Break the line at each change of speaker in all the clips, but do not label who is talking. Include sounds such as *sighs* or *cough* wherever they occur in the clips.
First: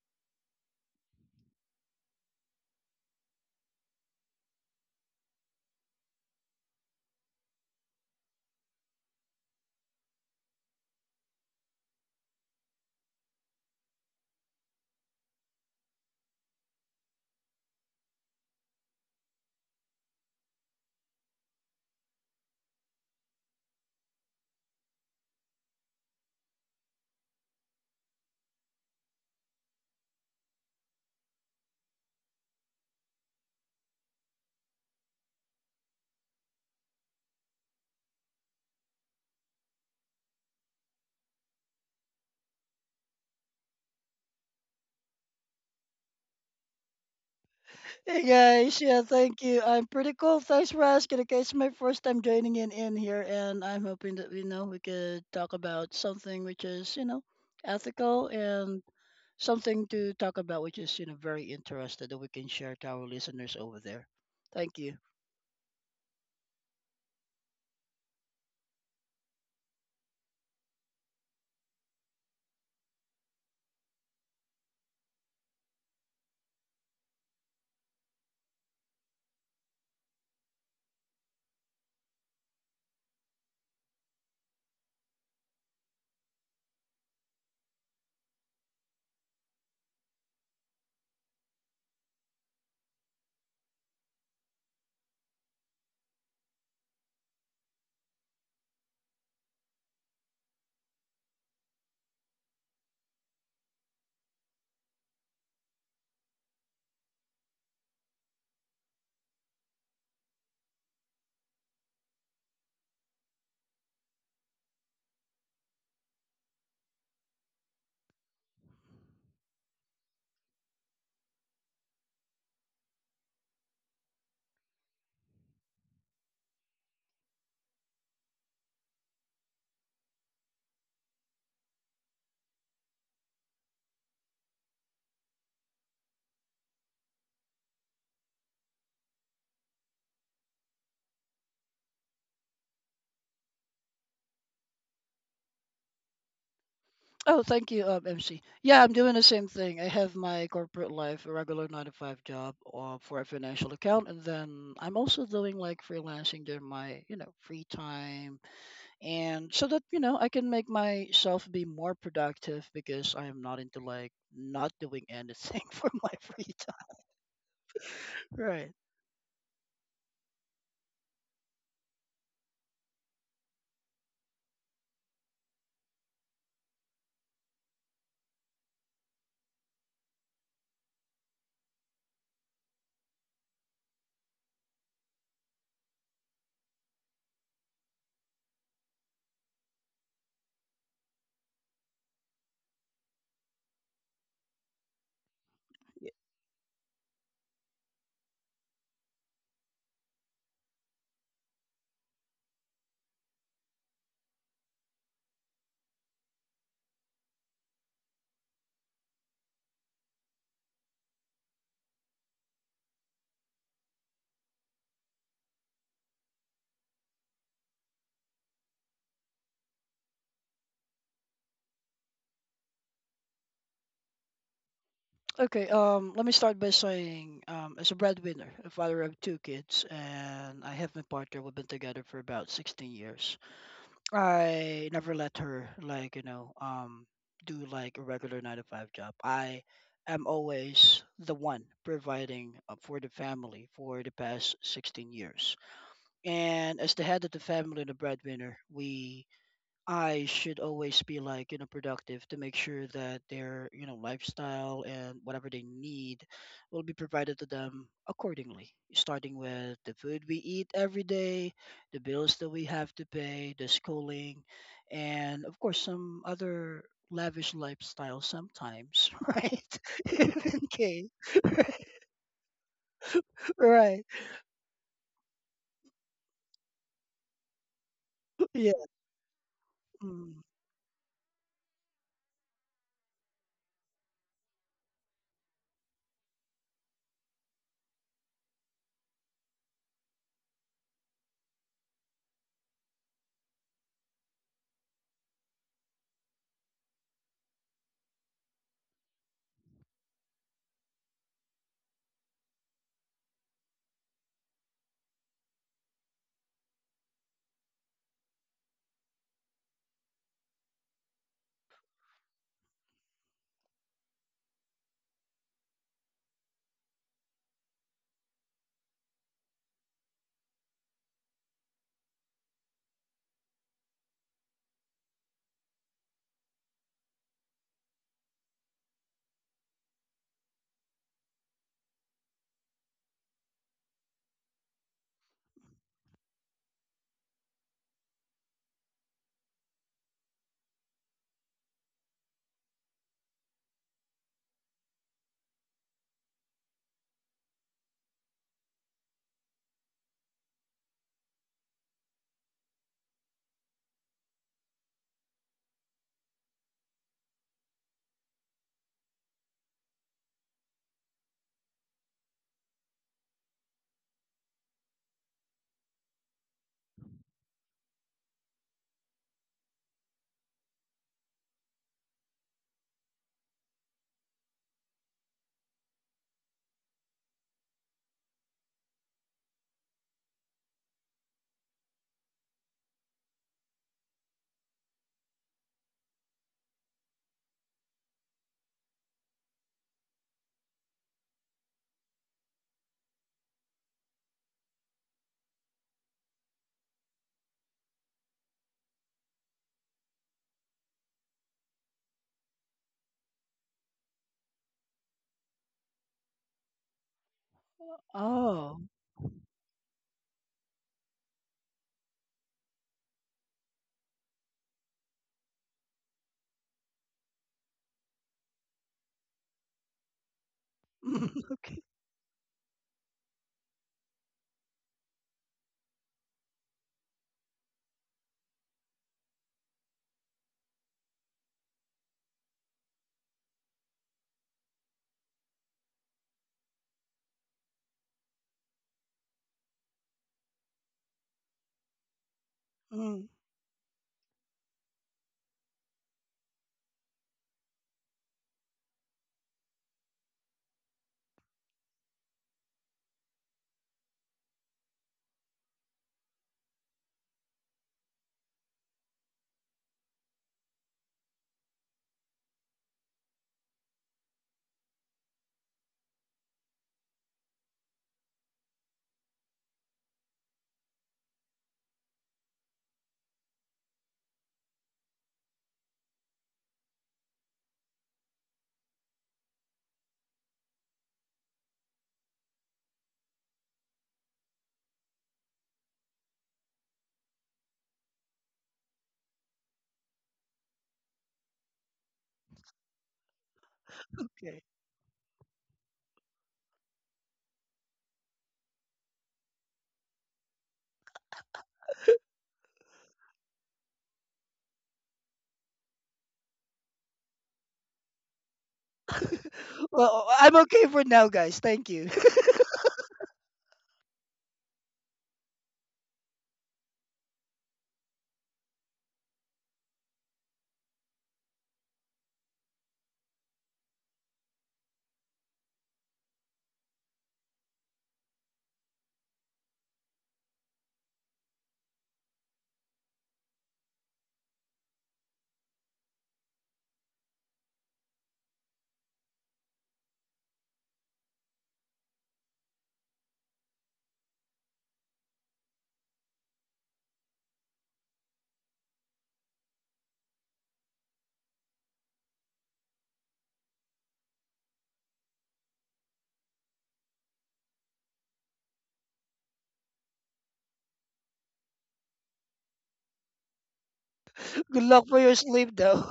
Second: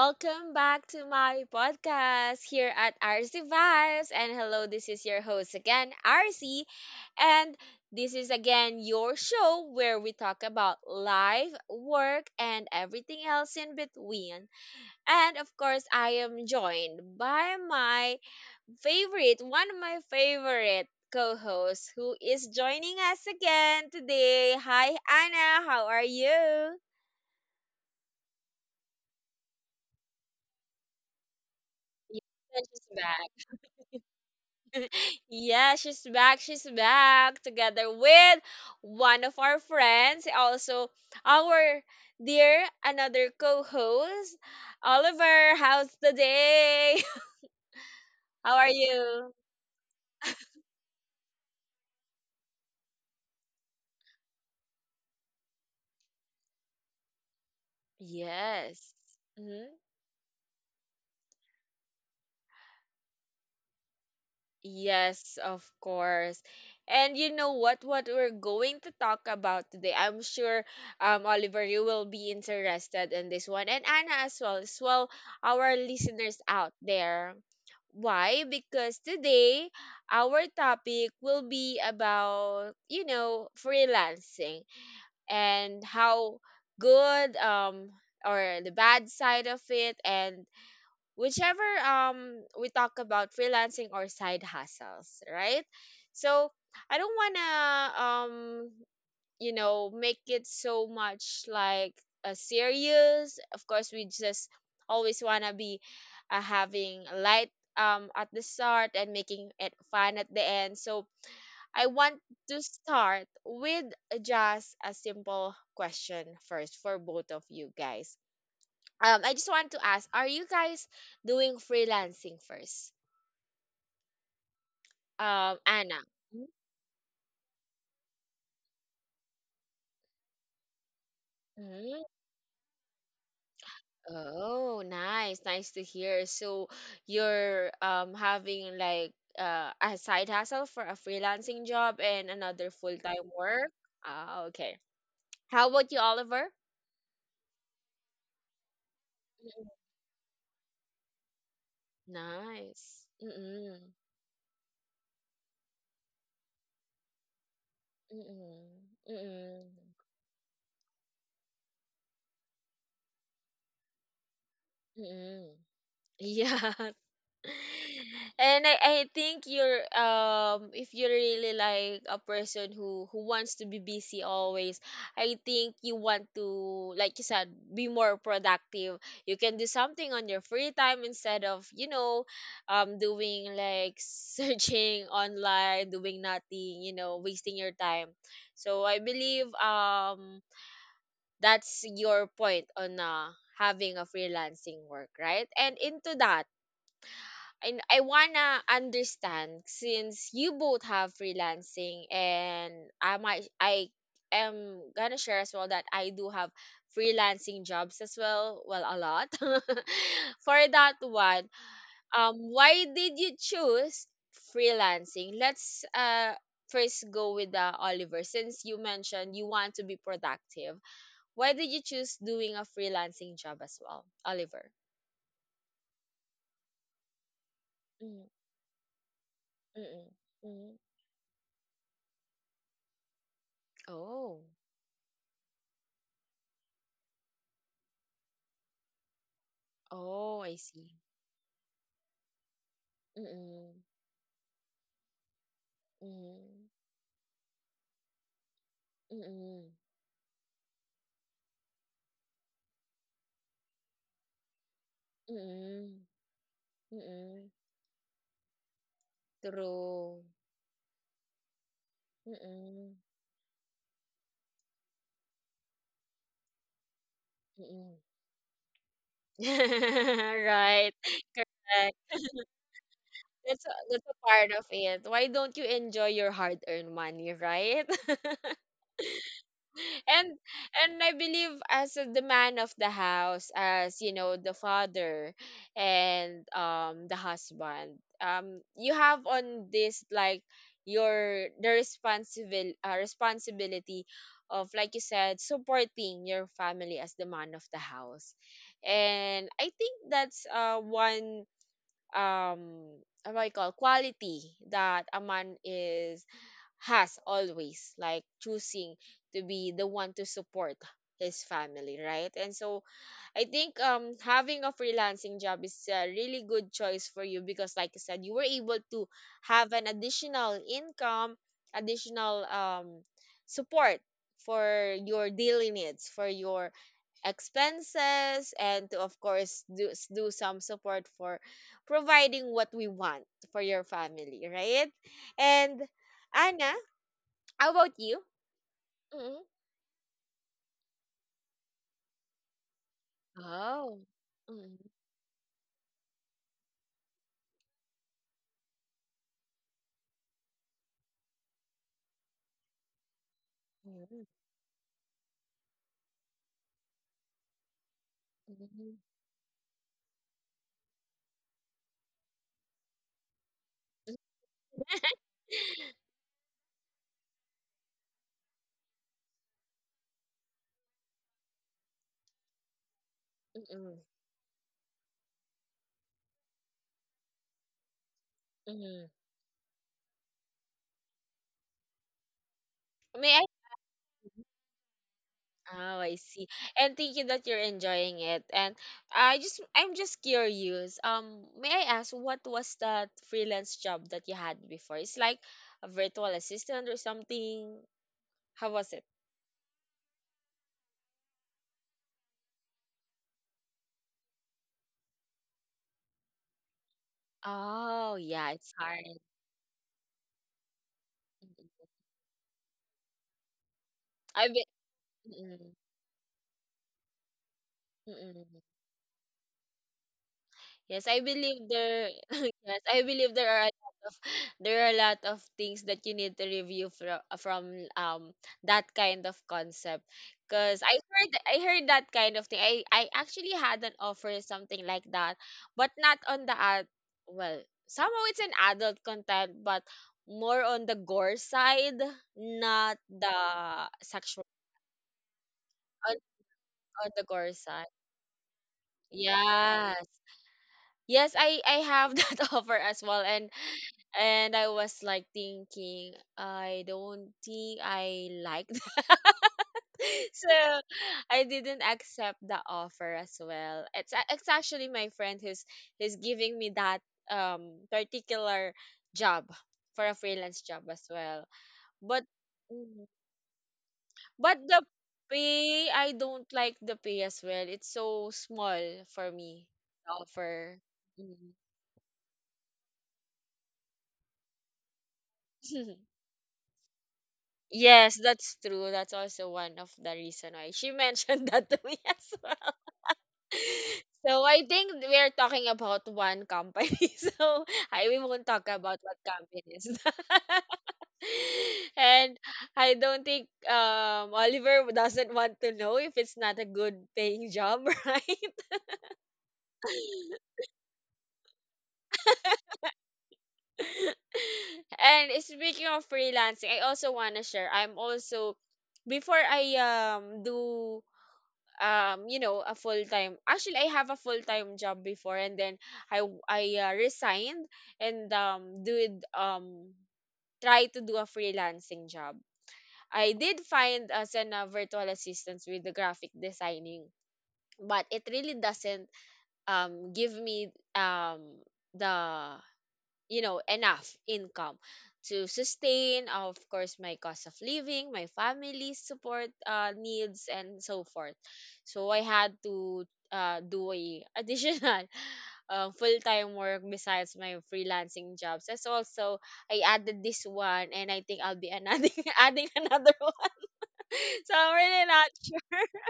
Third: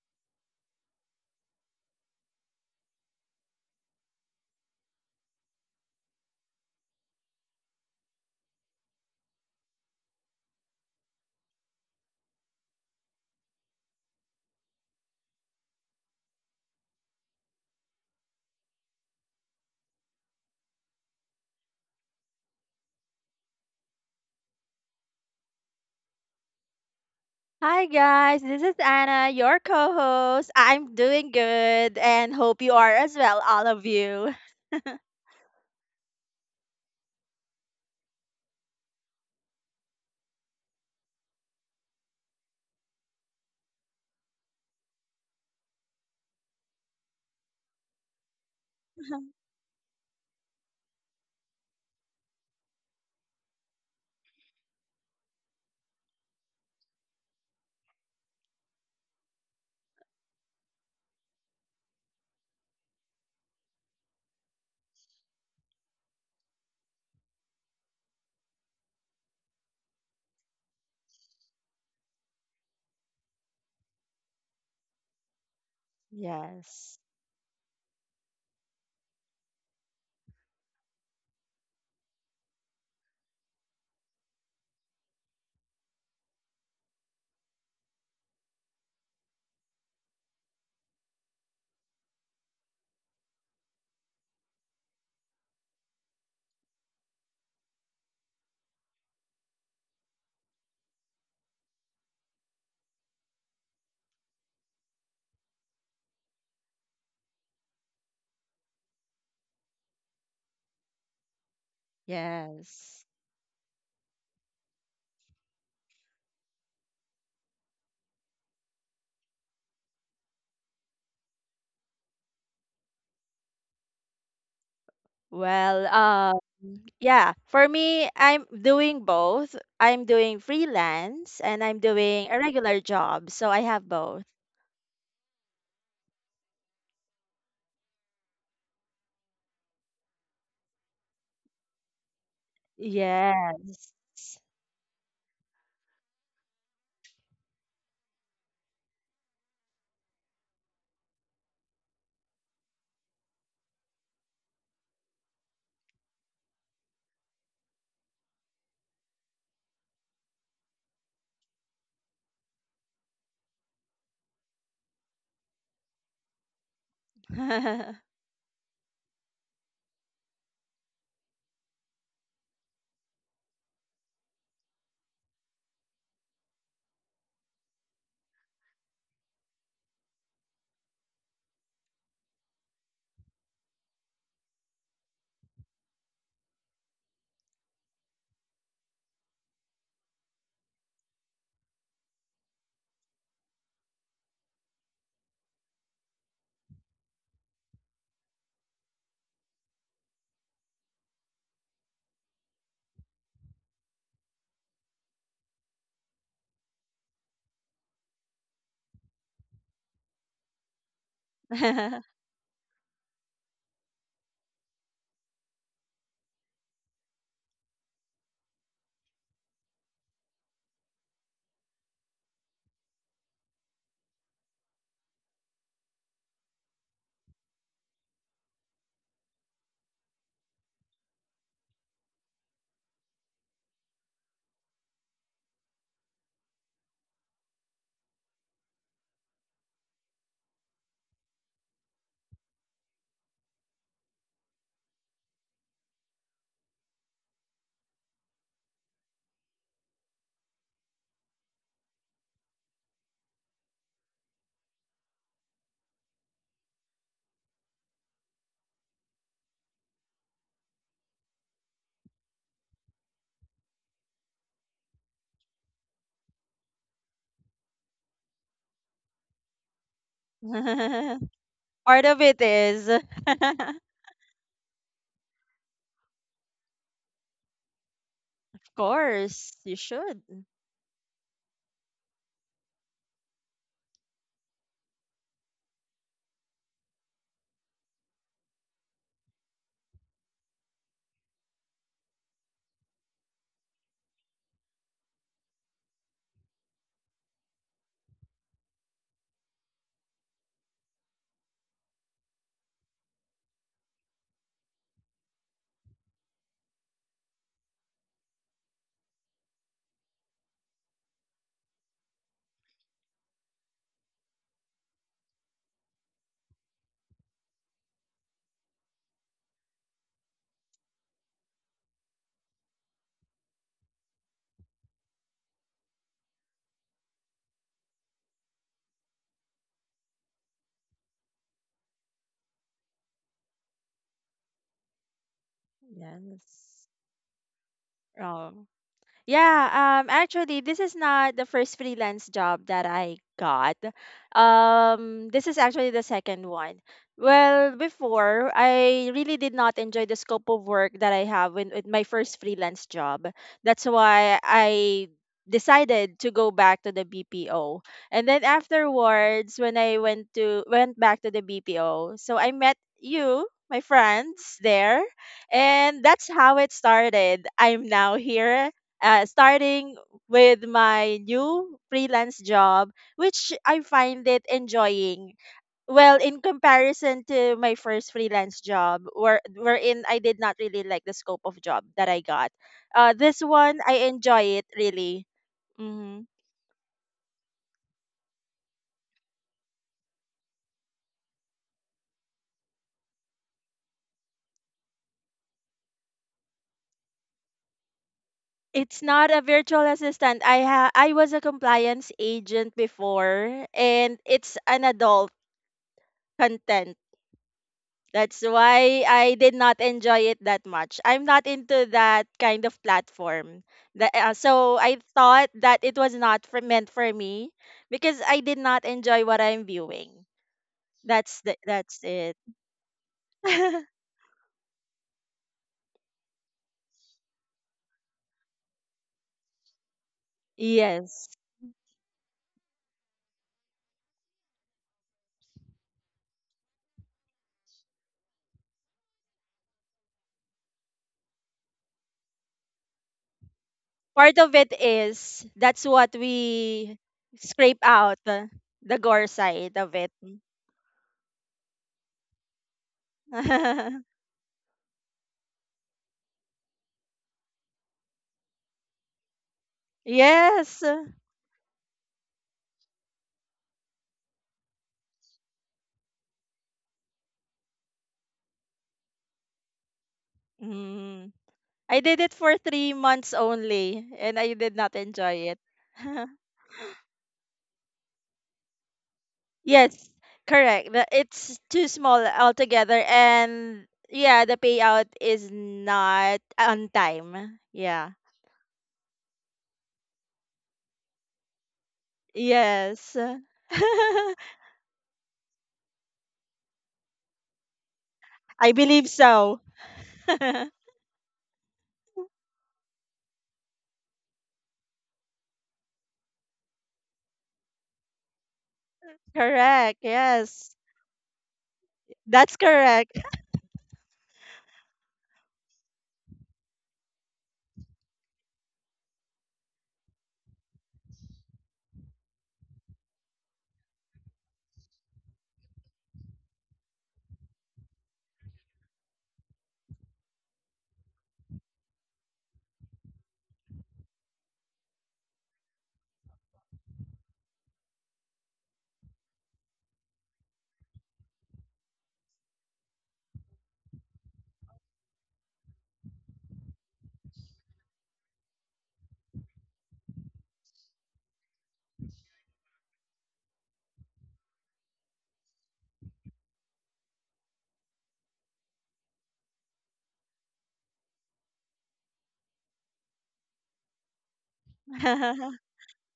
Welcome back to my podcast here at RC Vibes. And hello, this is your host again, RC. And this is again your show where we talk about life, work, and everything else in between. And of course, I am joined by my favorite, one of my favorite co hosts who is joining us again today. Hi, Anna. How are you?
Hi guys, this is Anna, your co-host. I'm doing good and hope you are as
Thank
well, all of you. *laughs*
Yeah, she's back. She's back together with one of our friends, also our dear another co-host, Oliver. How's the day?
Hey
*laughs* How are
guys, yeah,
you?
thank you. I'm pretty cool. Thanks for asking. Okay, it's my first time joining in here, and I'm hoping that we could talk about something which is ethical and
Yes.
something to talk about which is very interested that we can share to our listeners over there. Thank you.
Yes, of course. And you know what? What we're going to talk about today, I'm sure, Oliver, you will be interested in this one, and Anna as well, our listeners out
Yes.
there. Why? Because today our topic will be about, you know, freelancing and how good, or the bad side of it, and whichever, we talk about freelancing or side hustles, right? So I don't want to, make it so much like a serious, of course we just always want to be, having light, at the start, and making it fun at the end. So I want to
Yes.
start with just a simple question first for both of you guys. I just want to ask, are you guys doing freelancing first?
Well,
Anna.
um, yeah, for me, I'm doing both. I'm doing freelance and I'm
Mhm.
doing a regular job, so I have both.
Oh, nice. Nice to hear. So you're, having like, a side hustle for a freelancing job and another full-time work.
Yes.
Ah, okay. How about you, Oliver?
Oh, thank you, MC. Yeah, I'm doing the same
Mm.
thing. I have my corporate life, a regular nine to five job
Nice.
for a financial
Mm-mm.
account, and then I'm also doing like freelancing during my free time,
Mm-mm.
and so
Mm-mm.
that I can make myself be more productive, because I am not into not doing
Mm-mm.
anything *laughs* for my
*laughs*
free
Yeah.
*laughs* Part
time,
And
right?
I think you're, if you're really like a person who wants to be busy always. I think you want to, like you said, be more productive. You can do something on your free time, instead of, doing like *laughs* searching online, doing nothing, wasting your time. So I believe, that's your point on, having a freelancing work, right? And
Y-
into that, and I wanna understand, since you both have freelancing, and I am gonna share as well that I do have freelancing jobs as well. Well, a lot. *laughs* For that one, why did you choose freelancing? Let's, first go with, Oliver, since you mentioned you want to be productive. Why did you choose doing a freelancing job as well, Oliver?
okay. Let me start by saying, as a
Mm-mm,
breadwinner, a father of two kids, and
mm-mm.
I have my partner, we've been together for about 16 years.
Oh.
I never let her, like, do like a regular nine to five job. I am
Oh, I see.
always the one providing, for the
Mm-mm.
family, for the past 16 years.
Mm-mm.
And as the head of the family and the breadwinner, we
Mm-mm.
I should always be, like, you know, productive to make sure that their, you know, lifestyle and whatever they
Mm-mm.
need will be provided
Mm-mm.
to them accordingly, starting with the
True.
food we eat every day, the bills that we
Mm-mm.
have to pay, the schooling, and of course some other lavish
Mm-mm.
lifestyle sometimes, *laughs* right? *laughs* In
*laughs* Right.
case. *laughs*
Correct.
of it is, *laughs* of
That's a,
Right.
that's a part of it. Why don't you enjoy your hard-earned money, right? *laughs*
Yeah.
course, you should.
and
Mm.
and I believe, as the man of the house, as you know, the father and the husband, you have on this, like, your the responsible responsibility of, like you said, supporting your family as the man of the house. And I think that's, one, um what do I call, quality that a man is has, always like choosing to be the one to support his family, right? And so I think, having a freelancing job is a really good choice for you, because, like I said, you were able to have an additional income, additional, support for your daily needs, for your expenses, and to, of course, do some support for providing what we want for your family, right? And Anna,
Yes.
how about you?
Oh.
Mm-hmm.
Yeah, actually, this is not the first freelance job that I got.
Oh. Mm-mm,
This is actually the second one. Well, before, I really did not enjoy the scope of work that I with my first freelance job. That's
mm-mm,
why I decided to go back to the BPO. And then afterwards, when I went back to the BPO, so I met you, my friends there, and that's how it started. I'm now here starting with my new freelance job, which I
mm-mm,
find it enjoying. Well, in comparison to my first freelance job,
mm-mm.
wherein I did not really like the scope of job that I got. This
May I?
one I enjoy it really.
Oh, I
Mm-hmm.
see. And thank you that you're enjoying it. And I'm just curious. May I ask what was that freelance job that you had before? It's like a virtual assistant or something. How was
It's
it?
not a virtual assistant. I was a compliance agent before, and it's an adult content.
Oh,
That's
yeah, it's
Oh.
why
hard.
I did not enjoy it that much. I'm not into
Mm-mm.
that kind of platform.
I've been.
So I thought
Mm-mm,
that it was not for, meant for me because I did
mm-mm.
not enjoy what I'm viewing.
Yes, I believe
That's
there.
it.
*laughs* Yes, I believe there are a
*laughs*
lot of things that you need to review from that kind of concept. Cause
Yes.
I heard that kind of thing. I actually had an offer something like that, but not on the ad. Well, somehow it's an adult content, but more on the gore side, not the
*laughs*
Part
sexual,
of it is that's what
on,
we
on the gore
scrape
side.
out the gore side of
Yes.
it.
Yes, I have *laughs* that offer as well, and
*laughs*
I was like thinking, I don't think I like that. *laughs* So
Yes.
I didn't accept the offer as well. It's actually my friend who's giving me that, particular job for a freelance job as
Mm.
well.
I did
But
it for three
Mhm.
months only and I
But
did
the
not enjoy it.
pay, I
*laughs*
don't like the pay as well. It's so small for me.
Yes,
The offer.
correct. It's
Mhm.
too small altogether, and yeah, the payout is
*laughs*
not on time. Yeah.
Yes, that's true. That's also one of the reason why she *laughs* mentioned that to me *laughs* as well.
Yes. *laughs*
So I
Okay.
think we are talking about one company. *laughs* So I we won't
I
talk
believe
about what
so.
company is that.
*laughs*
*laughs* And I don't think, Oliver doesn't want to know if it's not a good paying job, *laughs* right?
Correct.
*laughs* Well, I'm
Yes.
okay for now, guys. Thank you. *laughs*
That's correct.
*laughs* And speaking of freelancing, I also want to share. I'm also, before I, do, you know, a full time, actually I have a full time job before, and then I resigned, and did, try to do a freelancing job. I did find as an, virtual assistant with the graphic designing, but it really doesn't, give me, um the, you know, enough income to sustain, of course, my cost of living, my family's support, needs, and so forth. So I had to, do a *laughs* additional, full-time work besides my freelancing jobs. As also, I added this one, and I think I'll be another, *laughs* adding another one. *laughs* So I'm
Good
really
luck for
not
your
*laughs* *laughs*
sleep,
sure.
though.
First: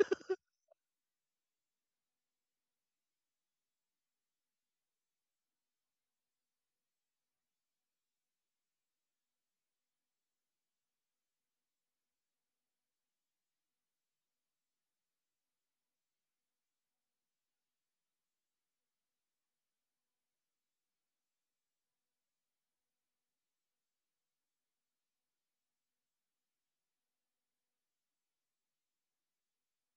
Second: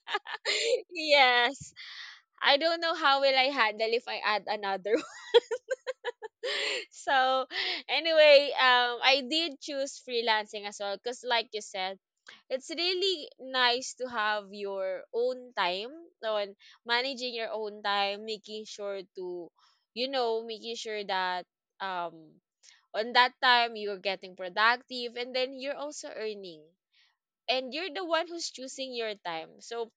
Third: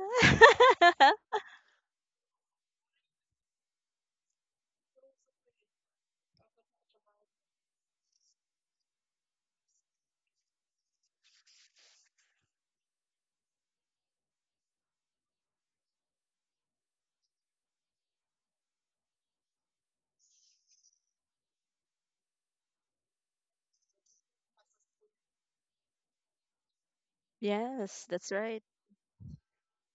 *laughs*
*laughs* Yes, I don't know how will I handle if I add another. So anyway, I did choose freelancing as well, because, like you said, it's really nice to have your own time, on managing your own time, making sure to, making sure that, um on that time you're getting productive, and then you're also earning, and you're the
Yes,
one
that's
who's
right.
choosing your time. So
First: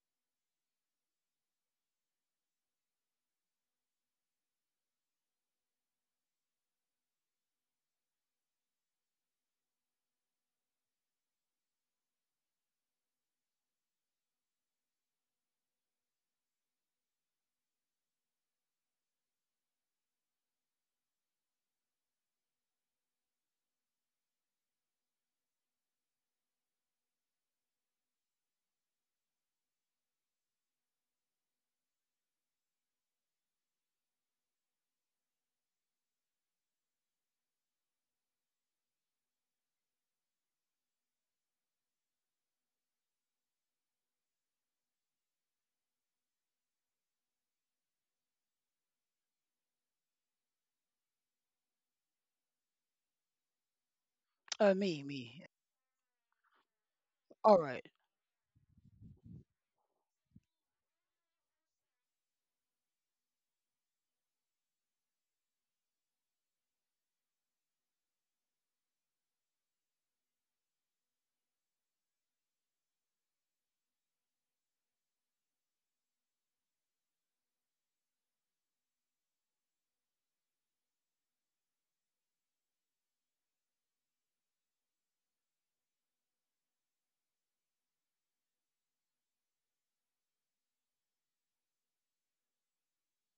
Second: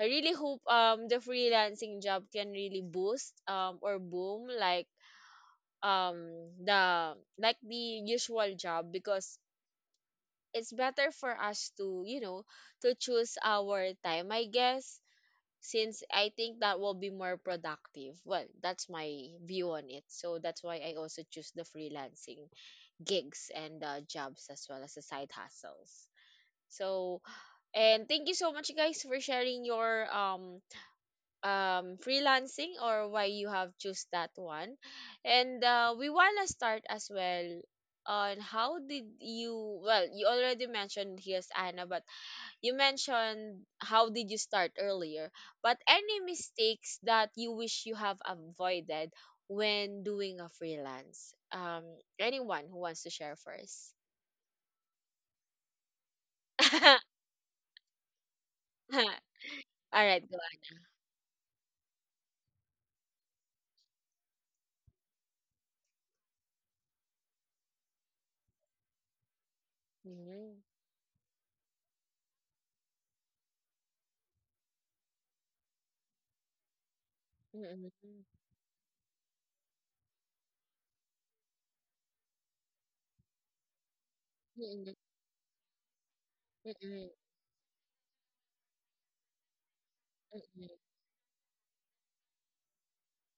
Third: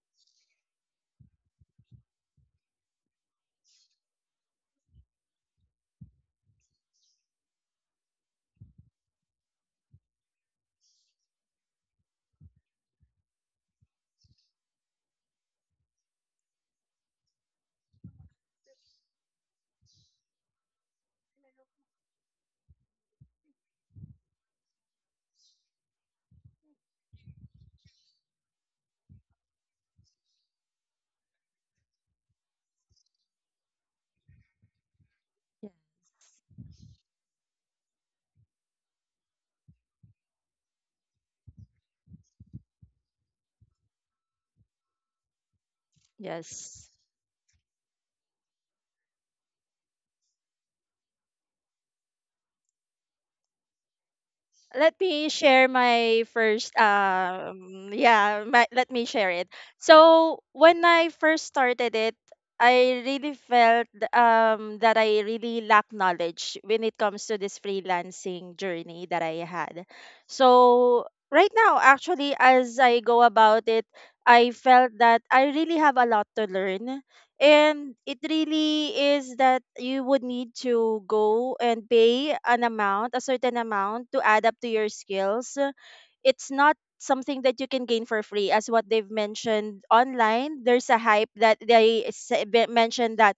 I really hope, the freelancing job can really boost, or boom, like, um the like the usual job, because it's better for us to, to choose our time, I guess, since I think that will be more productive. Well, that's my view on it. So that's why I also choose the freelancing gigs and, jobs, as well as the side hustles. So, and thank you so much, guys, for sharing your, freelancing, or why you have choose that one. And,
Yeah.
we want to start as well on how did you, well, you already mentioned, here's Anna, but you mentioned how did you start earlier, but any
Yes.
mistakes that you wish you have avoided when doing a freelance, anyone who wants to share first?
uh, me, me.
*laughs*
All right.
Let me share
All
it.
right, go
So
on.
when I first started it, I really felt that I really lack knowledge when it comes to this freelancing journey that I had.
Mhm.
So right now, actually, as I go about it, I felt that I really have a lot to learn,
Mhm.
and it really is that you would need to go and pay a certain amount to add up to your
Mhm.
skills. It's not
Mhm.
something that you can gain for free. As what they've mentioned
Mhm.
online,
Mhm.
there's a hype that they mentioned that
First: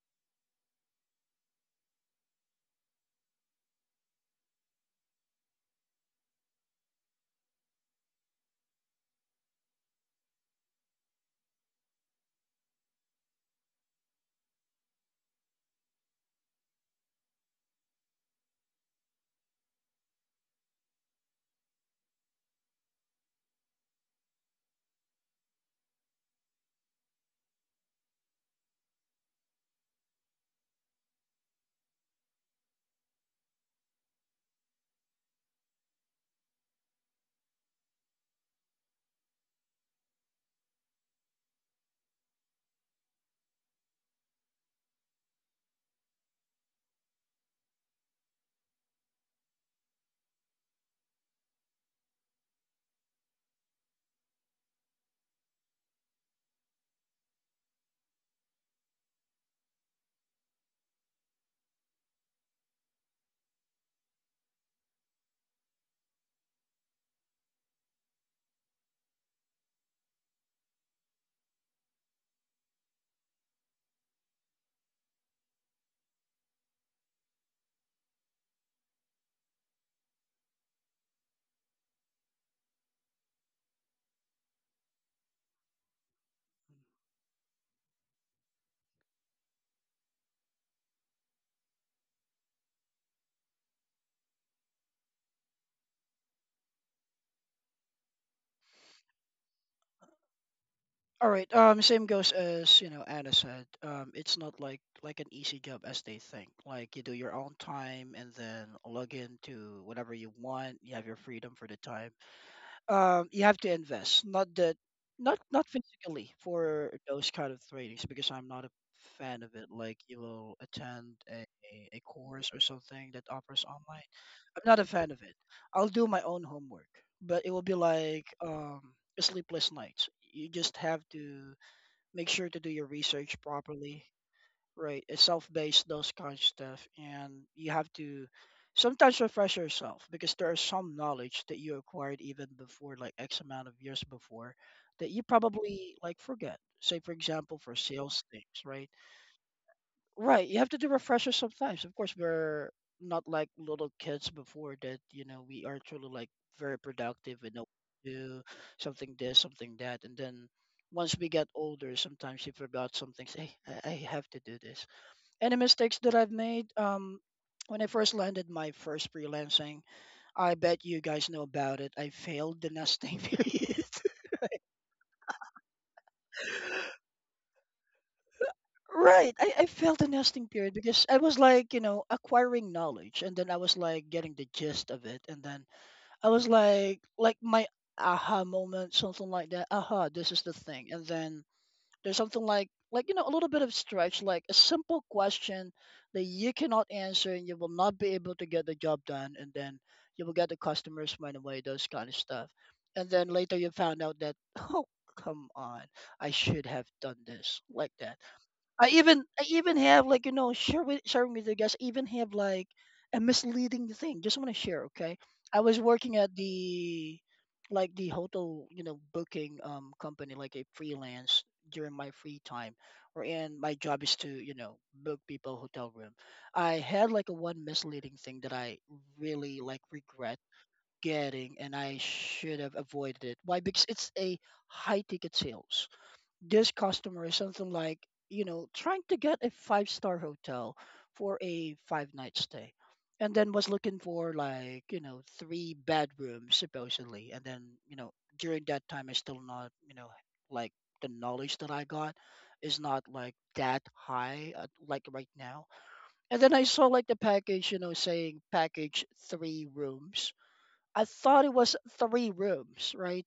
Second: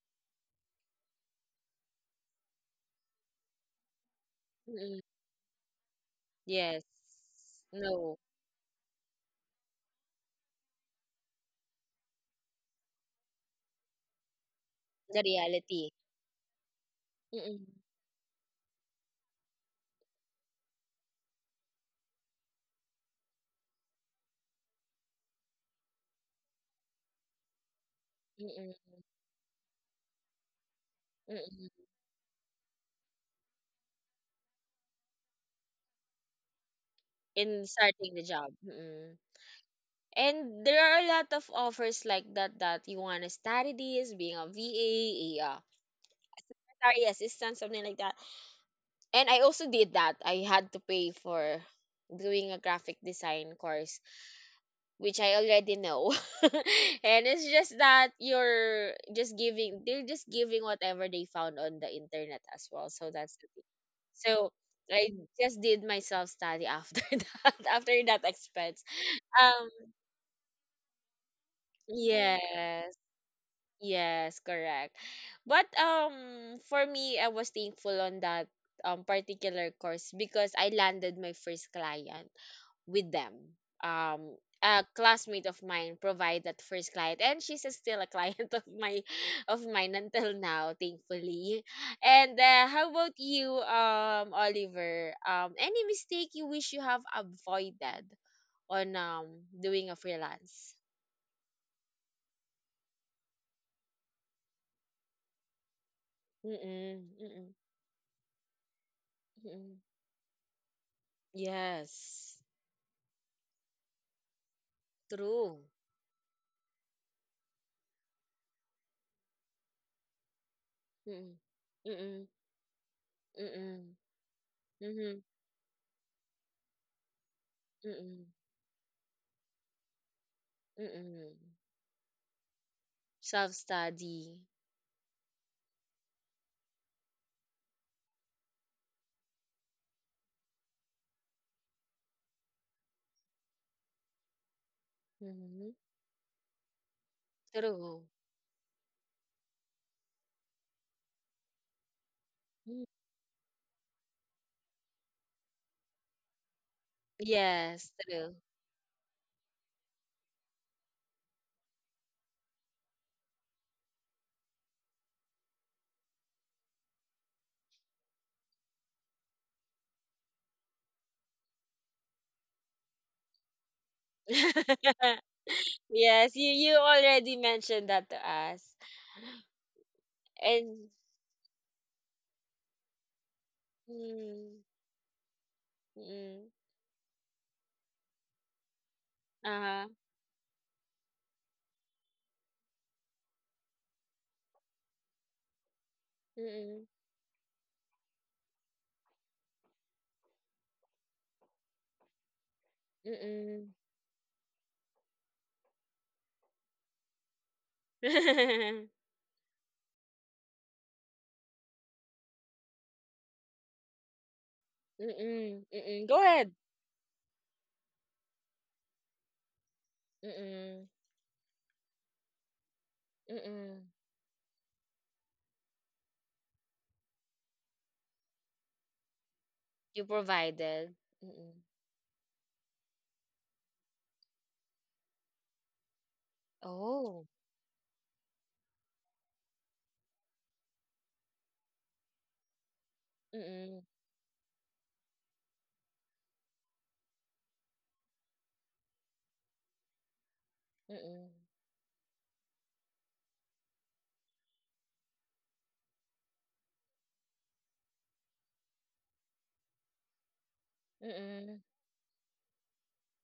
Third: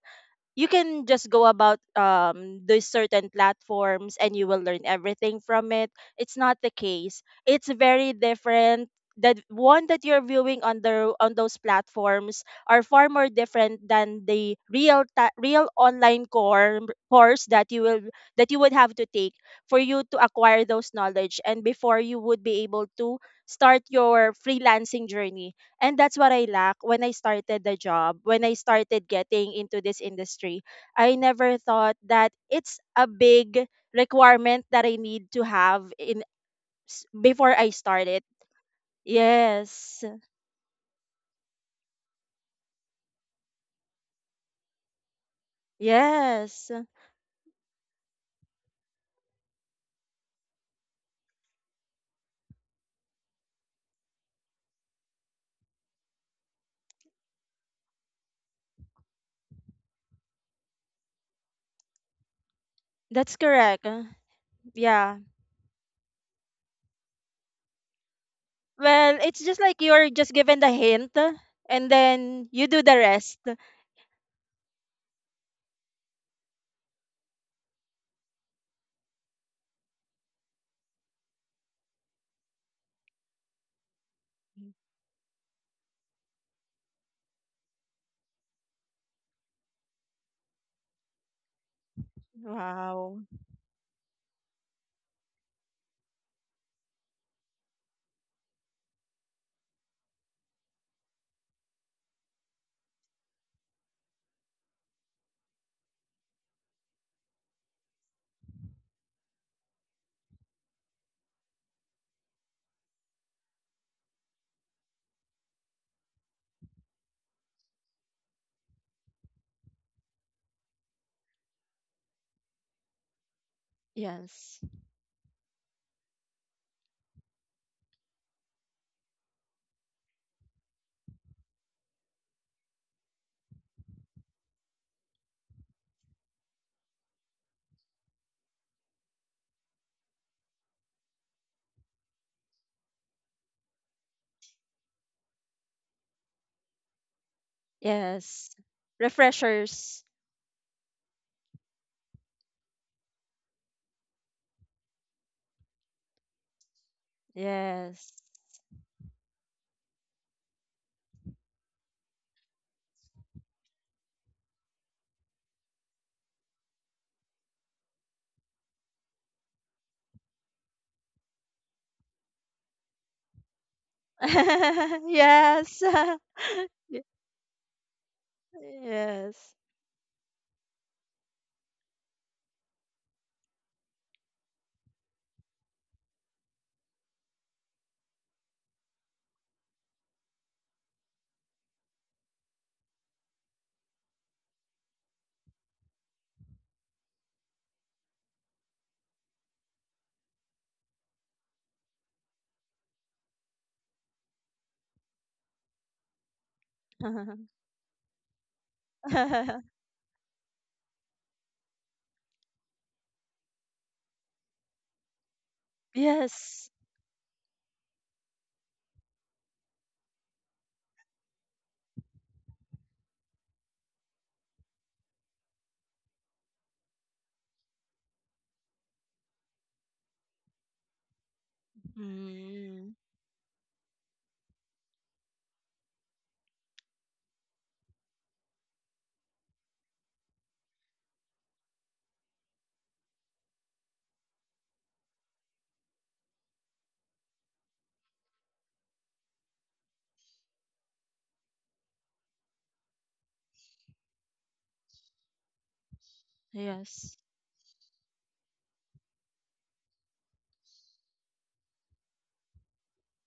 you can just go about these certain platforms and you will learn
Mhm.
everything from it. It's not the
Yes.
case. It's very
No,
different. The one that you're viewing on the on those platforms are far more different than the
the
real
reality.
online core course
Mm-mm.
that you will that you would have to take for you to acquire those knowledge and before you would be able to start your freelancing journey. And that's what I lack when I started the job, when I
Mm-mm.
started getting into this industry. I never
Mm-mm.
thought that it's a big requirement that I need to have in before
In
I start
starting
it.
the job. Mm-mm.
Yes.
And there are a lot of offers like that, that you want to study this, being a VA, a
Yes.
secretary assistant, something like that. And I also did that. I had to pay for doing a graphic design course, which I already know. *laughs* And it's just that you're just giving they're just giving whatever they found on the internet as well. So
That's
that's the thing.
correct.
So I
Yeah.
just did my self study after, *laughs* that, after that expense.
Well, it's just
Um
like you're just given the hint and then you do
yes.
the rest.
Yes, correct. But, for me, I was thankful on that, particular course, because I landed my first client with them. Um, a classmate of mine provided that first client, and she's *laughs* still a client *laughs* of my of mine until now, thankfully. And, how about
Wow.
you, Oliver? Any mistake you wish you have avoided on, doing a freelance?
All right. Same goes, as you know, Anna said. It's not like an easy job as they think. Like,
Mm-mm,
you do your own
mm-mm,
time and then log in
mm-mm.
to whatever you want. You have your freedom for the time.
Yes,
You have to invest, not
true.
not physically for those kind of trainings, because I'm not a fan of it. Like, you will attend
Mm-mm,
a
mm-mm,
course or something that offers
mm-mm,
online.
Yes.
I'm not a fan of
mm-mm,
it. I'll do my own homework, but it will be
mm-mm,
like, a sleepless nights. You just have
mm-mm.
to make sure to do your research
Self
properly,
study.
right? It's self-based, those kind of stuff, and you have to sometimes refresh yourself, because there is some knowledge that you acquired even before, like x amount of years before, that you probably like forget. Say, for example, for
True.
sales
Yes.
things, right?
Refreshers.
Right, you have to do refreshers sometimes. Of course, we're
Mm.
not like little kids before, that you know, we are truly like very productive, we know
Yes,
what to
Yes.
true.
do, something this something that. And then once we get older, sometimes you forgot some things. Hey, I have to do this. Any mistakes that I've made? When I first landed my first freelancing, I bet you guys know about it. I failed the nesting *laughs* period.
*laughs*
*laughs*
Yes. *laughs*
Yes, you
Y-
already mentioned that to us.
Right. I,
yes.
I failed the nesting period
And
because I was, like, you know, acquiring knowledge and then I was like getting the
mm,
gist of it, and then I was
mm,
like my aha moment, something like that.
uh-huh.
Aha, this is the thing. And then there's something like you know a little bit of stretch, like a simple question that you cannot
Mm-mm,
answer and you will not be able to get the job done, and then you will get the customers right away. Those kind of stuff, and then later you
mm-mm.
found out that, oh, come on, I should have done this like that.
*laughs*
I even I
*laughs*
even have like you know share with sharing with you guys. I even have like a misleading thing. Just want to share. Okay, I
Mm-mm,
was
mm-mm.
working
Go
at
ahead.
Yes.
the like the hotel, you know, booking company, like a
Mm-mm,
freelance during my free time, or, and my
mm-mm.
job is to, you know, book people hotel room. I had like a one misleading thing that I really like
You
regret
provided. Mm-mm.
getting, and I should have
Mm,
avoided it. Why? Because it's a high ticket sales. This customer
Oh.
is something like, you know, trying to get a five-star hotel for a five night stay, and then was
Mm-mm,
looking for like you know three bedrooms supposedly, and then you know during that time I still not you know like, the
mm-mm,
knowledge that I got is not like that high, like right now. And then I saw like
yes.
the package, you know, saying package three rooms. I thought it
mm-mm,
was three rooms, right?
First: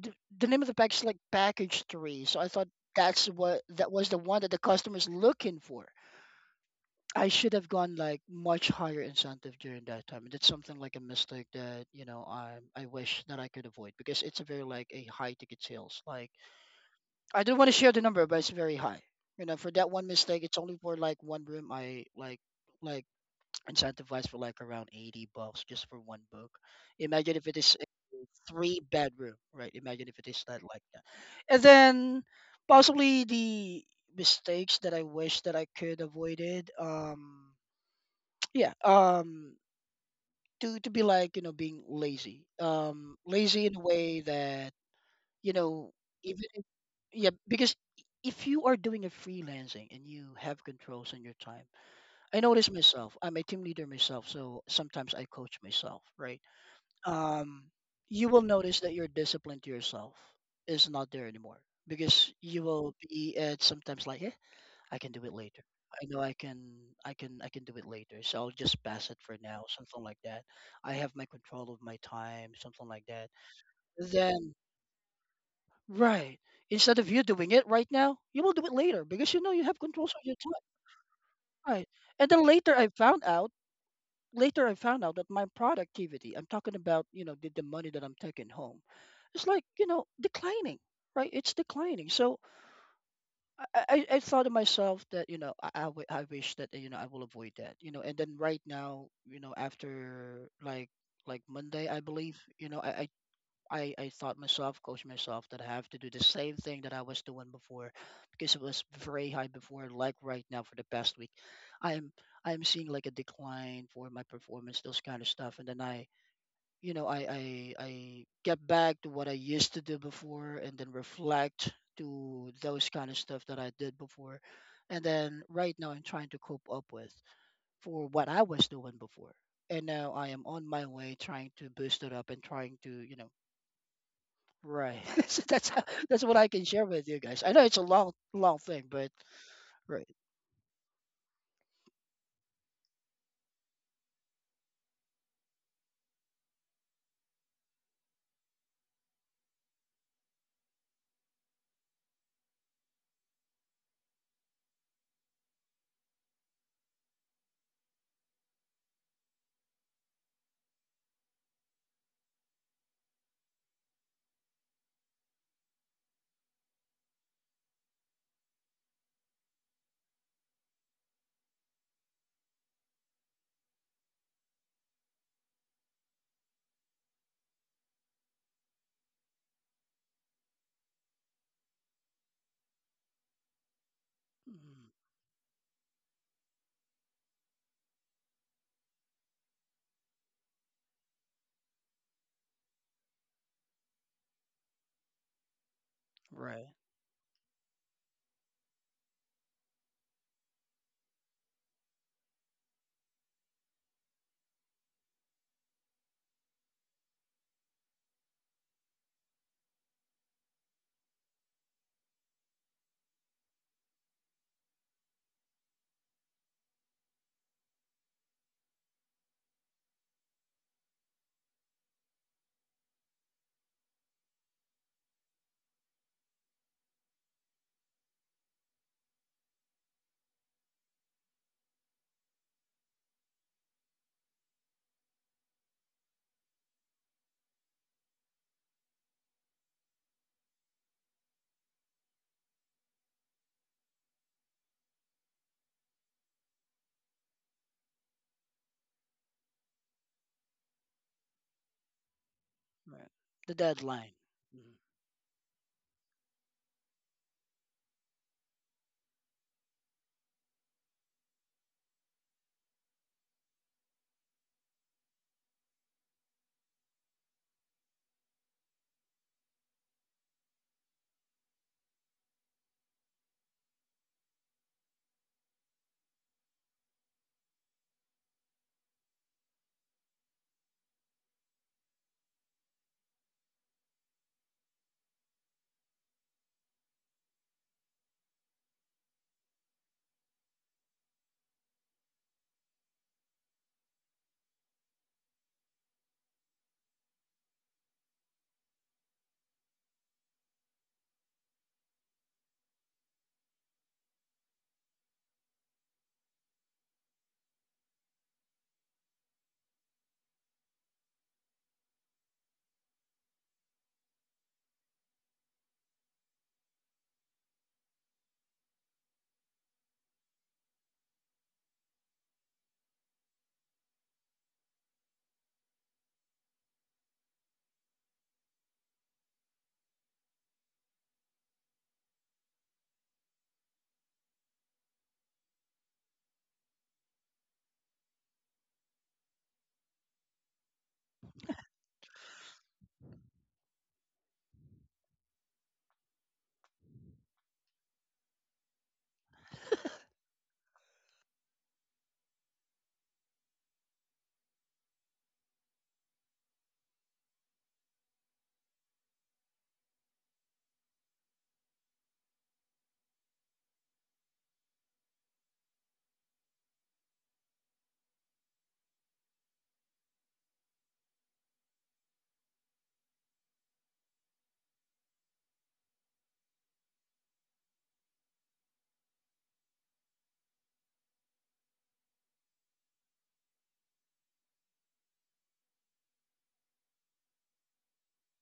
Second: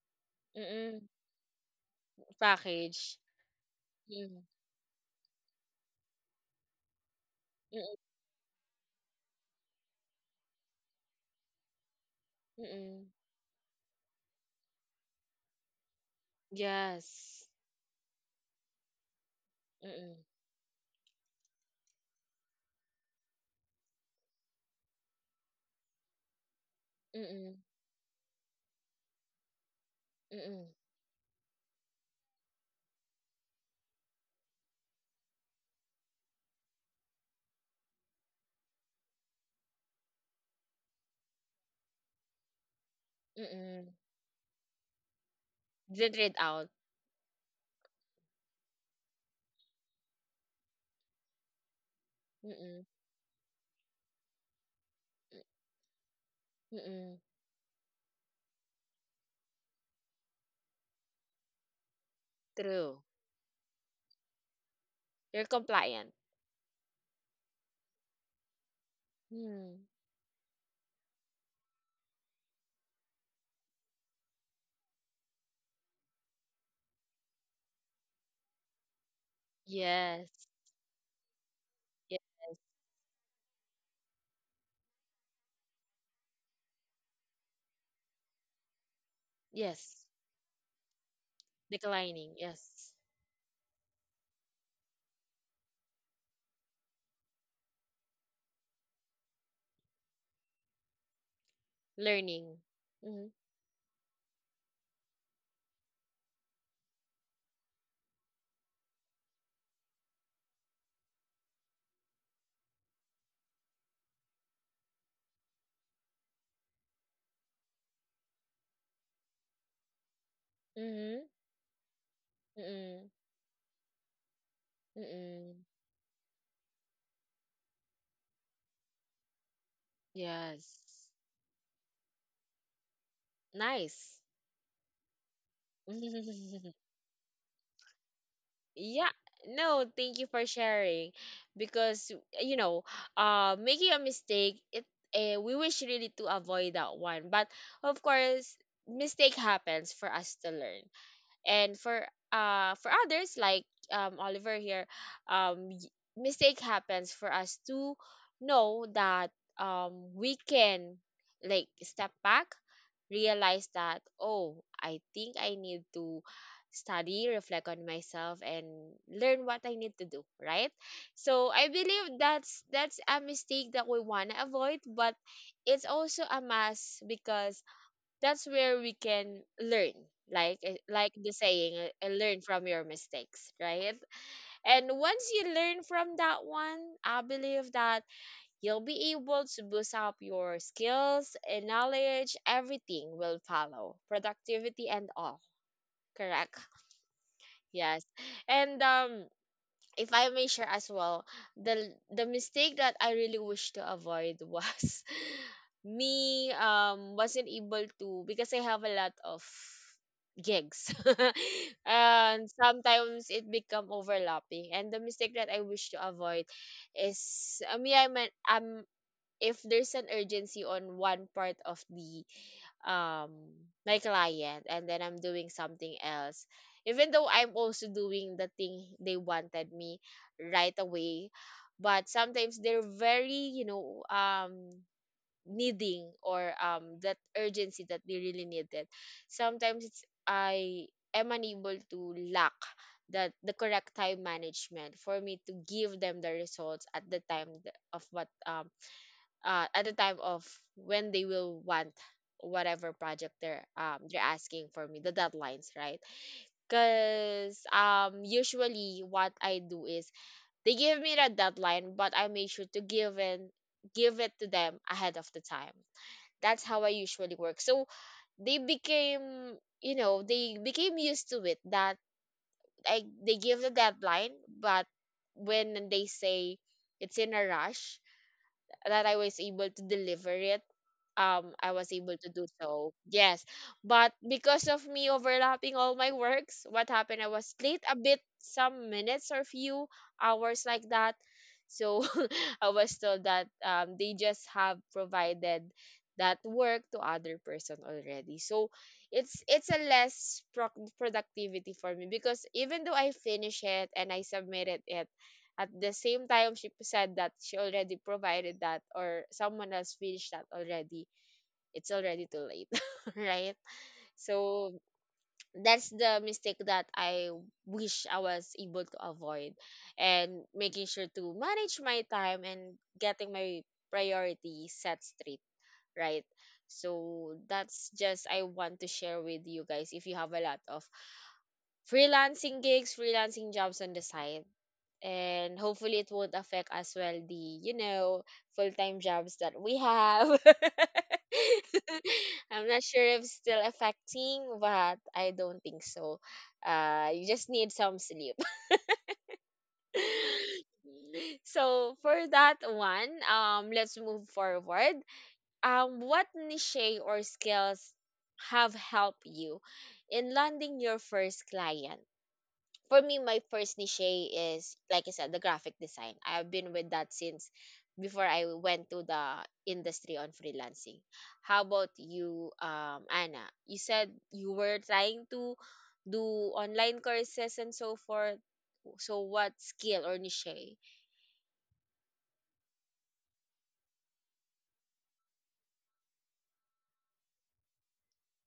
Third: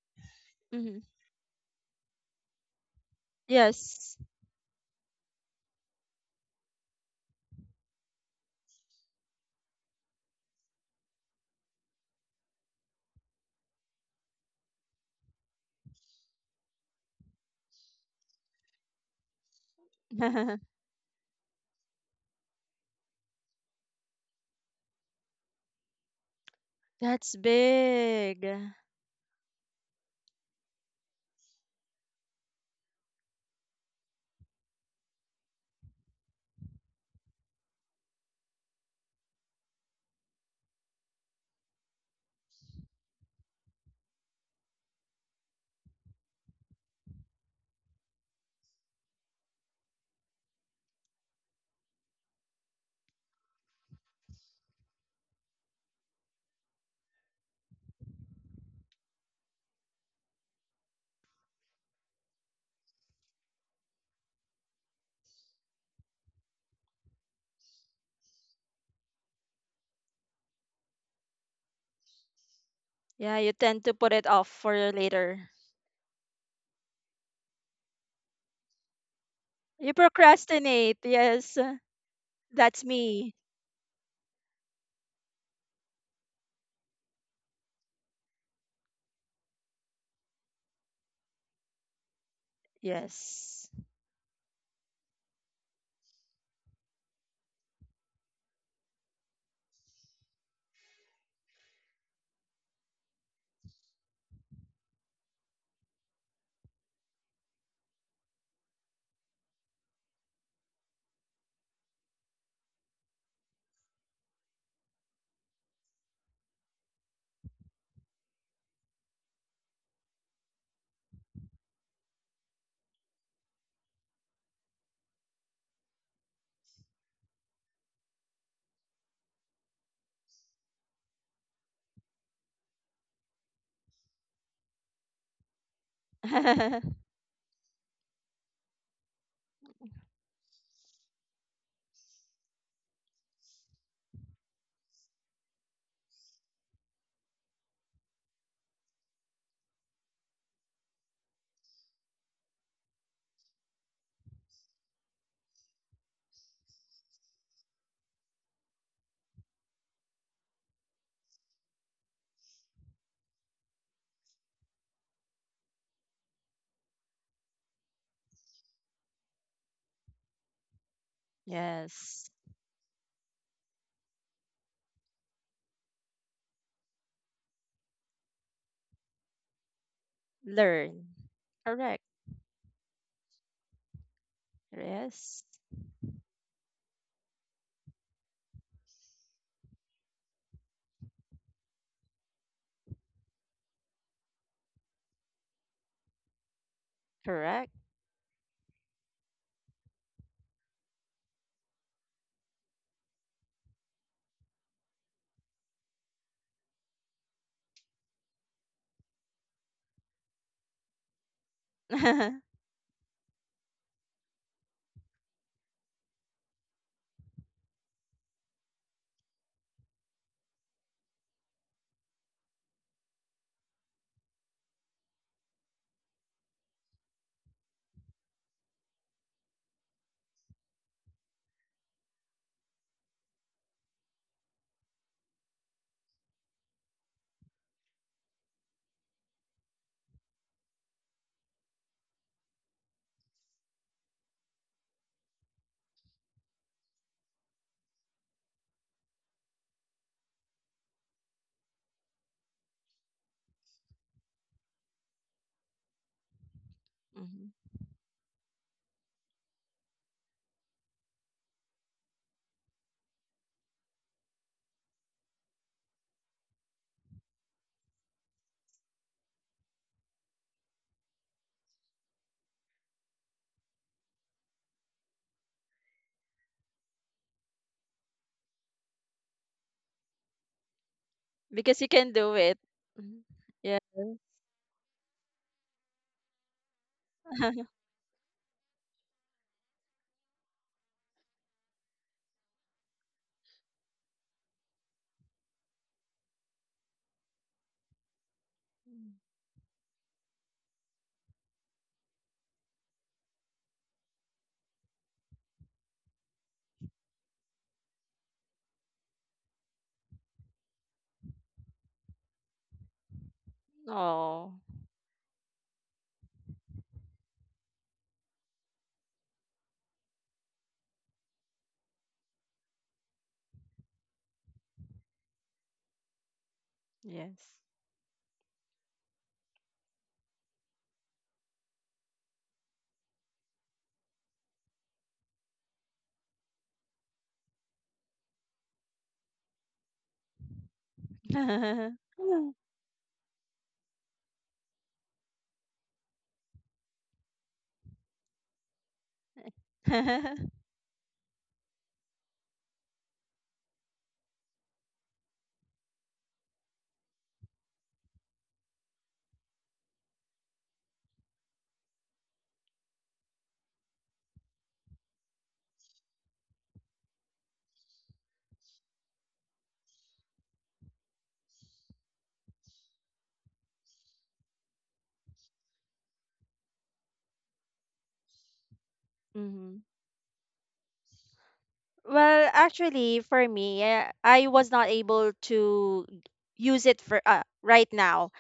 the, the name of the package
mm-mm.
Mhm.
is like package three. So I thought
Package.
that's what that was
Yes.
the one
Mm-mm,
that the customer's looking for. I should have gone
mm-mm,
like much higher incentive during that time. And that's something like a mistake that, you know, I
mm-mm.
wish that I could avoid, because it's a very like a high ticket sales. Like, I
Yes.
don't want to share the number, but it's very high. You know, for that one
Mm-mm,
mistake, it's only
*laughs*
for like one room. I like Incentivized for like around $80 just for one book. Imagine
That's
if
mm-mm,
it is a
big.
three-bedroom, right? Imagine if it is that
mm-mm,
like that. And then possibly the mistakes that I wish that I could avoided. *tsk* Yeah, to be, like, you know, being lazy. Um, lazy in a
mm-mm.
way that, you know,
Didn't read
even if
out.
yeah, because if you are doing a freelancing and you have controls on your time, I notice
Mm-mm.
myself. I'm a team leader myself, so sometimes I
Mm,
coach myself, right?
mm mm mm.
Um, you will notice that your discipline to yourself is not there anymore, because you will
True.
be at sometimes like, yeah, I can do it
You're
later. I
compliant.
know I can, I can, I can do it later. So I'll just pass it for now,
Mm.
something like that. I have my control of my time, something like that.
Yeah, you tend to put it off
Then,
for later.
right, instead of you doing it right now, you will do it later because you know you have
You
controls of your
Yes.
time,
procrastinate. Yes.
right?
Yes.
And then later,
That's
I found
me.
out that my productivity, I'm talking about, you know, the money that I'm taking home, it's like, you
Yes.
know, declining, right? It's declining.
Declining.
So,
Yes.
Yes.
I thought to myself that, you know, I wish that, you know, I will avoid that, you know. And then right now, you know, after like Monday, I believe,
Learning.
you know,
Mm-hmm.
I thought myself, coached myself, that I have to do the same thing that I was doing before, because it was very high before. Like right now, for the past week, I'm I'm seeing like a decline for my performance, those kind of stuff. And then, you know, I get back to what I used to do before, and then
Mm-hmm.
reflect to those
Mm-mm.
kind of stuff that I did before. And then
Mm-mm.
right now, I'm trying to cope up with for what I was doing before, and now I am on
Yes.
my way trying to boost it up and trying to you know.
Nice.
Right. *laughs* So that's how, that's what I
*laughs*
can share with
*laughs*
you guys. I know it's a long thing,
Yeah.
but
No,
right.
thank you for sharing. Because, you know, making a mistake, we wish really to avoid that one. But of course, mistake happens for us to learn. And for others like Oliver here. um y- Mistake happens for us to know that we can, like, step back, realize that, oh, I think I need to study, reflect on myself, and learn what I need to do, right? So I believe
Yes.
that's a mistake that we want to avoid. But it's also a must because that's where we can learn, like
Learn.
like the saying,
Correct.
learn from your mistakes, right? And
Mm.
once
Yes.
you learn from that one, I believe that you'll be able to boost up your skills and knowledge. Everything will follow, productivity and all. Correct.
Right.
Correct.
Yes. And if I may share as well, the the mistake that I really wish to avoid was, *laughs* me, wasn't able to, because I have a lot of gigs *laughs* and
*laughs*
sometimes it become overlapping. And the mistake that I wish to avoid is, I mean, if there's an urgency on one part of the um my client, and then I'm doing something else. Even though I'm also doing the thing they wanted me right away, but sometimes they're very, needing, or that urgency that they really needed. Sometimes it's, I am unable to lack that, the correct time management for me to give them the results at the time, th- of what at the time of when they will want whatever
Right.
project
The
they're um
deadline.
they're asking
Mhm.
for me, the deadlines, right? Because
Mhm.
usually what I do is, they give me the deadline, but I make sure to give it to them ahead of the time. That's how I usually work. So they became used to it, that I, they give the deadline, but when they say it's in a rush, that I was able to deliver it. I
Because
was
you
able
can
to
do
do
it.
so.
Mhm.
Yes.
Yeah.
But because of me overlapping all my works, what happened, I was late
*laughs*
a bit, some minutes or few hours like that. So *laughs* I was told that they just have provided that work to other person already. So it's a less productivity for me, because even though I finish it and I submitted it, at the same time she said that she already provided that, or someone else finished that already. It's already too late, *laughs* right?
Oh,
So that's the mistake that I wish I was able to avoid, and making sure to manage my time and getting my priority set straight, right? So
yes.
that's just, I want to share with you guys, if you have a lot of freelancing gigs, freelancing jobs on the side. And hopefully it won't affect as well the, you know, full-time jobs that we have.
*laughs* Hmm.
*laughs* I'm not sure if it's still affecting, but I don't think so. You just need some sleep. *laughs* So for that one, let's move forward. What niche or skills have helped you in landing your first client? For me, my first niche is, like I said, the graphic design. I've been with that since before I went to the industry on freelancing. How about you, Anna? You said you were trying to do online courses and so forth. So what skill or niche?
Well, actually, for me, I was not able to use it for right now.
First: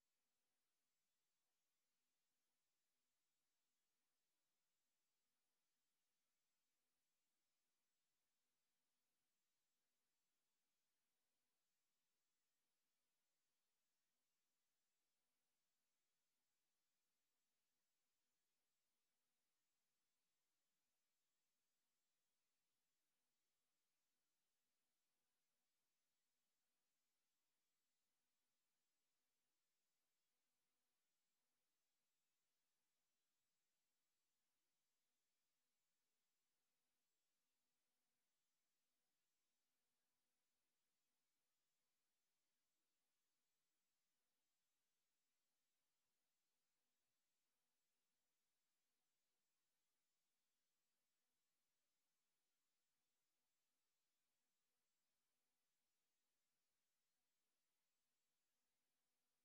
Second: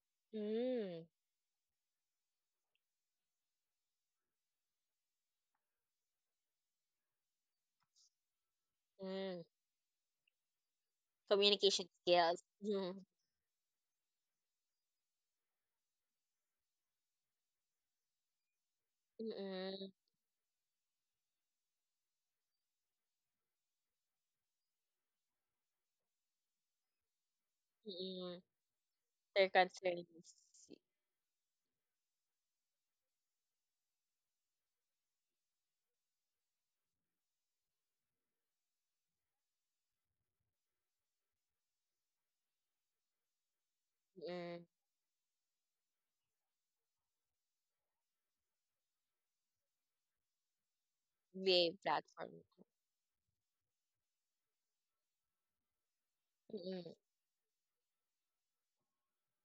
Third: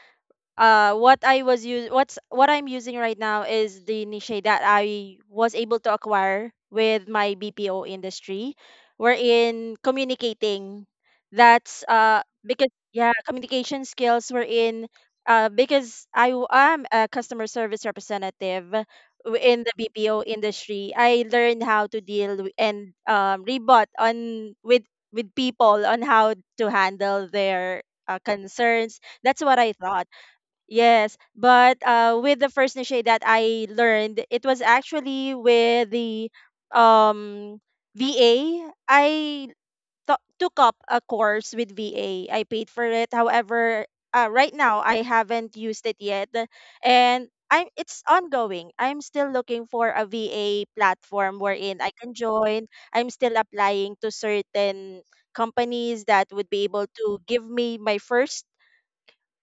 uh
Mm,
what I was use what's what I'm using right now is the niche that I was able to acquire with my BPO industry. We're
mm,
in communicating. That's
communication skills.
because
Mm,
yeah, communication skills. Were in Because I am a customer service representative
mm,
in the
mm,
BPO industry, I learned how to deal w- and rebut on with people on how to handle their
mm,
concerns. That's
their
what I thought.
concerns.
Yes, but with the first niche that I learned, it was actually with the um, VA. I took up a course with VA. I paid for it. However, right
Mm,
now I haven't used it yet, and I'm it's ongoing. I'm still looking for a VA platform
the
wherein I can
platform.
join. I'm still applying to certain companies that would be able
Mm-hmm.
to give me my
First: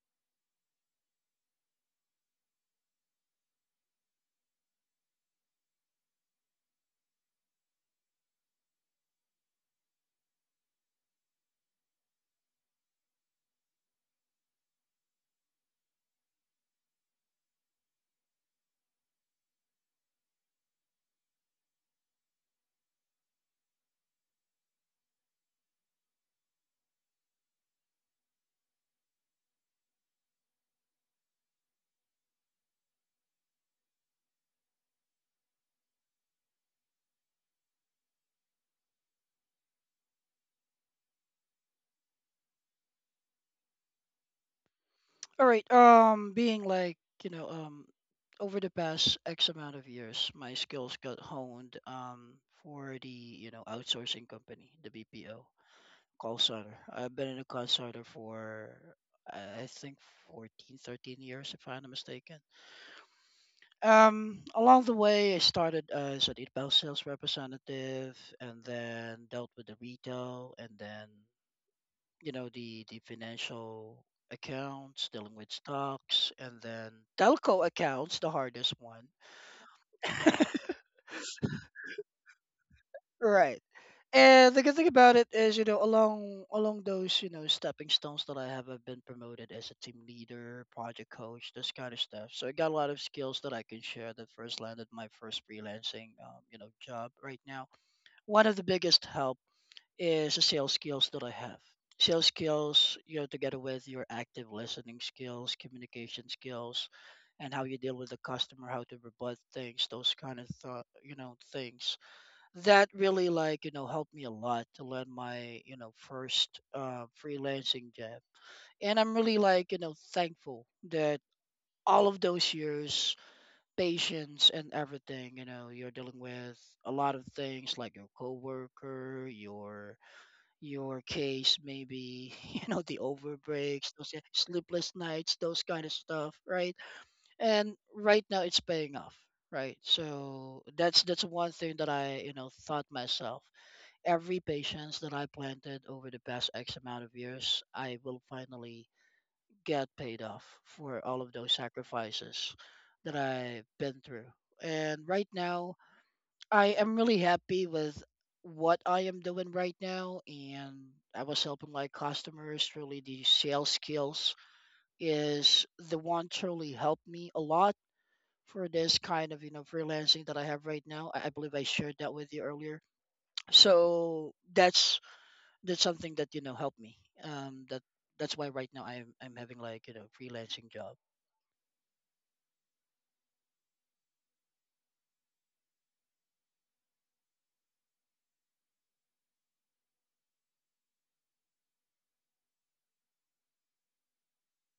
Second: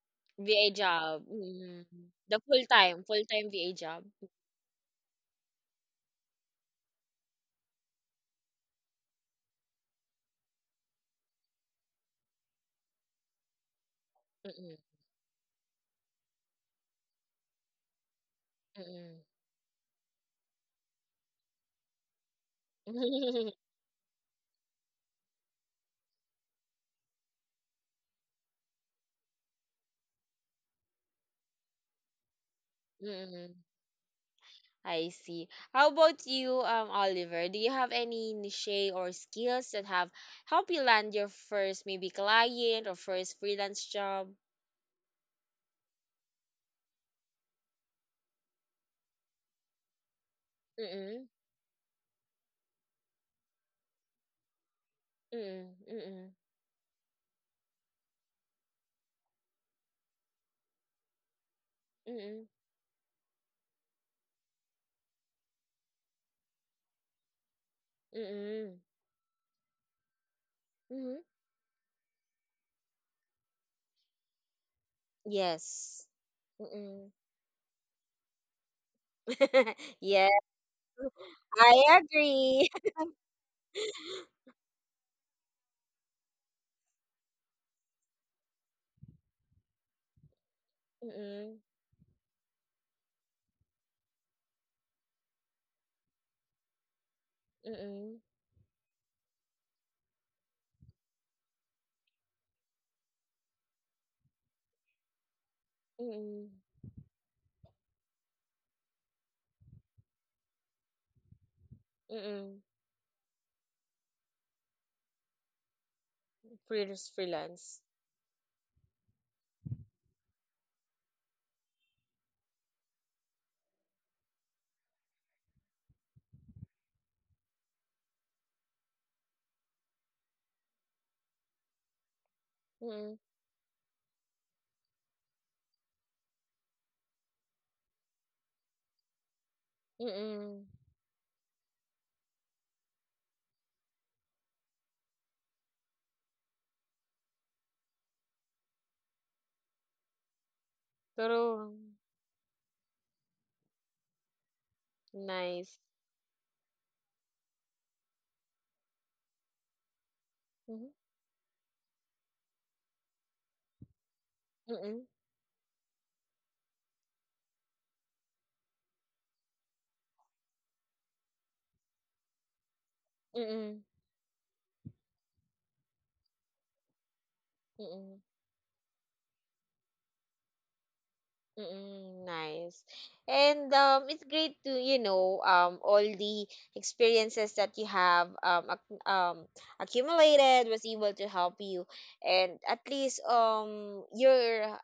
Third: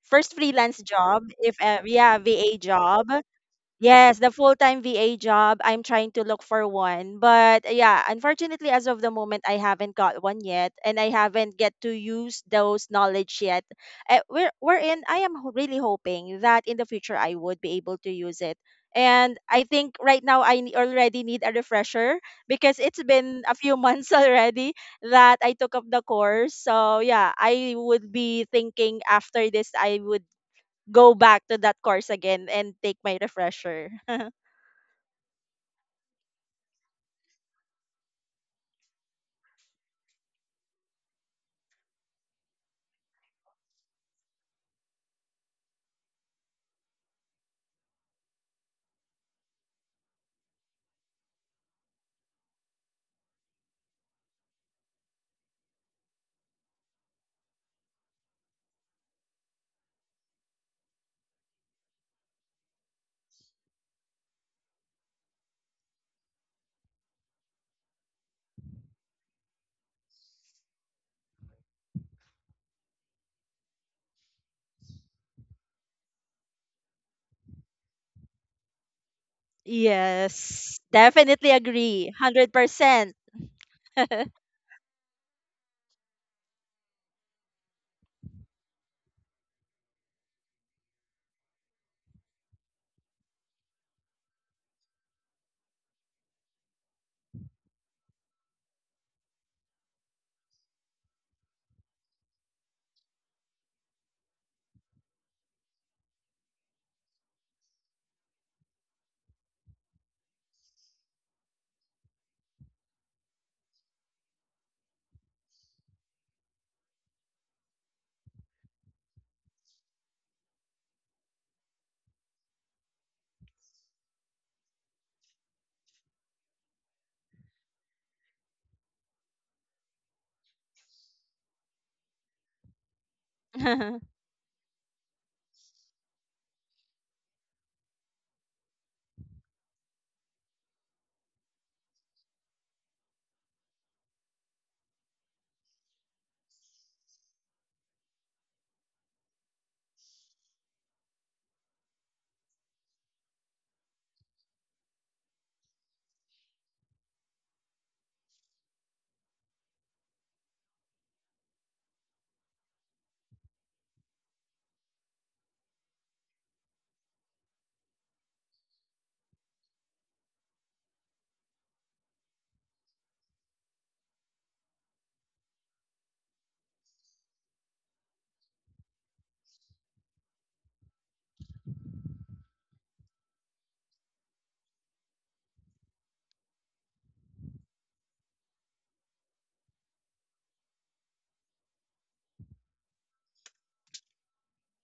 first
VA
freelance
job.
job, if
Mm.
yeah,
The
VA
full-time,
job.
full-time VA job.
Yes, the full-time VA job. I'm trying to look for one. But yeah, unfortunately, as of the moment, I haven't got one yet, and I haven't get to use those knowledge yet.
Mm-mm.
Wherein I am really hoping that in the future I would be able to use it.
Mm-mm.
And I think right now I already need a refresher because it's been a
*laughs*
few months *laughs* already that I took up the course. So yeah, I would be thinking after this I would go back to that course again and take my
Mm-mm.
refresher. *laughs*
I see. How about you, Oliver? Do you have any niche or skills that have helped you land your first, maybe, client, or first freelance job?
All right. Being like, you know, over the past X amount of years, my skills got
Mm-mm.
honed for the, you know, outsourcing company, the BPO
Mm-mm. Mm-mm.
call center. I've been in a call center for I think 14, 13 years if I'm not mistaken.
Mm-mm.
Along the way, I started as an inbound sales representative, and
Mm-mm.
then dealt with the retail, and then
Mm-mm.
you know the financial accounts, dealing with
Yes.
stocks, and then
Mm-mm.
telco accounts, the hardest one.
*laughs* Yeah,
Yes, definitely
I
agree.
agree.
100%.
Right.
*laughs*
And the good thing about it is, you know, along those, you know, stepping stones that I have, I've been promoted as a team leader, project coach,
Mm-mm.
this kind of stuff. So I got a lot of skills that I can share that first landed my first freelancing, you know, job right now.
Mm-mm.
One of the biggest help is the sales skills that I have. Sales skills, you know, together with your active listening skills, communication
Mm-mm.
skills, and how you deal with the customer, how to rebut things, those kind of you know things.
Mm-mm.
That really like helped me a lot to land my first
Freelance, freelance.
freelancing job, and I'm really like thankful that all of those years patience and everything you're dealing with a lot of things like your coworker, your case maybe *laughs* the
Mm,
overbreaks,
*laughs*
those sleepless nights, those kind of stuff, right? And right now it's paying off, right? So
mm.
that's one thing that I thought myself. Every patience that I planted over the past x amount of years, I will finally get paid off for all of those
True.
sacrifices that I've been through. And right
Nice.
now, I am really happy with what I am doing right now.
Mhm,
And I was helping my customers. Really, the sales skills
mm,
is the one truly helped me a lot for this kind of freelancing that I have right now. I believe I shared that with you earlier.
mm,
So that's something that helped me. Um, that
mm,
that's why right now I'm having like freelancing job.
mm. Nice. And it's great to, you know, all the experiences that you have accumulated was able to help you, and at least you're,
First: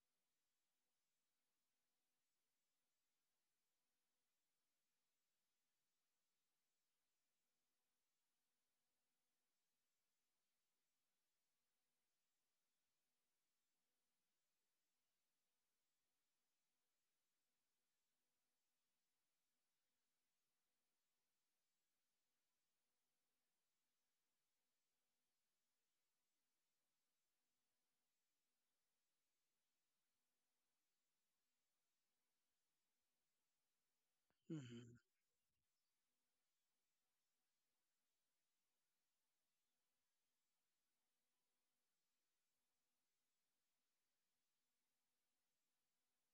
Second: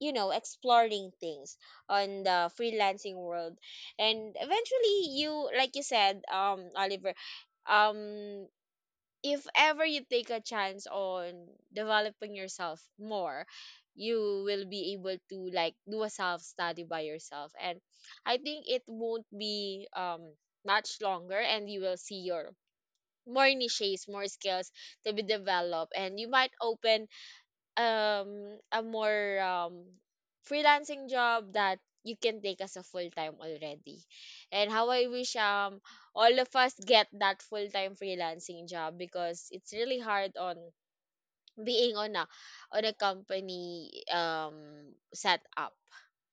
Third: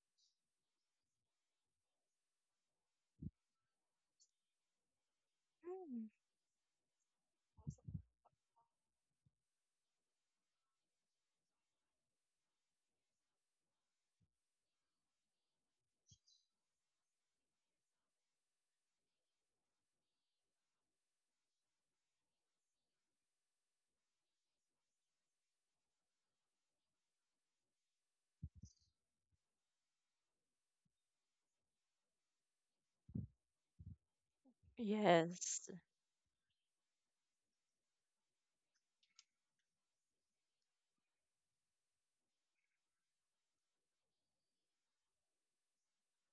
you know, exploring things on the freelancing world. And eventually, you, like you said, Oliver, um if ever you take a chance on developing yourself more, you will be able to, like, do a self study by yourself. And I think it won't be much longer and you will see your more niches, more skills to be developed, and you might open um a more freelancing job that you can take as a full time already. And how
Mhm.
I wish
Yes.
all of us get that full time freelancing job, because it's really hard on being on a company set up.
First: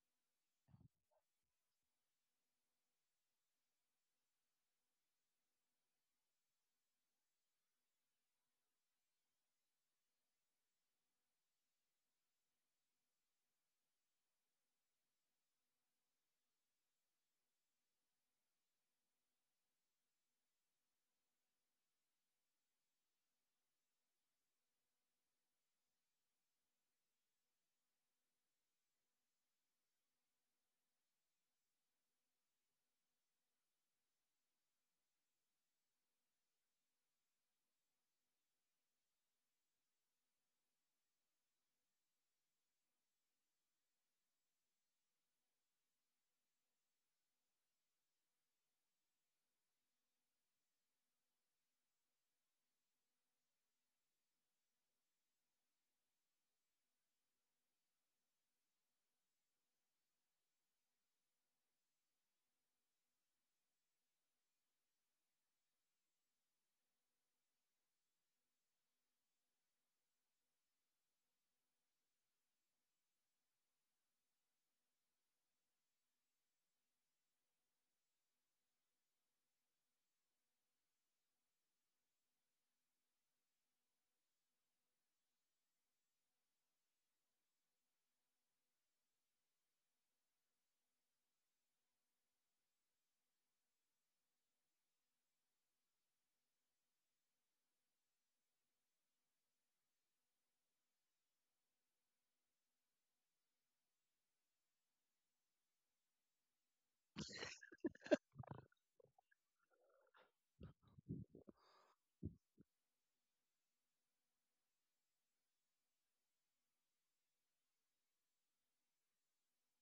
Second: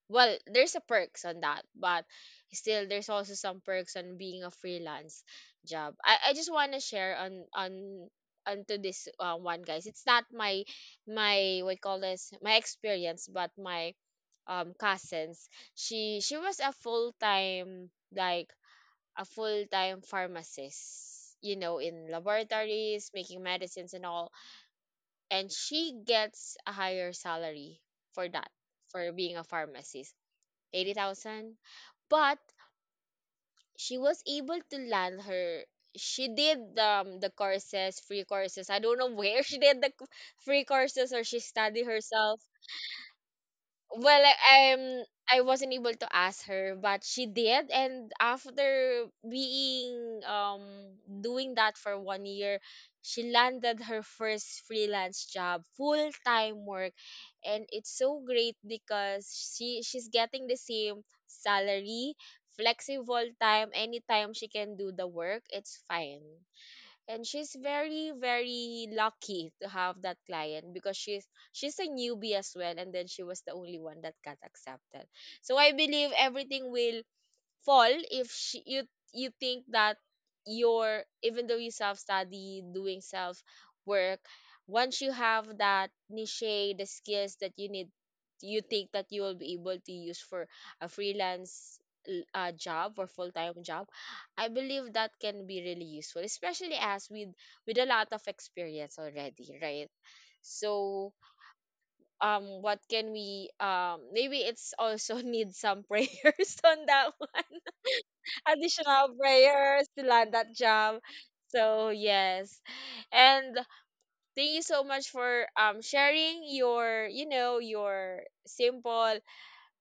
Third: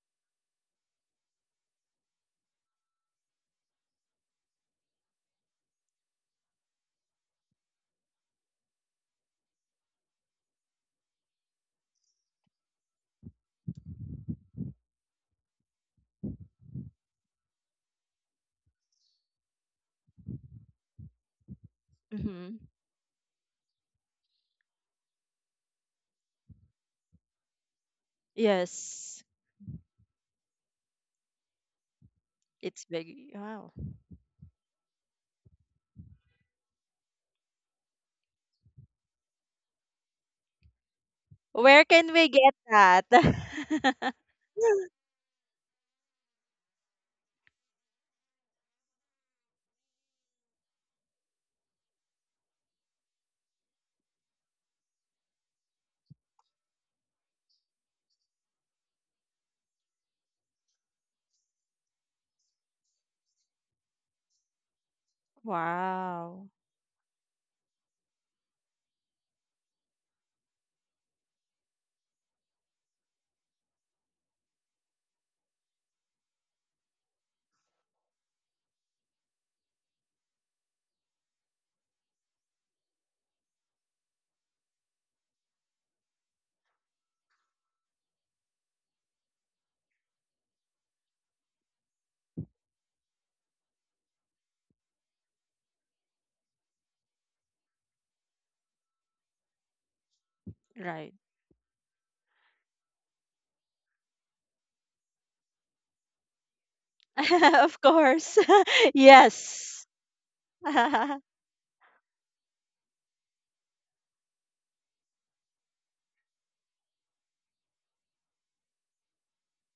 Well, there's a perks on that, but still there's also some perks on being a freelance job. I just want to share on onto this one, guys. It's not my, what you call this, my experience, but my cousins. She was a full-time, like a full-time pharmacist, you know, in
Hmm.
laboratories, making medicines and all. And she gets a higher salary for that, for
Yes.
being a pharmacist, 80,000. But
It's big. Wow.
she was able to land her, she did the courses, free courses, I don't know where, *laughs* she did the free courses, or she
Where
studied
can we
herself,
get that? *laughs*
well, like, i um, I wasn't able to ask her, but she did. And after being doing that for 1 year, she landed her first freelance job, full time work. And it's so great because she's getting the same salary, flexible time, anytime she can do the work, it's fine.
Wow.
And she's very, very lucky to have that client, because she's a newbie as well, and then she was the only one that got accepted. So I believe everything will fall if she, you think that you're, even though you self study, doing self work, once you have that niche, the skills that you need, you think that you will be able to use for a freelance job or full-time job, I believe that can be really useful, especially as with a lot of experience already, right? So
Right.
what can we, maybe it's also *laughs* need some prayers on that *laughs* one,
*laughs* Of course. *laughs*
additional prayers
Yes.
to land that job.
*laughs*
So yes, and thank you so much for sharing your, you know, your simple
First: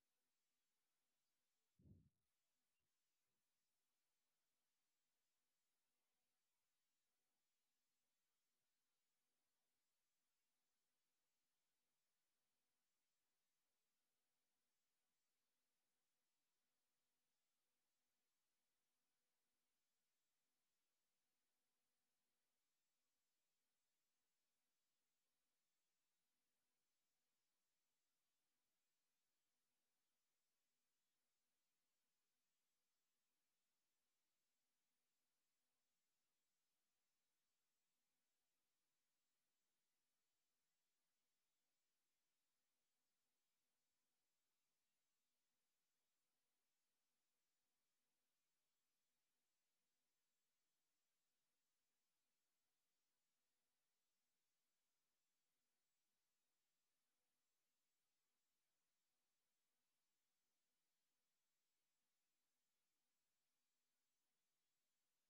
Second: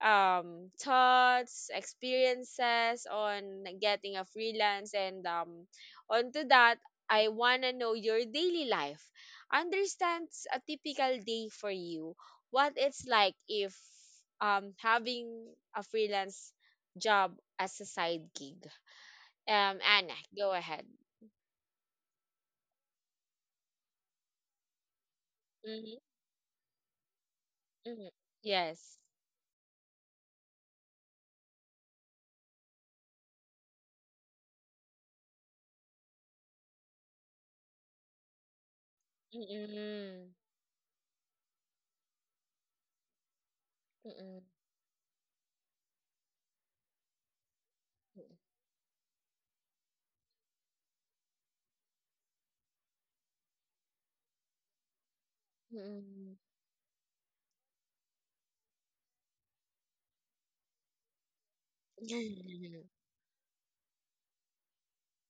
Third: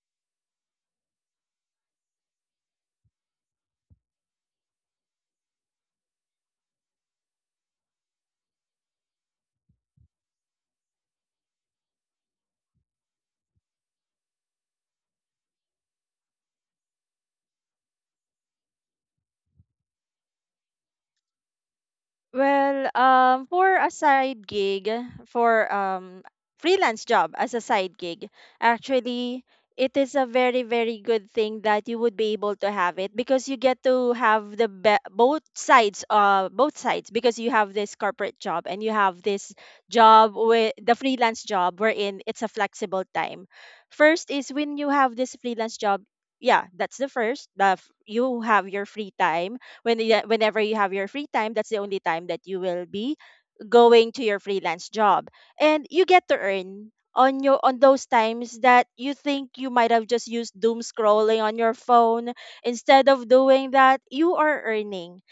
thoughts, experiences on getting a freelance. And onto that, I wanna know your daily life. Understands a typical day for you. What it's like if having a freelance job as a side gig. Anna, go ahead.
For a side gig, for
Mm-hmm,
freelance job as a side
mm-hmm.
gig,
Yes.
actually, it is a very, very good thing that you would be able to have it because you get to have both sides, both sides, because you have this corporate job and you have this
Mm-mm,
job with the freelance job wherein it's a flexible time. First
mm-mm,
is when you have this freelance job, yeah, that's the first. You have your free time when you, whenever you have your free time, that's the only time that you will be going to your freelance job, and you get to
mm-mm,
earn on your on those times that you think you might have just used doom scrolling on your phone.
mm-mm,
Instead of doing that, you are earning.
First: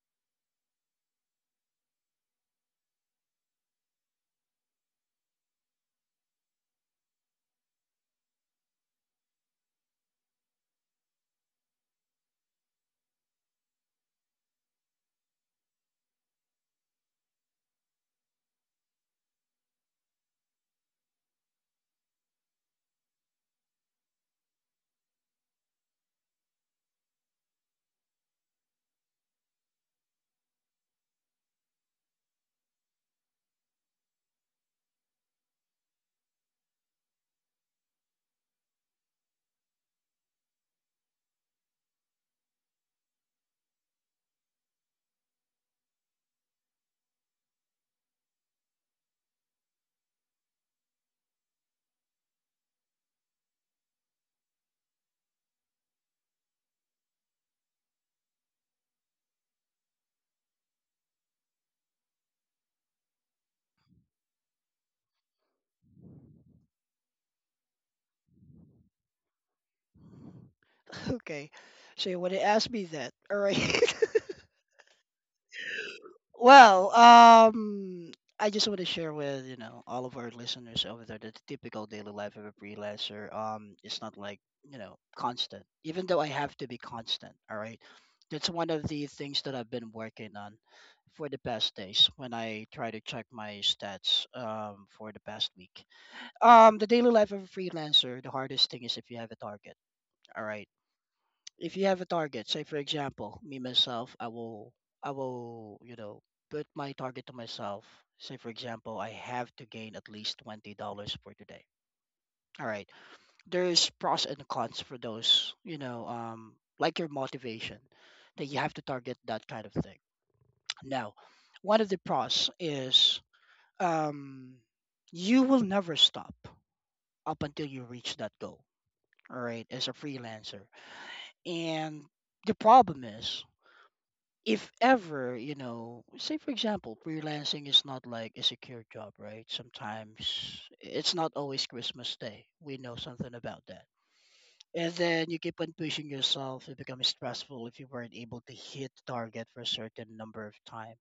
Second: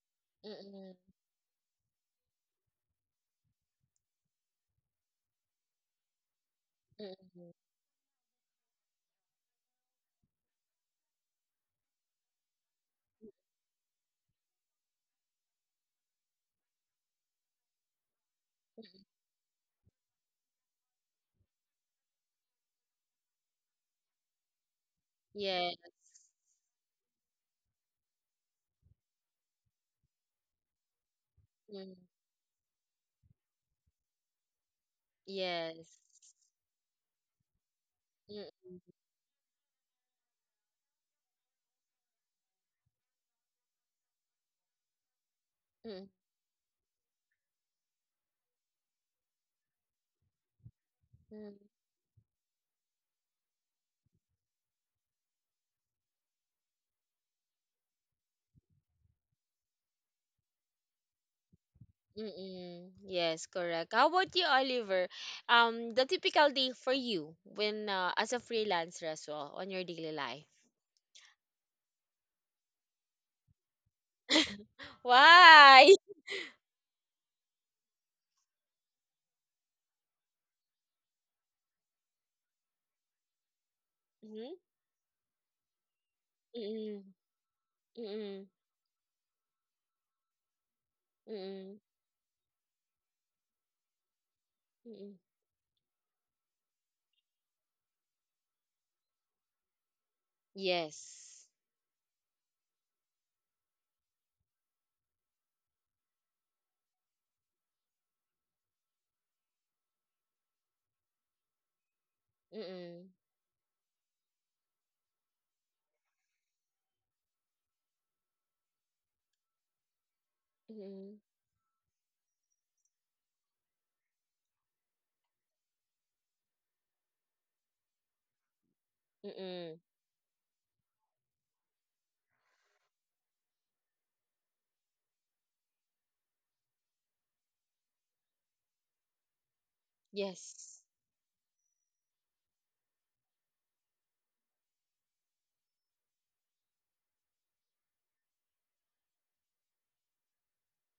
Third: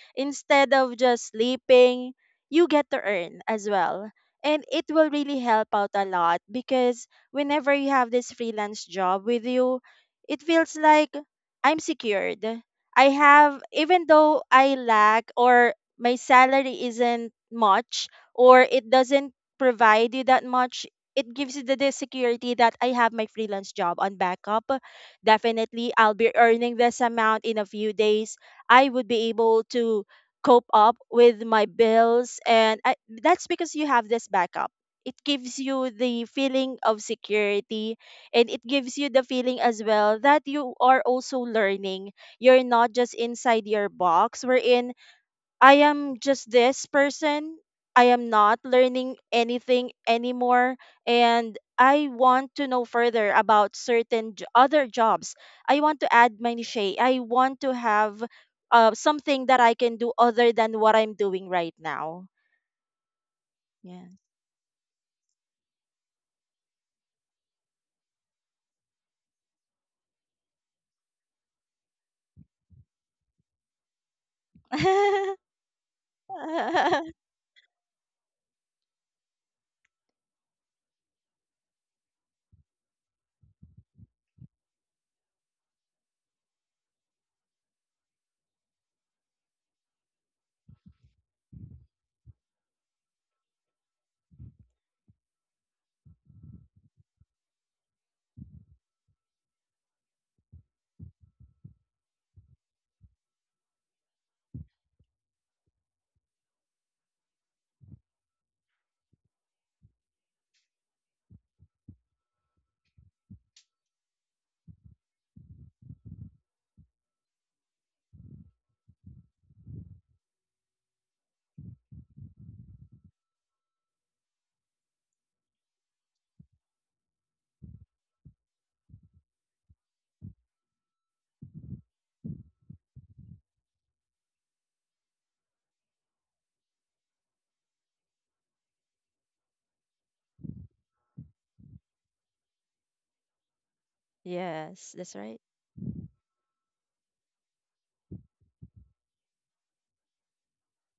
*laughs*
Instead
mm-mm,
of just sleeping, you get to earn as well, and it will really help out a lot because
mm-mm.
whenever you have this freelance job with you, it feels like I'm secured. I have, even though I lack or my salary isn't much or it doesn't provide you that much, it gives you the security that I have my freelance job on backup.
Yes.
Definitely, I'll be earning this amount in a few days. I would be able to cope up with my
Mm,
bills. That's because you have this backup. It gives you
yes.
the feeling of security, and it
Mm-mm,
gives you the feeling as well that you are also learning. You're not just inside your box wherein I am just this person. I am not learning anything anymore
mm-mm,
and I want to know further about certain other jobs. I want to add my niche. I want to have something that I can do other than what I'm doing right now.
mm-mm. Yes, correct.
Yeah.
How about you, Oliver? The typical day for you when as a freelancer as well on your daily life.
*laughs* Okay. So you want to ask me that. All right. *laughs*
*laughs* Why?
Well,
*laughs*
I just want to share with, all of our listeners over there that the typical daily life of a freelancer, it's not like,
Mm-hmm,
constant. Even though I have to be
mm-mm,
constant, all right.
mm-mm,
That's one of the things that I've been working on for the past
mm-mm,
days when I try to check my stats for
mm-mm.
the past week. The daily life of a freelancer, the hardest thing is if you have a target. All right.
Yes.
If you have a target, say for example, me myself, I will, put my target to myself. Say for example, I have to gain at least $20 for today. All right.
Mm-mm.
There's pros and cons for those, like your motivation that you have to target that kind of thing. Now,
Mm-mm.
one of the pros is um you will never stop up until you reach that goal. All right,
Mm-mm.
as a freelancer. And the problem is if ever, say for example, freelancing is not like a secure job, right? Sometimes
Yes.
it's not always Christmas Day. We know something about that. And
Yes, that's
then you
right.
keep on pushing yourself. It becomes stressful if you weren't able to hit target for a certain number of time.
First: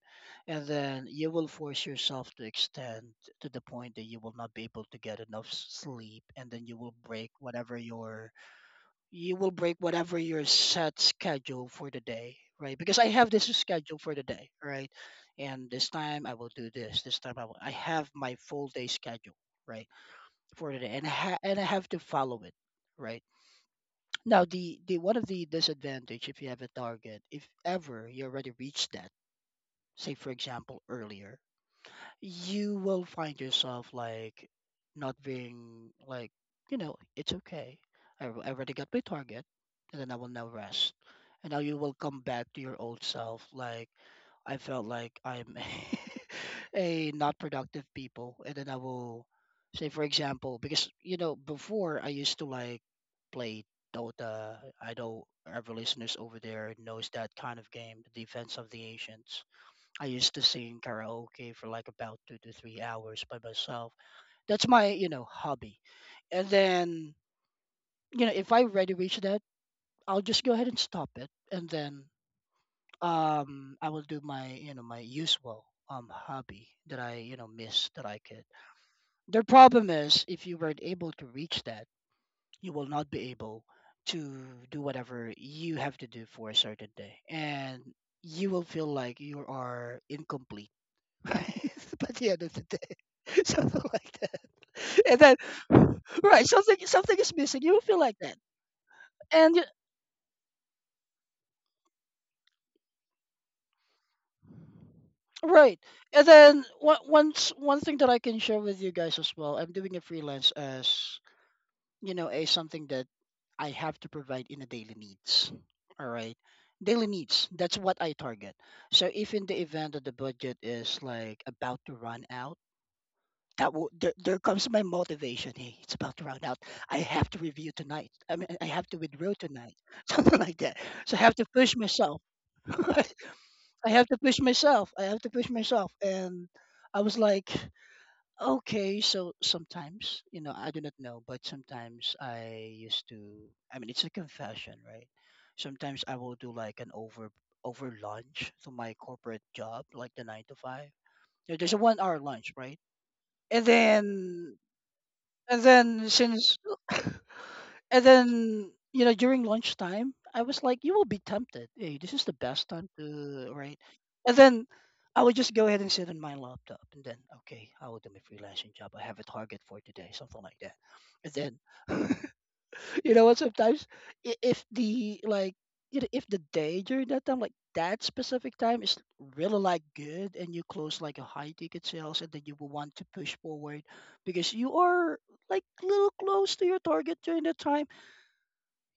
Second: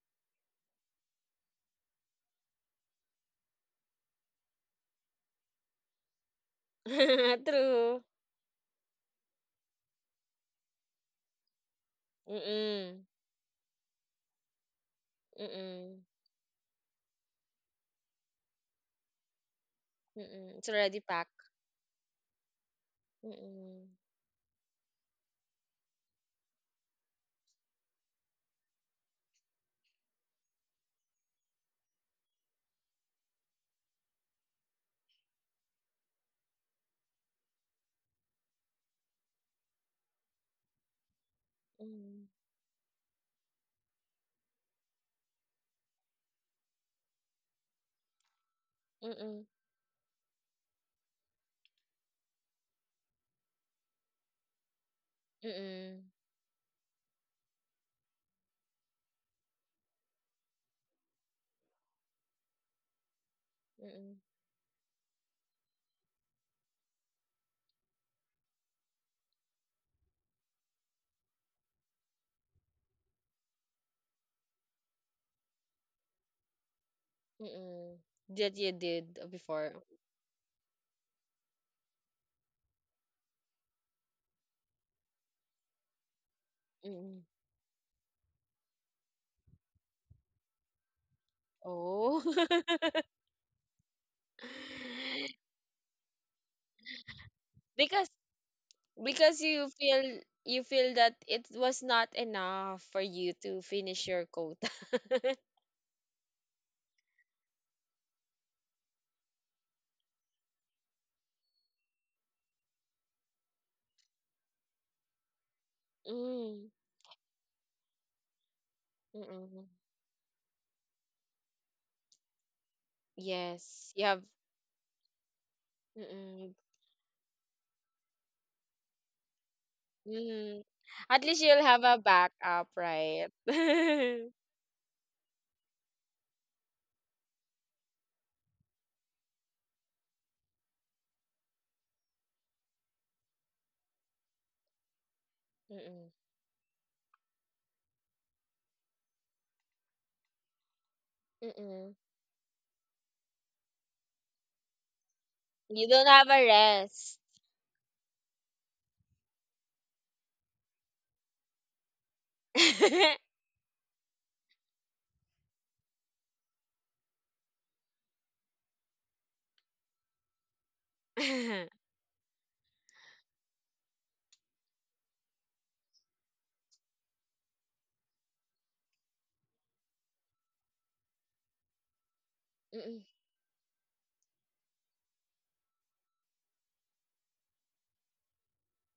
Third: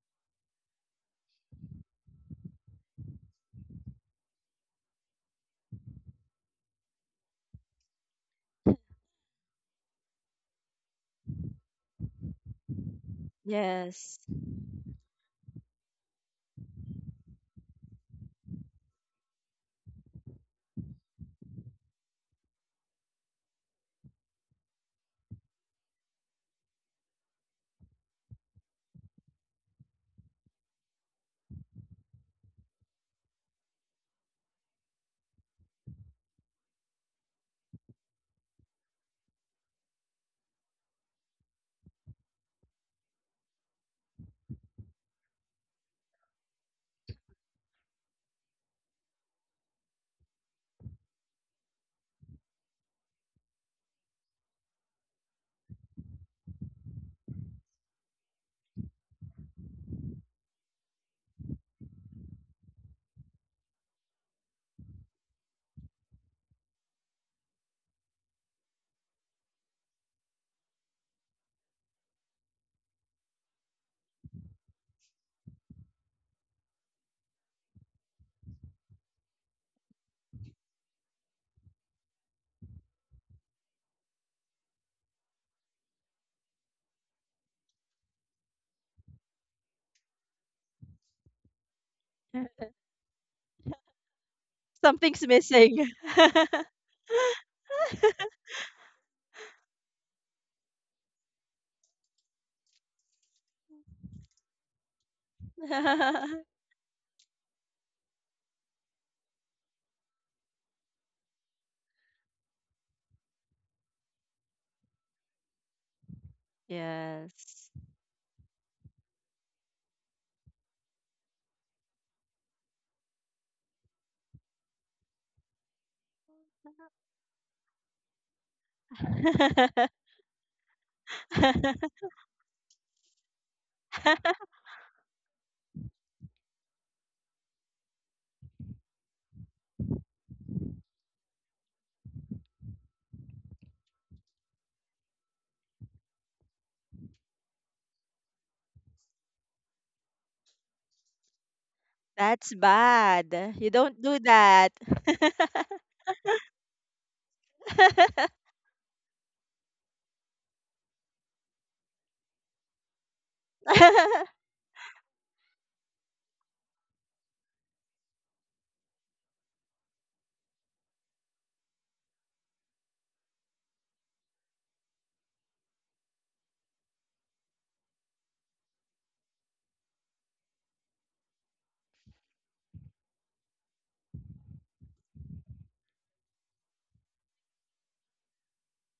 And then you will force yourself to extend to the point that you will not be able to get enough sleep. And then
*laughs* True.
you will break whatever your set schedule for the day, right? Because
Mm-mm.
I have this schedule for
Yes.
the day, right? And this
Mm-mm.
time I will do this. This time I will. I have my full day schedule, right,
Mm-mm. It's
for the day,
already
and I
packed.
ha- and I have to follow it, right?
Mm-mm.
Now the one of the disadvantage if you have a target, if ever you already reached that, say for example earlier, you will find yourself like not being like it's okay. I already got my target, and then I will now rest, and now you will come
Mm-mm.
back to your old self like I felt like I'm *laughs* a not productive people. And then I will,
Mm-mm.
say for example, because before I used to like play dota. I know our
Mm-mm.
listeners over there knows that kind of game, the defense of the ancients. I used to sing karaoke for like about 2 to 3 hours by myself.
Mm-mm.
That's my, hobby. And then, if I already reach that, I'll just go ahead and stop it. And then I will do my usual hobby that I, miss
Mm-mm.
that I could.
That you did
The
before.
problem is if you weren't able to reach that, you will not be able to do whatever you have to do for a certain day.
Mm-mm.
And you will feel like you are incomplete, right? *laughs* By
Oh.
the end of the
*laughs*
day,
*laughs*
*laughs* something like that. And
Something's
then,
missing.
*sighs* right, something is missing. You will feel
because
like that,
because
and you-
you feel that it was not enough for you to finish your quota. *laughs*
right, and
*laughs*
then
*laughs*
one thing that I can share with you guys as well. I'm doing a freelance as a something that I have to provide in a daily needs. All right,
Mm.
daily needs.
Yes.
That's what I target. So if in the
Mm-mm.
event that the budget is like about to run out,
Yes, you
there,
have.
there comes my motivation. Hey, it's about to run
Mm,
out. I have to review tonight. I mean, I have to withdraw tonight,
*laughs*
*laughs* something like
mm.
that. So I
At
have
least
to
you'll
push
have a
myself.
backup,
*laughs*
right?
I have to
*laughs*
push myself. I have to push myself. And I was like, okay. So sometimes, I do not know, but sometimes I used to. I mean, it's a confession, right? Sometimes
Mm,
I will do like an over lunch to my corporate job, like the nine to five. There's a
mm.
1-hour lunch,
That's
right?
bad.
And
You don't
then
do that.
and
You don't
then
have a
since
rest.
*laughs* and
*laughs*
then during lunchtime, I was like, you will be tempted. Hey, this is the best time to,
*laughs*
right. And then I would just go ahead and sit on my laptop and then okay, I will do my freelancing job. I have a target for today, something like that. And then you know what, sometimes if the if the day during that time, like that specific time is really like good and you close like a high ticket sales, and then you will want
Mm,
to push forward because you are like little close to your target during that time,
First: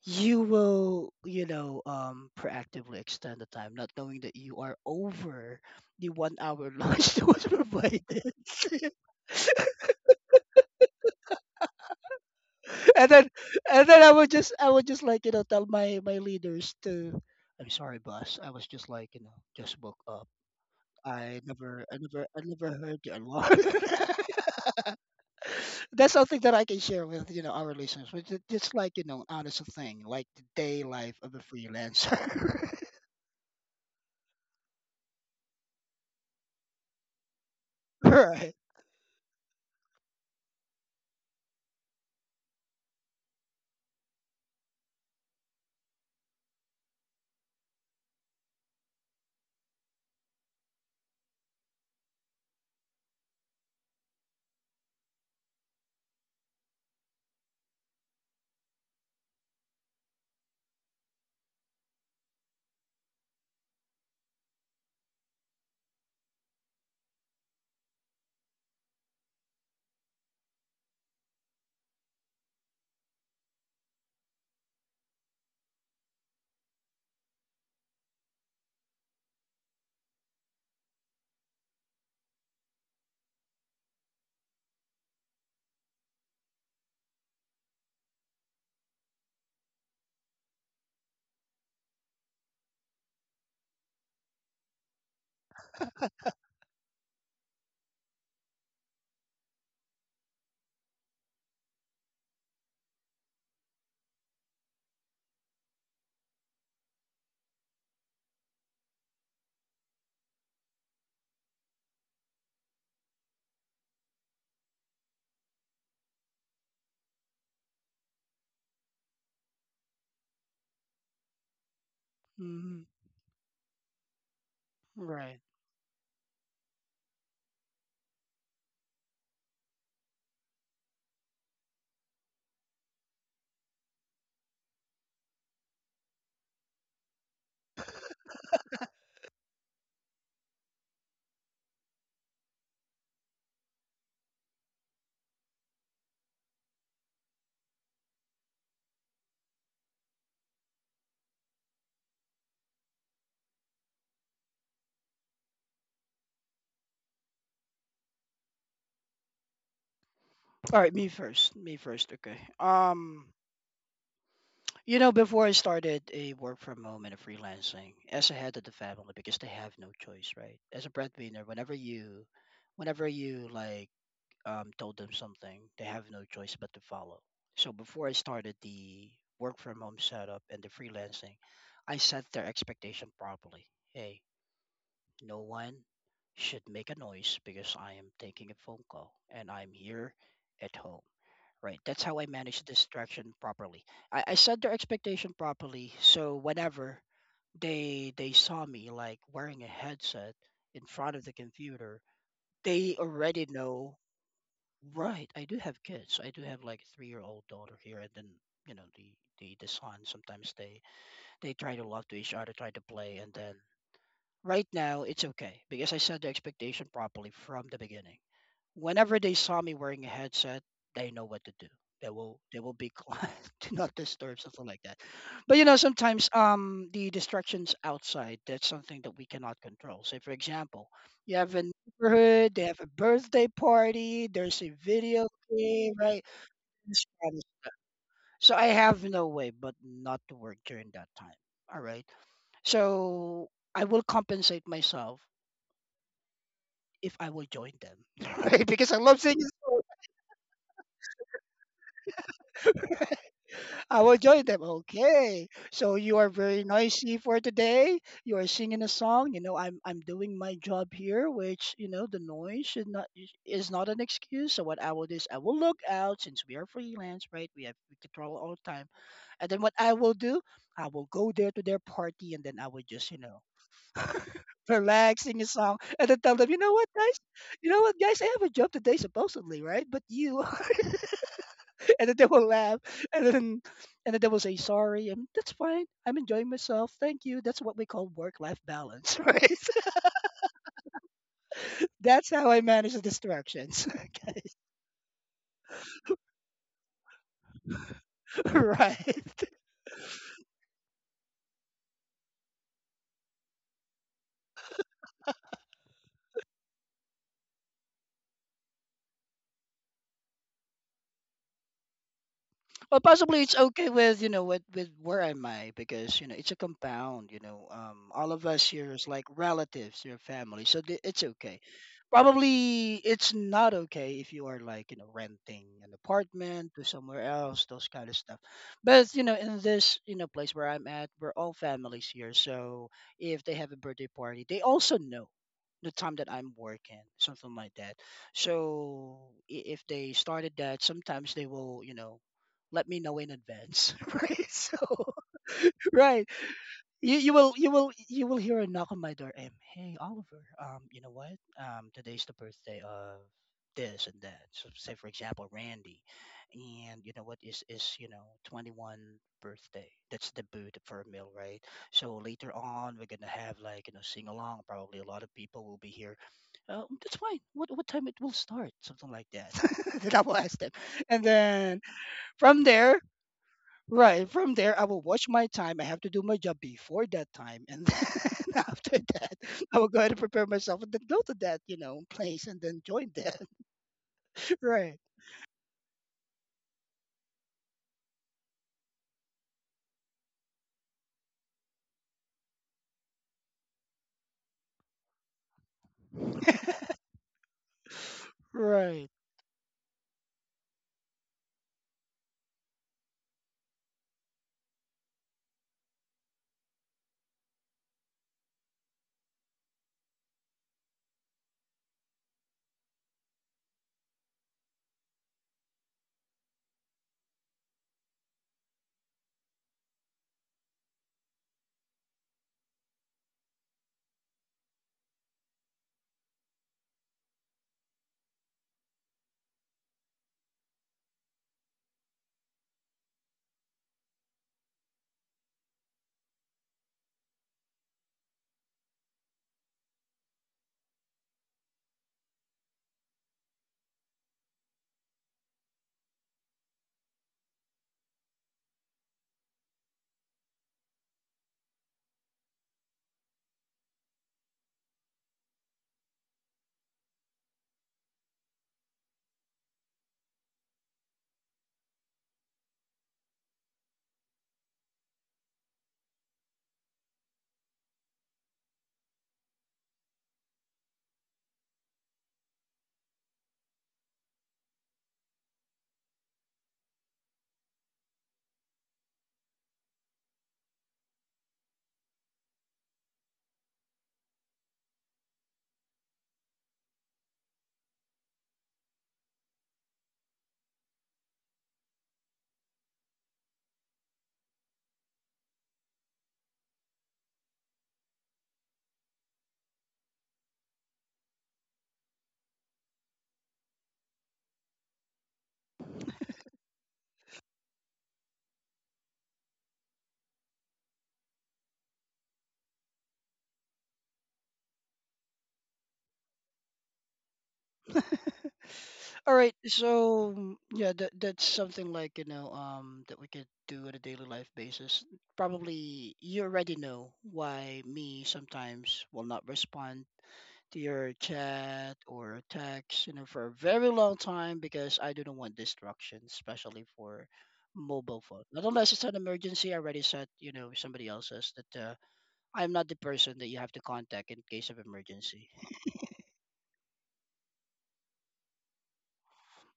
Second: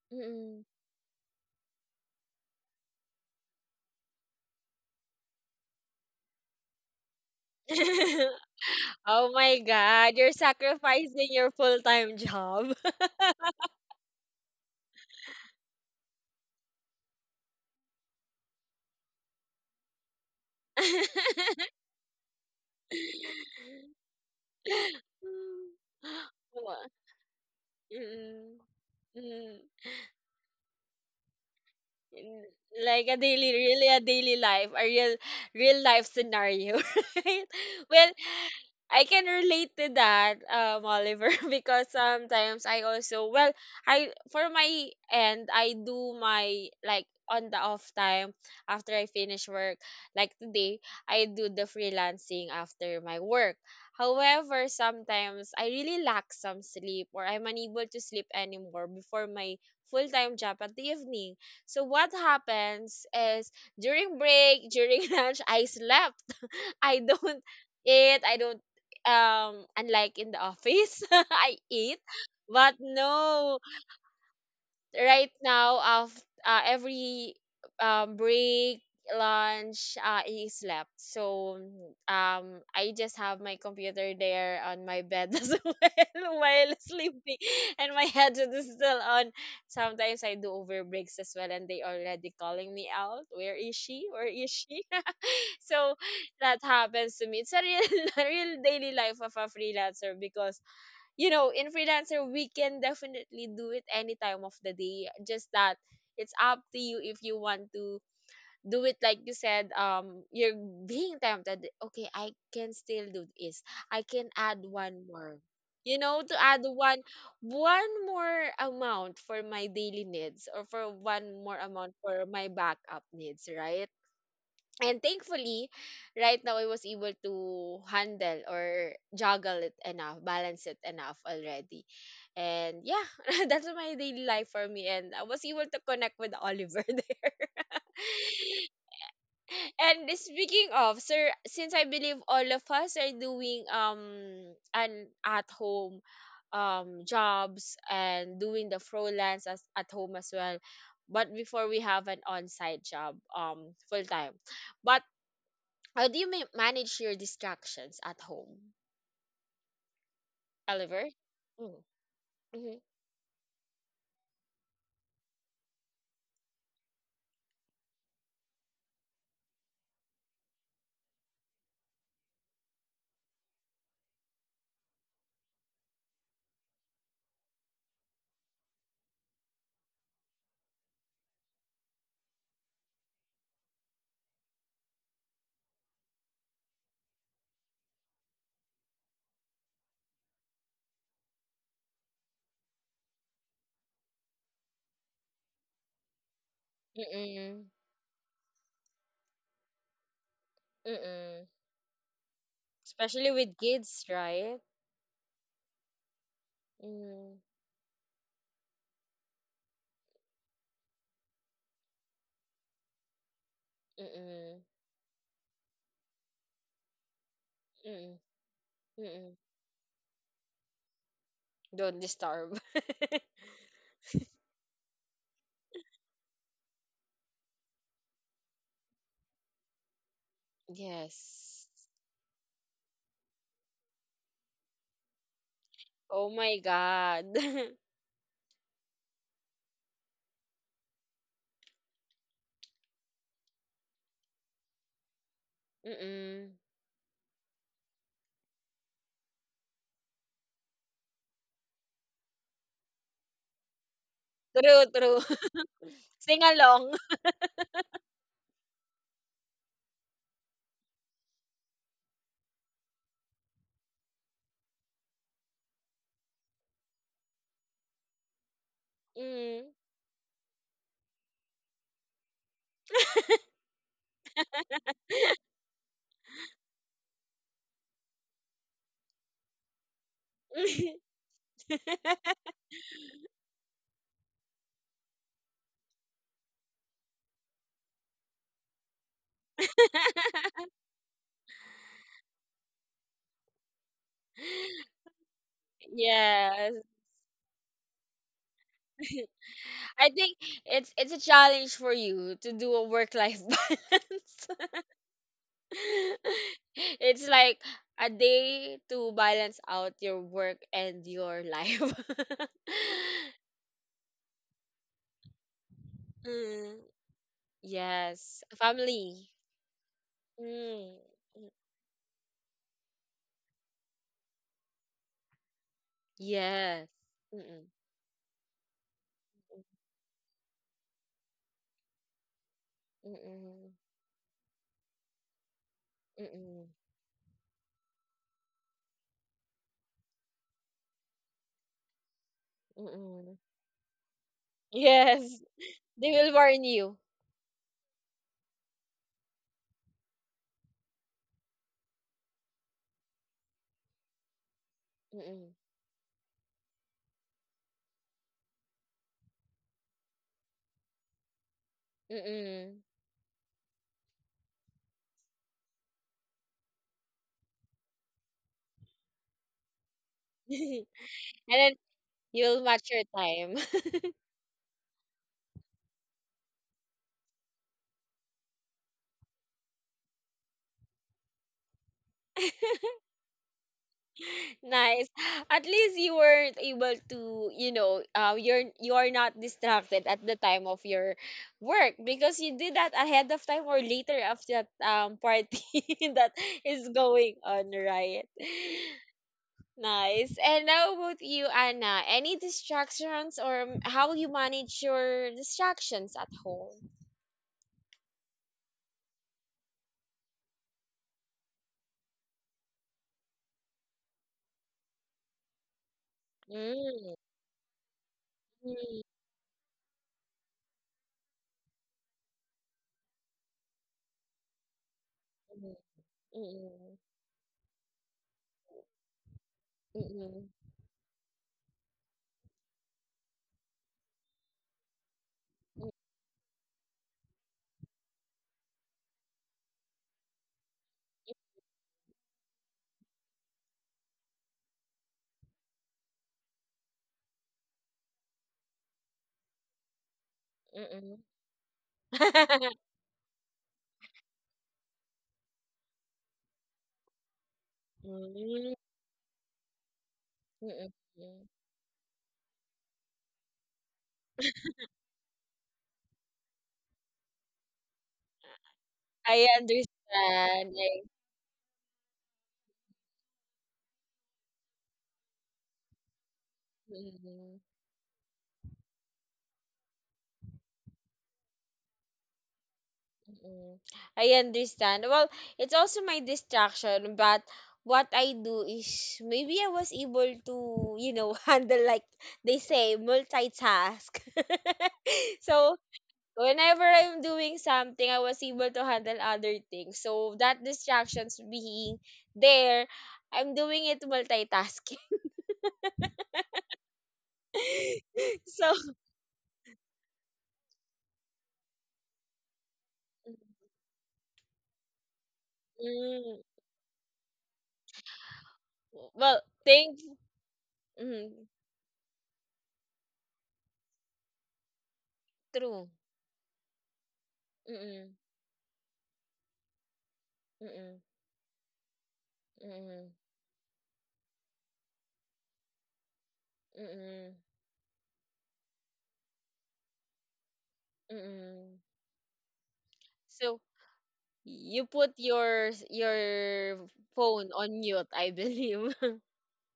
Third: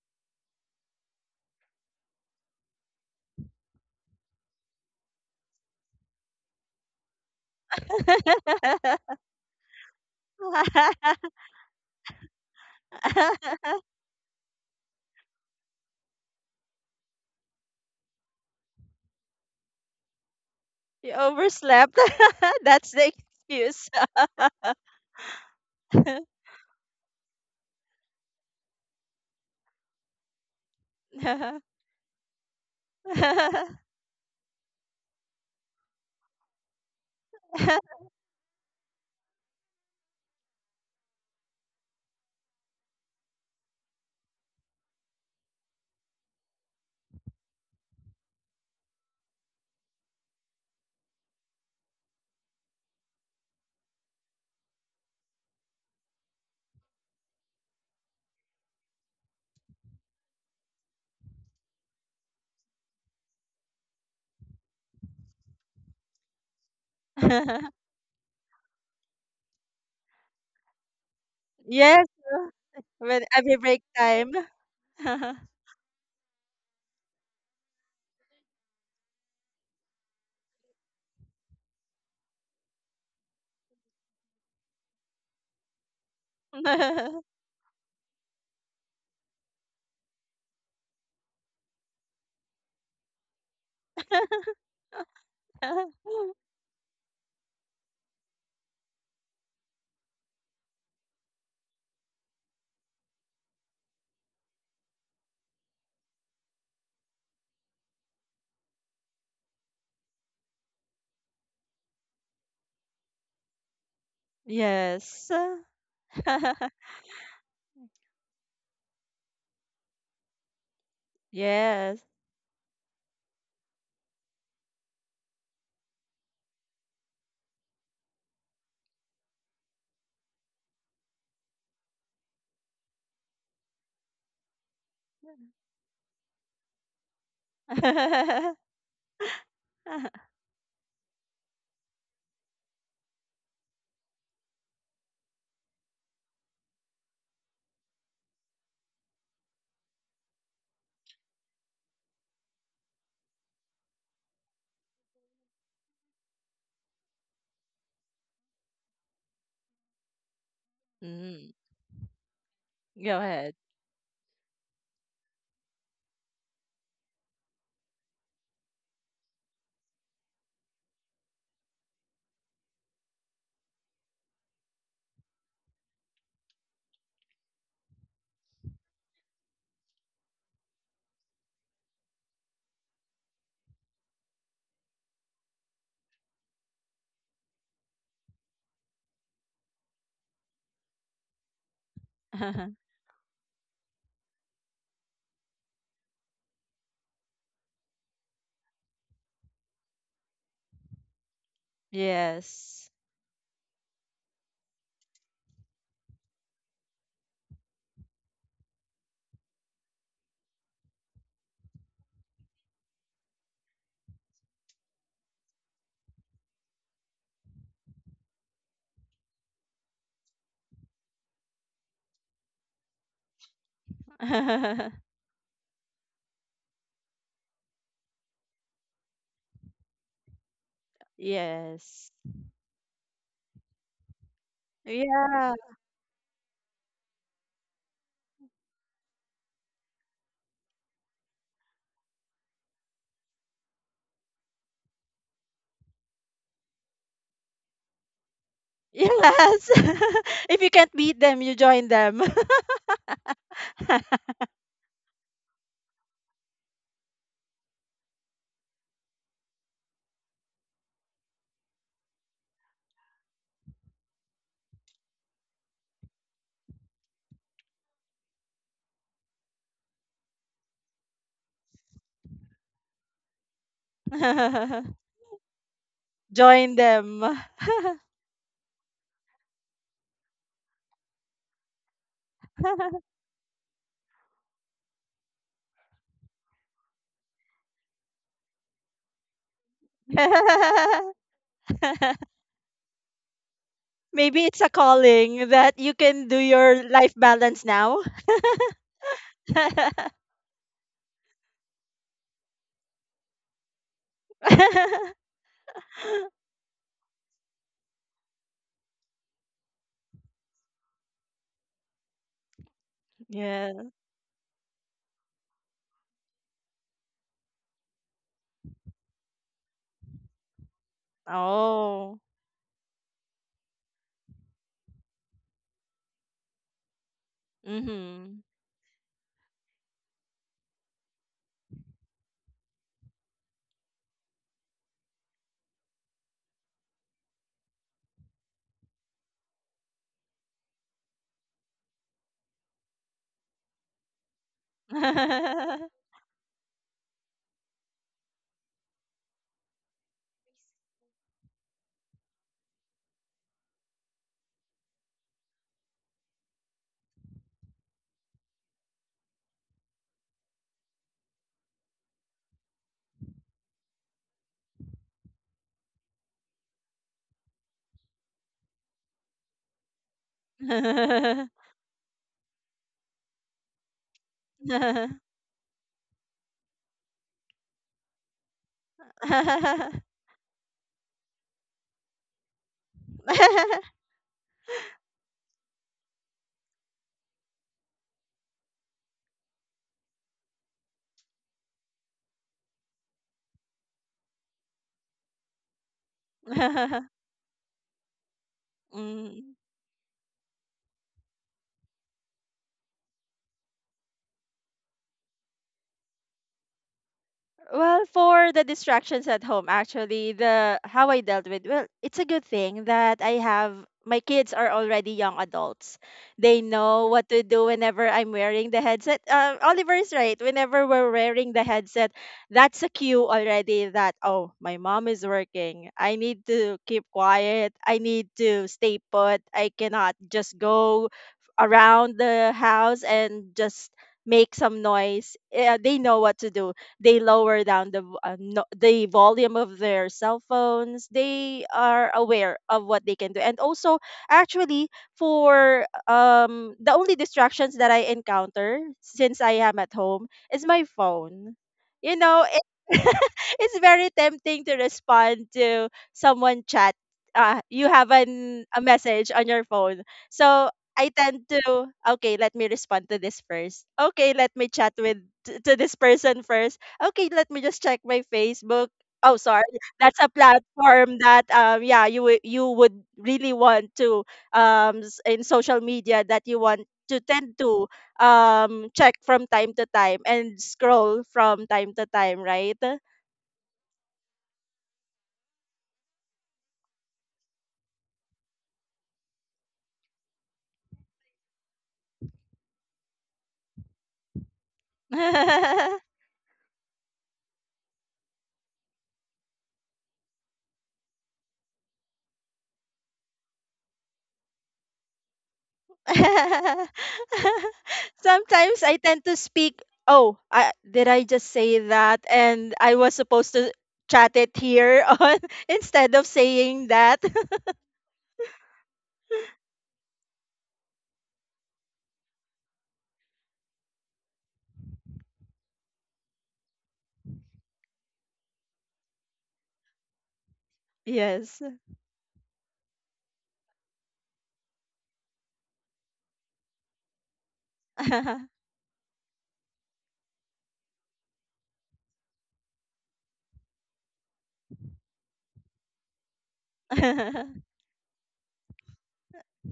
you
mm.
will proactively extend the time, not knowing that you are over the 1-hour lunch *laughs* that was provided.
*laughs*
*laughs*
Oh my God, you're sacrificing your full-time job.
And then I would just like tell my leaders to, I'm sorry boss, I was just like just woke up.
You
*laughs*
overslept.
I
*laughs*
never
That's
heard
the
the alarm.
excuse.
*laughs* That's something that I can
Wa-
share with our listeners, which is
Mm,
just like
mm.
honest thing, like the day life of a freelancer.
Like a daily,
*laughs*
really a daily life, a real, real life scenario, *laughs* right?
*laughs*
Well,
Right.
I can relate to that, Oliver, *laughs* because sometimes I also, well, I for my end, I do my, like, on the off time after I finish work. Like today, I do the freelancing after my work. However, sometimes I really lack some sleep or I'm unable to sleep anymore before my full-time job at the evening. So what happens is, during break, during *laughs* lunch, I slept. I don't eat. I don't, unlike in the office, *laughs* I
*laughs*
eat.
Yes,
But
when every
no,
break time.
right
*laughs*
now of every break, lunch, he slept. So I just have my computer there on my bed *laughs* as well, while sleeping, and my headset is still on. Sometimes I do over breaks as well and they already calling me out, where is she, where is she? *laughs* So that happens to me. It's a real, *laughs* a real daily life of a freelancer. Because, you know, in freelancer, we can definitely do it any time of the day. Just that it's up to you if you want to do it. Like you said, you're being tempted. Okay, I can still do this. I can add one
Yes.
more.
*laughs*
You know, to add one more amount for my daily needs, or for one more amount
Yes.
for my
Mhm.
backup needs, right? And
Right.
thankfully, right now I was able to handle or juggle it enough, balance it enough already. And yeah, *laughs* that's my daily life for me. And I was able to connect with Oliver *laughs* there.
*laughs*
And speaking of, sir, since I believe all of us are doing an at home jobs, and doing the freelance as at home as well, but before we have an on-site job, full time. But how do you manage your distractions at home,
All right, me
Oliver?
first,
Mm,
me
Mm.
first, okay.
Mm-hmm.
go ahead.
You know, before I started a work from home and a freelancing as a head of the family, because they have no choice, right? As a breadwinner, whenever you like, told them something, they have no choice but to follow. So before I started the work from home setup and the freelancing, I set their expectation properly. Hey, no one should make a noise because I am taking a phone call and I'm here at home. Right. That's how I manage
*laughs*
distraction properly. I set their expectation properly. So whenever
Mm-mm.
they saw me like wearing a headset in front of the
Mm-mm.
computer, they
Yes.
Especially
already
with
know,
kids, right?
right, I do have kids. I do have like a 3-year
Mm-hmm.
old daughter here and then, the, the son sometimes they try to love to each other, try to play, and then
Mm-mm.
right now it's okay because I set the expectation properly from the beginning.
Mm-mm.
Whenever they
Mm-mm.
saw me wearing a headset, they know what to do.
Don't
They will they
disturb.
will be quiet,
*laughs*
*laughs* do not disturb, something like that.
*laughs*
But sometimes the distractions outside, that's something that we cannot control. Say for example, you have a
Yes.
Yes.
neighborhood, they have a birthday party, there's a video
Yeah.
game, right?
Oh my
This kind
God.
of-
*laughs*
So I have no way but not to work during that time. All right. So I will compensate myself
Mm-mm.
if I will join them. *laughs* Right? Because I love singing,
Yes. *laughs* If you can't beat them, you join them.
I will join them.
True, true.
Okay. So
*laughs*
you are
Sing
very
along.
noisy
*laughs*
for today. You are singing a song. You know, I'm doing my job here, which the noise should not is not an excuse. So what I will do is I will look out since we are freelance, right? We control all the time. And then what
Mm.
I will do, I will go there to their party, and then I will just
*laughs*
relax, sing a song, and then tell them,
Join them.
you know what,
*laughs*
guys, I have a job today supposedly, right? But you And then they will laugh, and then they will say sorry, and that's fine, I'm enjoying myself, thank you. That's what we call work life balance. *laughs* Right.
*laughs*
That's how I manage the distractions. *laughs* Okay.
Maybe it's a calling that you can do
Yes.
your life balance now.
*laughs*
*laughs*
Right.
I think
*laughs*
it's a challenge for you to do a work life *laughs* balance. *laughs* It's like a day to balance out your work and your life. *laughs*
Well, possibly it's
Yeah.
okay with with where am I, because it's a
Mm,
compound. All
yes,
of us here is like
family.
relatives, your family, so
Mm,
it's okay.
Oh.
Probably it's not okay if you are like renting an apartment to
yes.
somewhere else,
Mm-mm,
those kind of stuff.
Mm-hmm.
But in this place where I'm at, we're all families here. So if they
mm-mm,
have a birthday party, they also know the time that I'm
mm-mm,
working, something like that. So if they started that, sometimes they will, let me know in
mm-mm.
advance. *laughs* Right. So
Yes,
*laughs*
they
right,
will warn you.
you will hear a knock on my door. Hey Oliver, you know what, today's the birthday of this and that. So, say for example,
Mm-mm,
Randy, and you know what, is 21 birthday. That's the boot for a meal, right? So later
mm-mm.
on we're gonna have like, sing along. Probably a lot of people will be here. Oh, that's fine. What time it will start, something like that. *laughs* Then I will
*laughs*
ask them.
And
And
then
then from
you'll match
there.
your time. *laughs*
Right. From there, I will
*laughs*
watch my time. I have to do my job before that time. And *laughs* then after that, I will
*laughs*
go ahead and prepare myself and then go to that, place and then join that. *laughs* Right.
Nice. At least you weren't able to, you're not distracted at the time of your work because you did that ahead of time or later of that party *laughs* that is going on, right?
Right.
Mm.
Nice. And how about you, Anna? Any distractions or how you manage your distractions at home?
Well, for the distractions at home, actually, the how I dealt with, well, it's a good thing that I have my kids are already young adults. They know
Mm.
what to do whenever I'm wearing the
Mm.
headset. Oliver is right. Whenever we're wearing the headset, that's a cue already that oh, my mom is working. I need to
Mm.
keep quiet. I need to stay put. I cannot
Mm.
just go around the house and just make some noise.
Mm.
They know what to do. They lower down the v- no, the volume of their cell phones. They are aware of what they can do. And also, actually, for the only distractions that I encounter since I am at home is
Mm.
my
Mm.
phone. You know it,
Mm. *laughs*
*laughs* it's very tempting to respond to someone chat. You have an
Mm.
a message on your phone, so
Mm.
I
Mm.
tend to, okay, let me respond to this first. Okay, let me chat with to this person first. Okay, let me just check my Facebook. Oh,
I
sorry. That's a
understand. I,
platform that yeah, you would really want to in social media that you want to
mm,
tend to check from time to time and scroll from time to time, right?
mm. I understand. Well, it's also my distraction, but what I do is maybe I was able to, you know, *laughs* handle like they say, multitask. *laughs* so
*laughs*
whenever I'm doing something, I was able to handle other things. So that distractions being there, I'm doing it multitasking. *laughs* So,
Sometimes I tend to speak, oh, I, did I just say that and I was supposed to chat it here on *laughs* instead of
mm,
saying that. *laughs*
All
well,
right.
thank.
So mm, yeah, that's
Mm,
something like, that we could do on a daily life basis.
true.
Probably you already know why
Mm-mm.
me sometimes will not respond to
Mm-mm,
your
Yes.
chat or text,
mm-mm,
for a very long time because I do not want distraction, especially for
mm-mm,
mobile phone. Not
*laughs*
unless it's an emergency. I already said, somebody else says that
mm-mm.
I'm not the person that you
So
have to contact in case of
you put
emergency.
your phone on mute, I believe. *laughs*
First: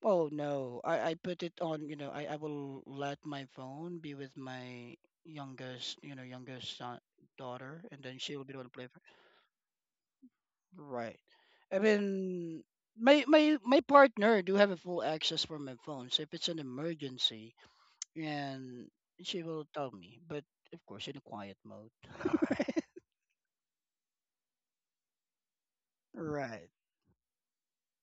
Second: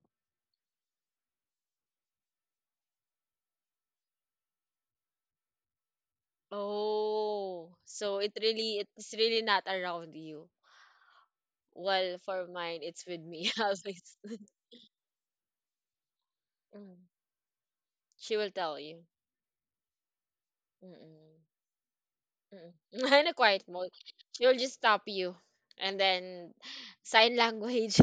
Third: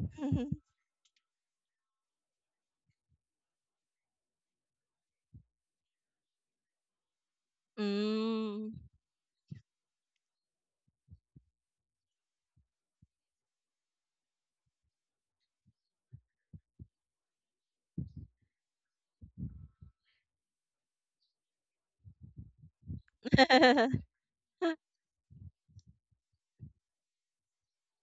Oh no, I put it on, I will let my phone be with my youngest son,
Oh,
daughter, and then
so it
she'll be able to
Mm.
really
play.
it's really not around you.
Right. I
Well, for
mean,
mine, it's with
my
me
my
*laughs*
my
always.
partner do have a full access for my phone, so if it's an
Mm.
emergency,
She will tell
and
you.
she will tell me. But of course, in a
Mm-mm.
quiet mode. *laughs*
Mm-mm. *laughs* In a quiet mode,
*laughs*
she will just stop you, and then
Right.
sign language.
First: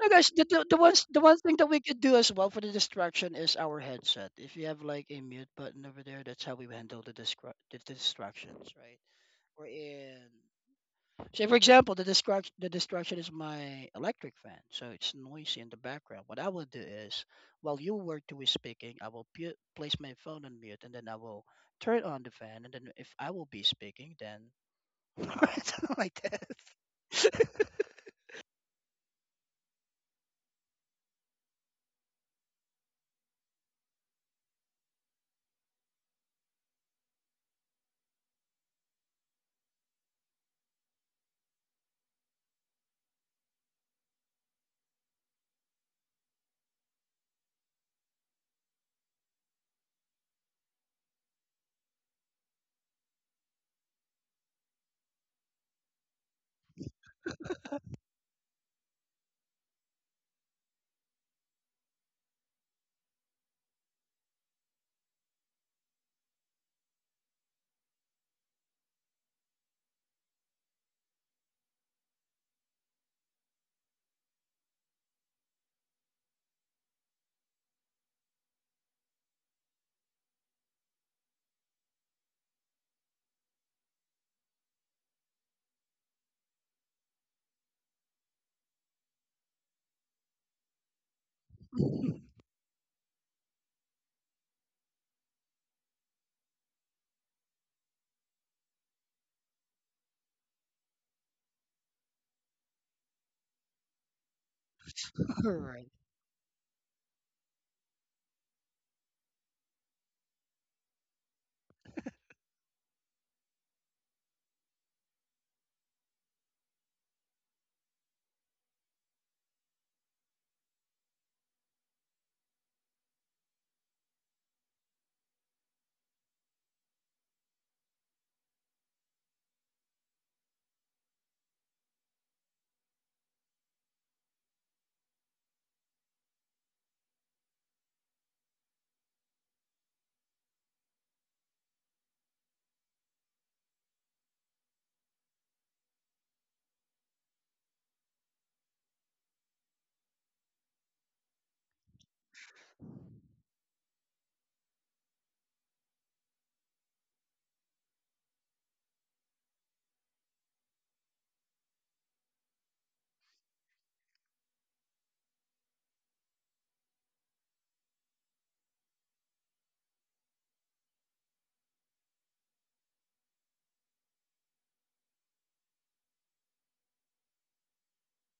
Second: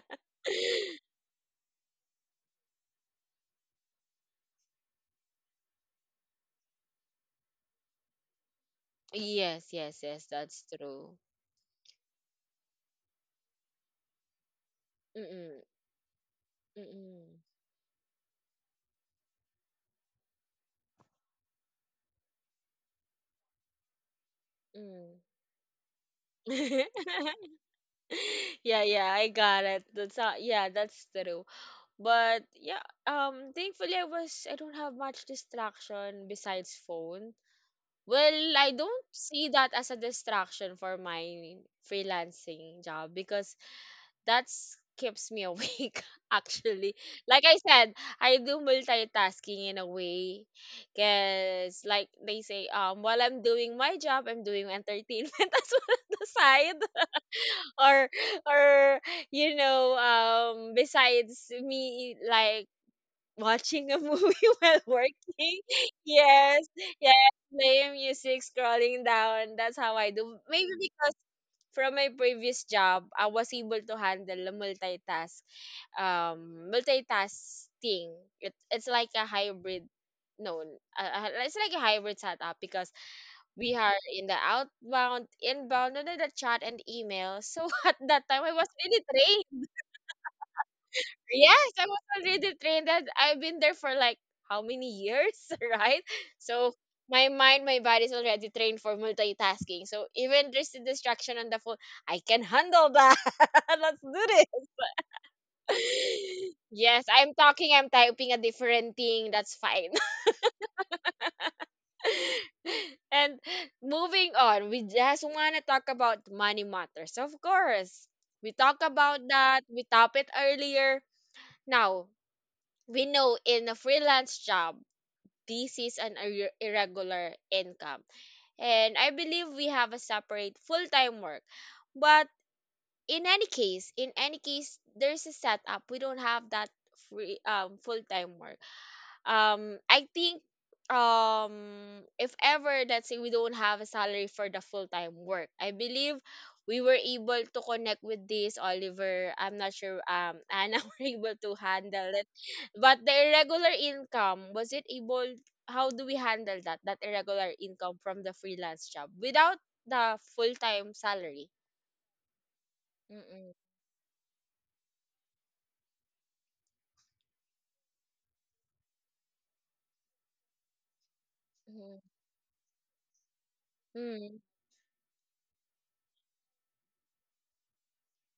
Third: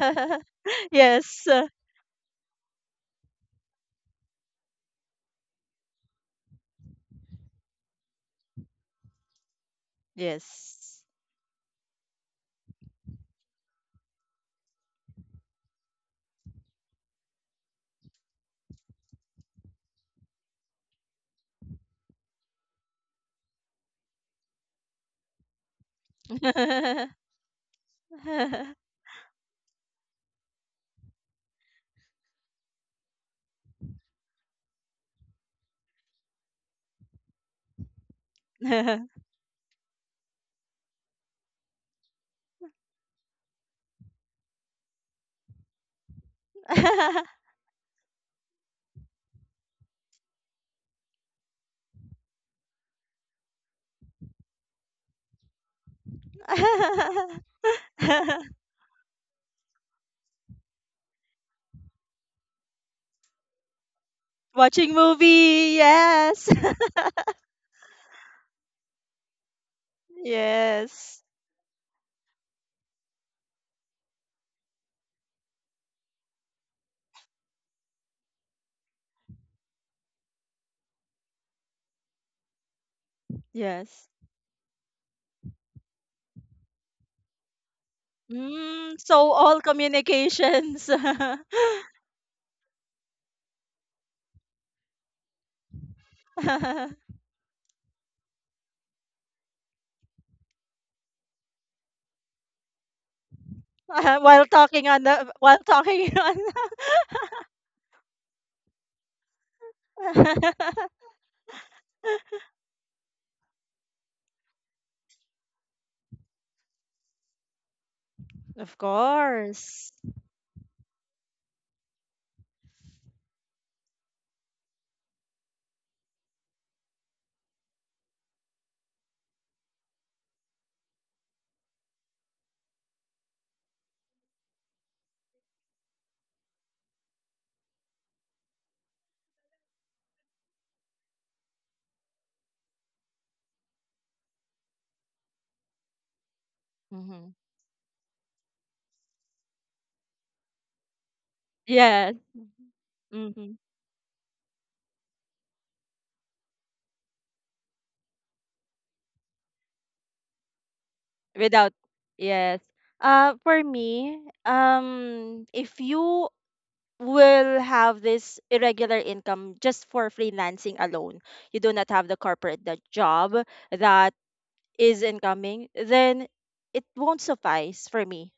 Now, guys, the, the, the ones the
*laughs*
one
Yes.
thing that we could do as well for the distraction is our headset. If you have like a mute button over there, that's how we handle the the distractions, right? We're
Yes, yes,
in.
yes, that's
Yes.
true.
Say, for example, the destruction is my electric fan, so it's noisy
Mm-mm.
in the background. What I will do is,
Mm-mm.
while you were two is speaking, I will place my phone on mute, and then I will turn on the fan, and then if I will be speaking, then
Mm.
*laughs* something like that.
*laughs*
*laughs*
*laughs*
Yeah, yeah, I got it. That's not, yeah, that's true. But yeah, thankfully I don't have much distraction besides phone. Well, I don't see that as a distraction for my freelancing job because that's keeps me awake *laughs* actually. Like I said, I do multitasking in a way because like they say while I'm doing my job, I'm doing entertainment *laughs* as well on the side. Or or you know besides me like watching a movie *laughs* while
Watching
working.
movie. Yes.
Yes,
*laughs*
yes, playing music, scrolling down. That's how I do. Maybe because
Yes.
from my previous job I was able to handle a multitasking. It's like a no uh, hybrid setup because we are
Yes.
in the outbound, inbound, under the chat and email. So *laughs* at that time, I was
Mm,
really
so all
trained.
communications *laughs*
Yes, I was already trained, and I've been there for like how many years, *laughs* right? So my mind, my body is already trained for multitasking. So even there's a distraction on the phone, I can handle that. *laughs* Let's do this.
All
while
right,
talking *laughs* on.
*laughs* Yes, I'm talking, I'm typing a different thing. That's fine.
*laughs*
*laughs* And moving on, we just want to talk about money matters. Of course, we talk
Of
about that. We
course.
top it earlier. Now we know in a freelance job, this is an irregular income, and I believe we have a separate full-time work. But in any case, there's a setup. We don't have that free full-time work. I think um if ever, let's say we don't have a salary for the full time work, I believe we were
Hmm.
able to connect with this Oliver. I'm not sure Anna *laughs* were able to handle
Yes.
it. But the
Mm-hmm.
irregular income, was it able how do we handle that? That irregular income from the freelance job without the full time salary.
Without, yes.
Mm-mm.
For me, if you will have this irregular income just for freelancing alone, you do not
Mm-mm.
have the corporate the job that
Mm-mm.
is incoming, then it won't suffice for me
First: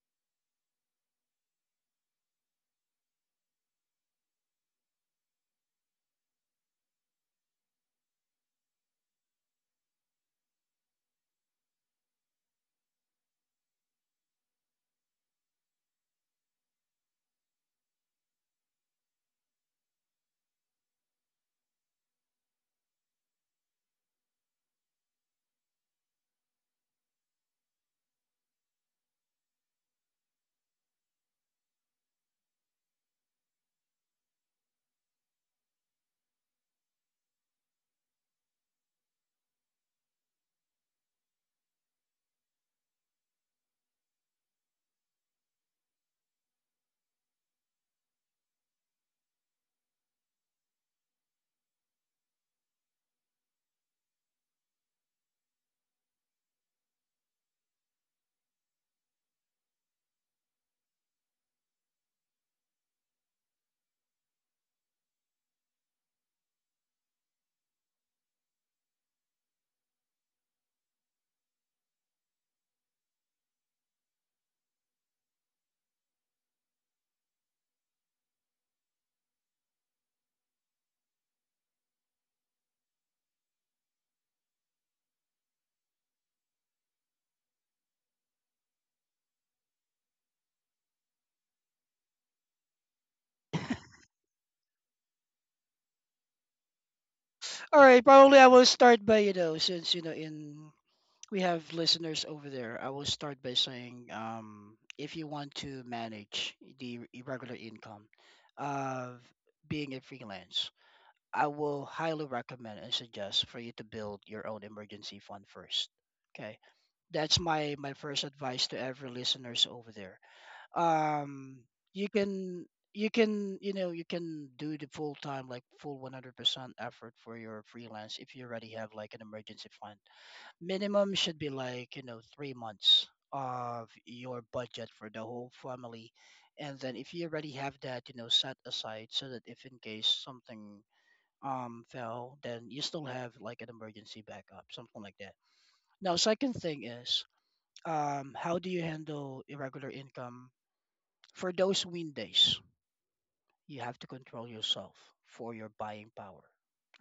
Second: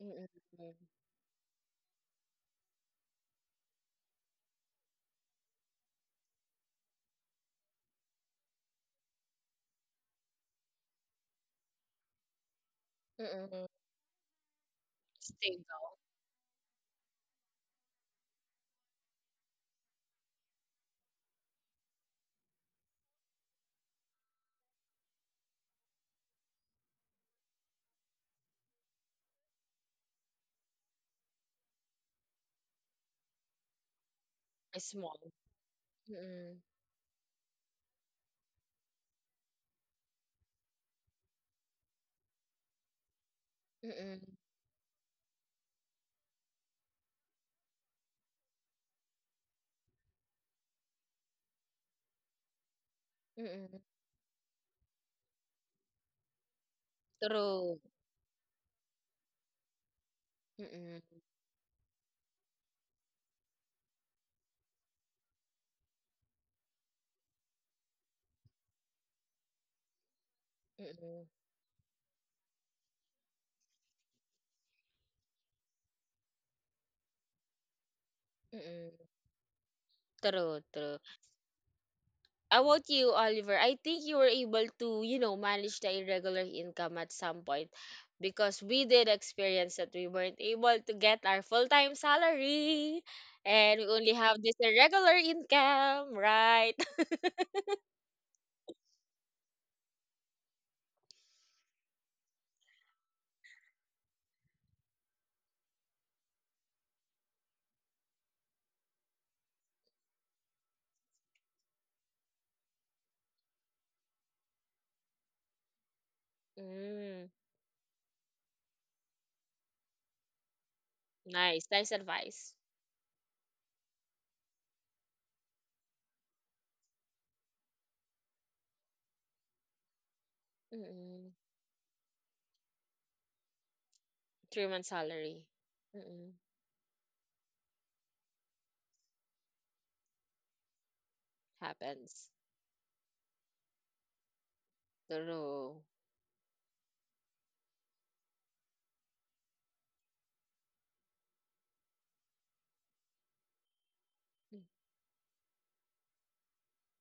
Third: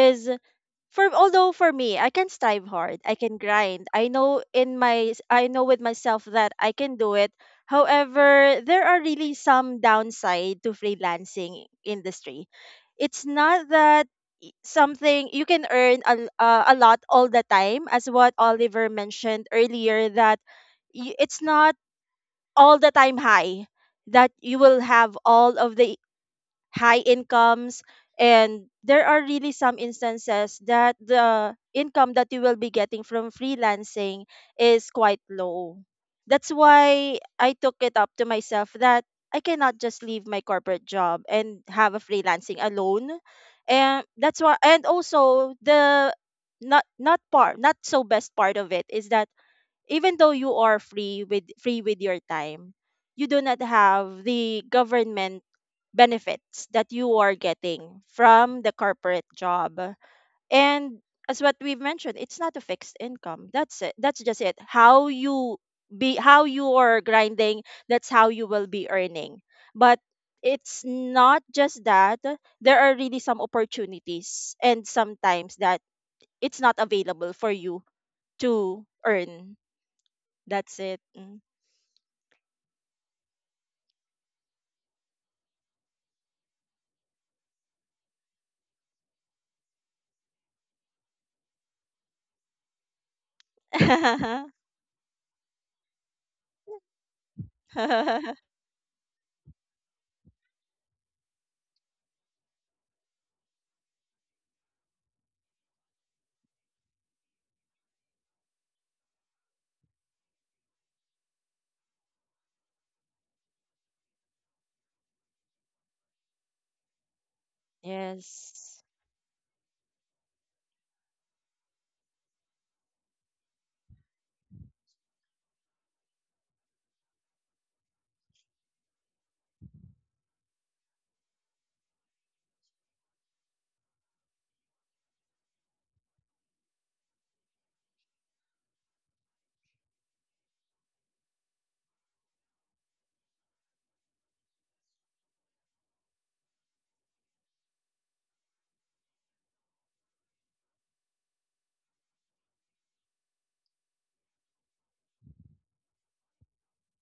Mm-mm.
for although for me I can strive hard, I can grind, I know with myself that I can do it. However, there are really some downside to freelancing industry. It's not
Mm-mm.
that something you can
Stable.
earn a lot all the time. As what Oliver mentioned earlier, it's not all the time high that you will have all of the high incomes. And there are really some instances that the income that you will be getting from freelancing is quite
Small.
low. That's
Mm-mm.
why I took it up to myself that I cannot just leave my corporate job and have a freelancing alone. And
Mm-mm.
that's why, and also the not so best part of it is that even though you are free with your time, you do not
Mm-mm.
have the government benefits that you are
True.
getting from the corporate job. And
Mm-mm.
as what we've mentioned, it's not a fixed income. That's it. That's just it. How you be how you are grinding, that's how you will be earning. But it's
Mm-mm.
not just that. There are really some opportunities and sometimes that it's not available for you to
Mm-mm.
earn.
True,
That's
true.
it. Mm.
How about you, Oliver? I think you were able to, you know, manage the irregular income at some point because we did experience that we weren't able to get our full-time salary and we only have this irregular income, right? *laughs*
all right. Probably
*laughs*
I will start by since you know in we have listeners over there. I will start by saying, if you want to manage the irregular income of being a freelance, I will highly recommend and suggest for you to build your own emergency fund first. Okay,
Mm,
that's my first advice to
Yes.
every listeners over there. Um,
nice, nice
you
advice.
can you can do the full time like full 100% effort for your freelance if you already have like an emergency fund minimum
Mm-mm.
should be like 3 months of your
Three
budget
months
for the
salary.
whole family.
Mm-mm.
And then if you already have that, set aside so that if in case something
Happens.
fell, then you still have like an emergency backup, something like that.
True.
Now, second thing is, how do you handle irregular income? For those win days, you have to control yourself for your buying power,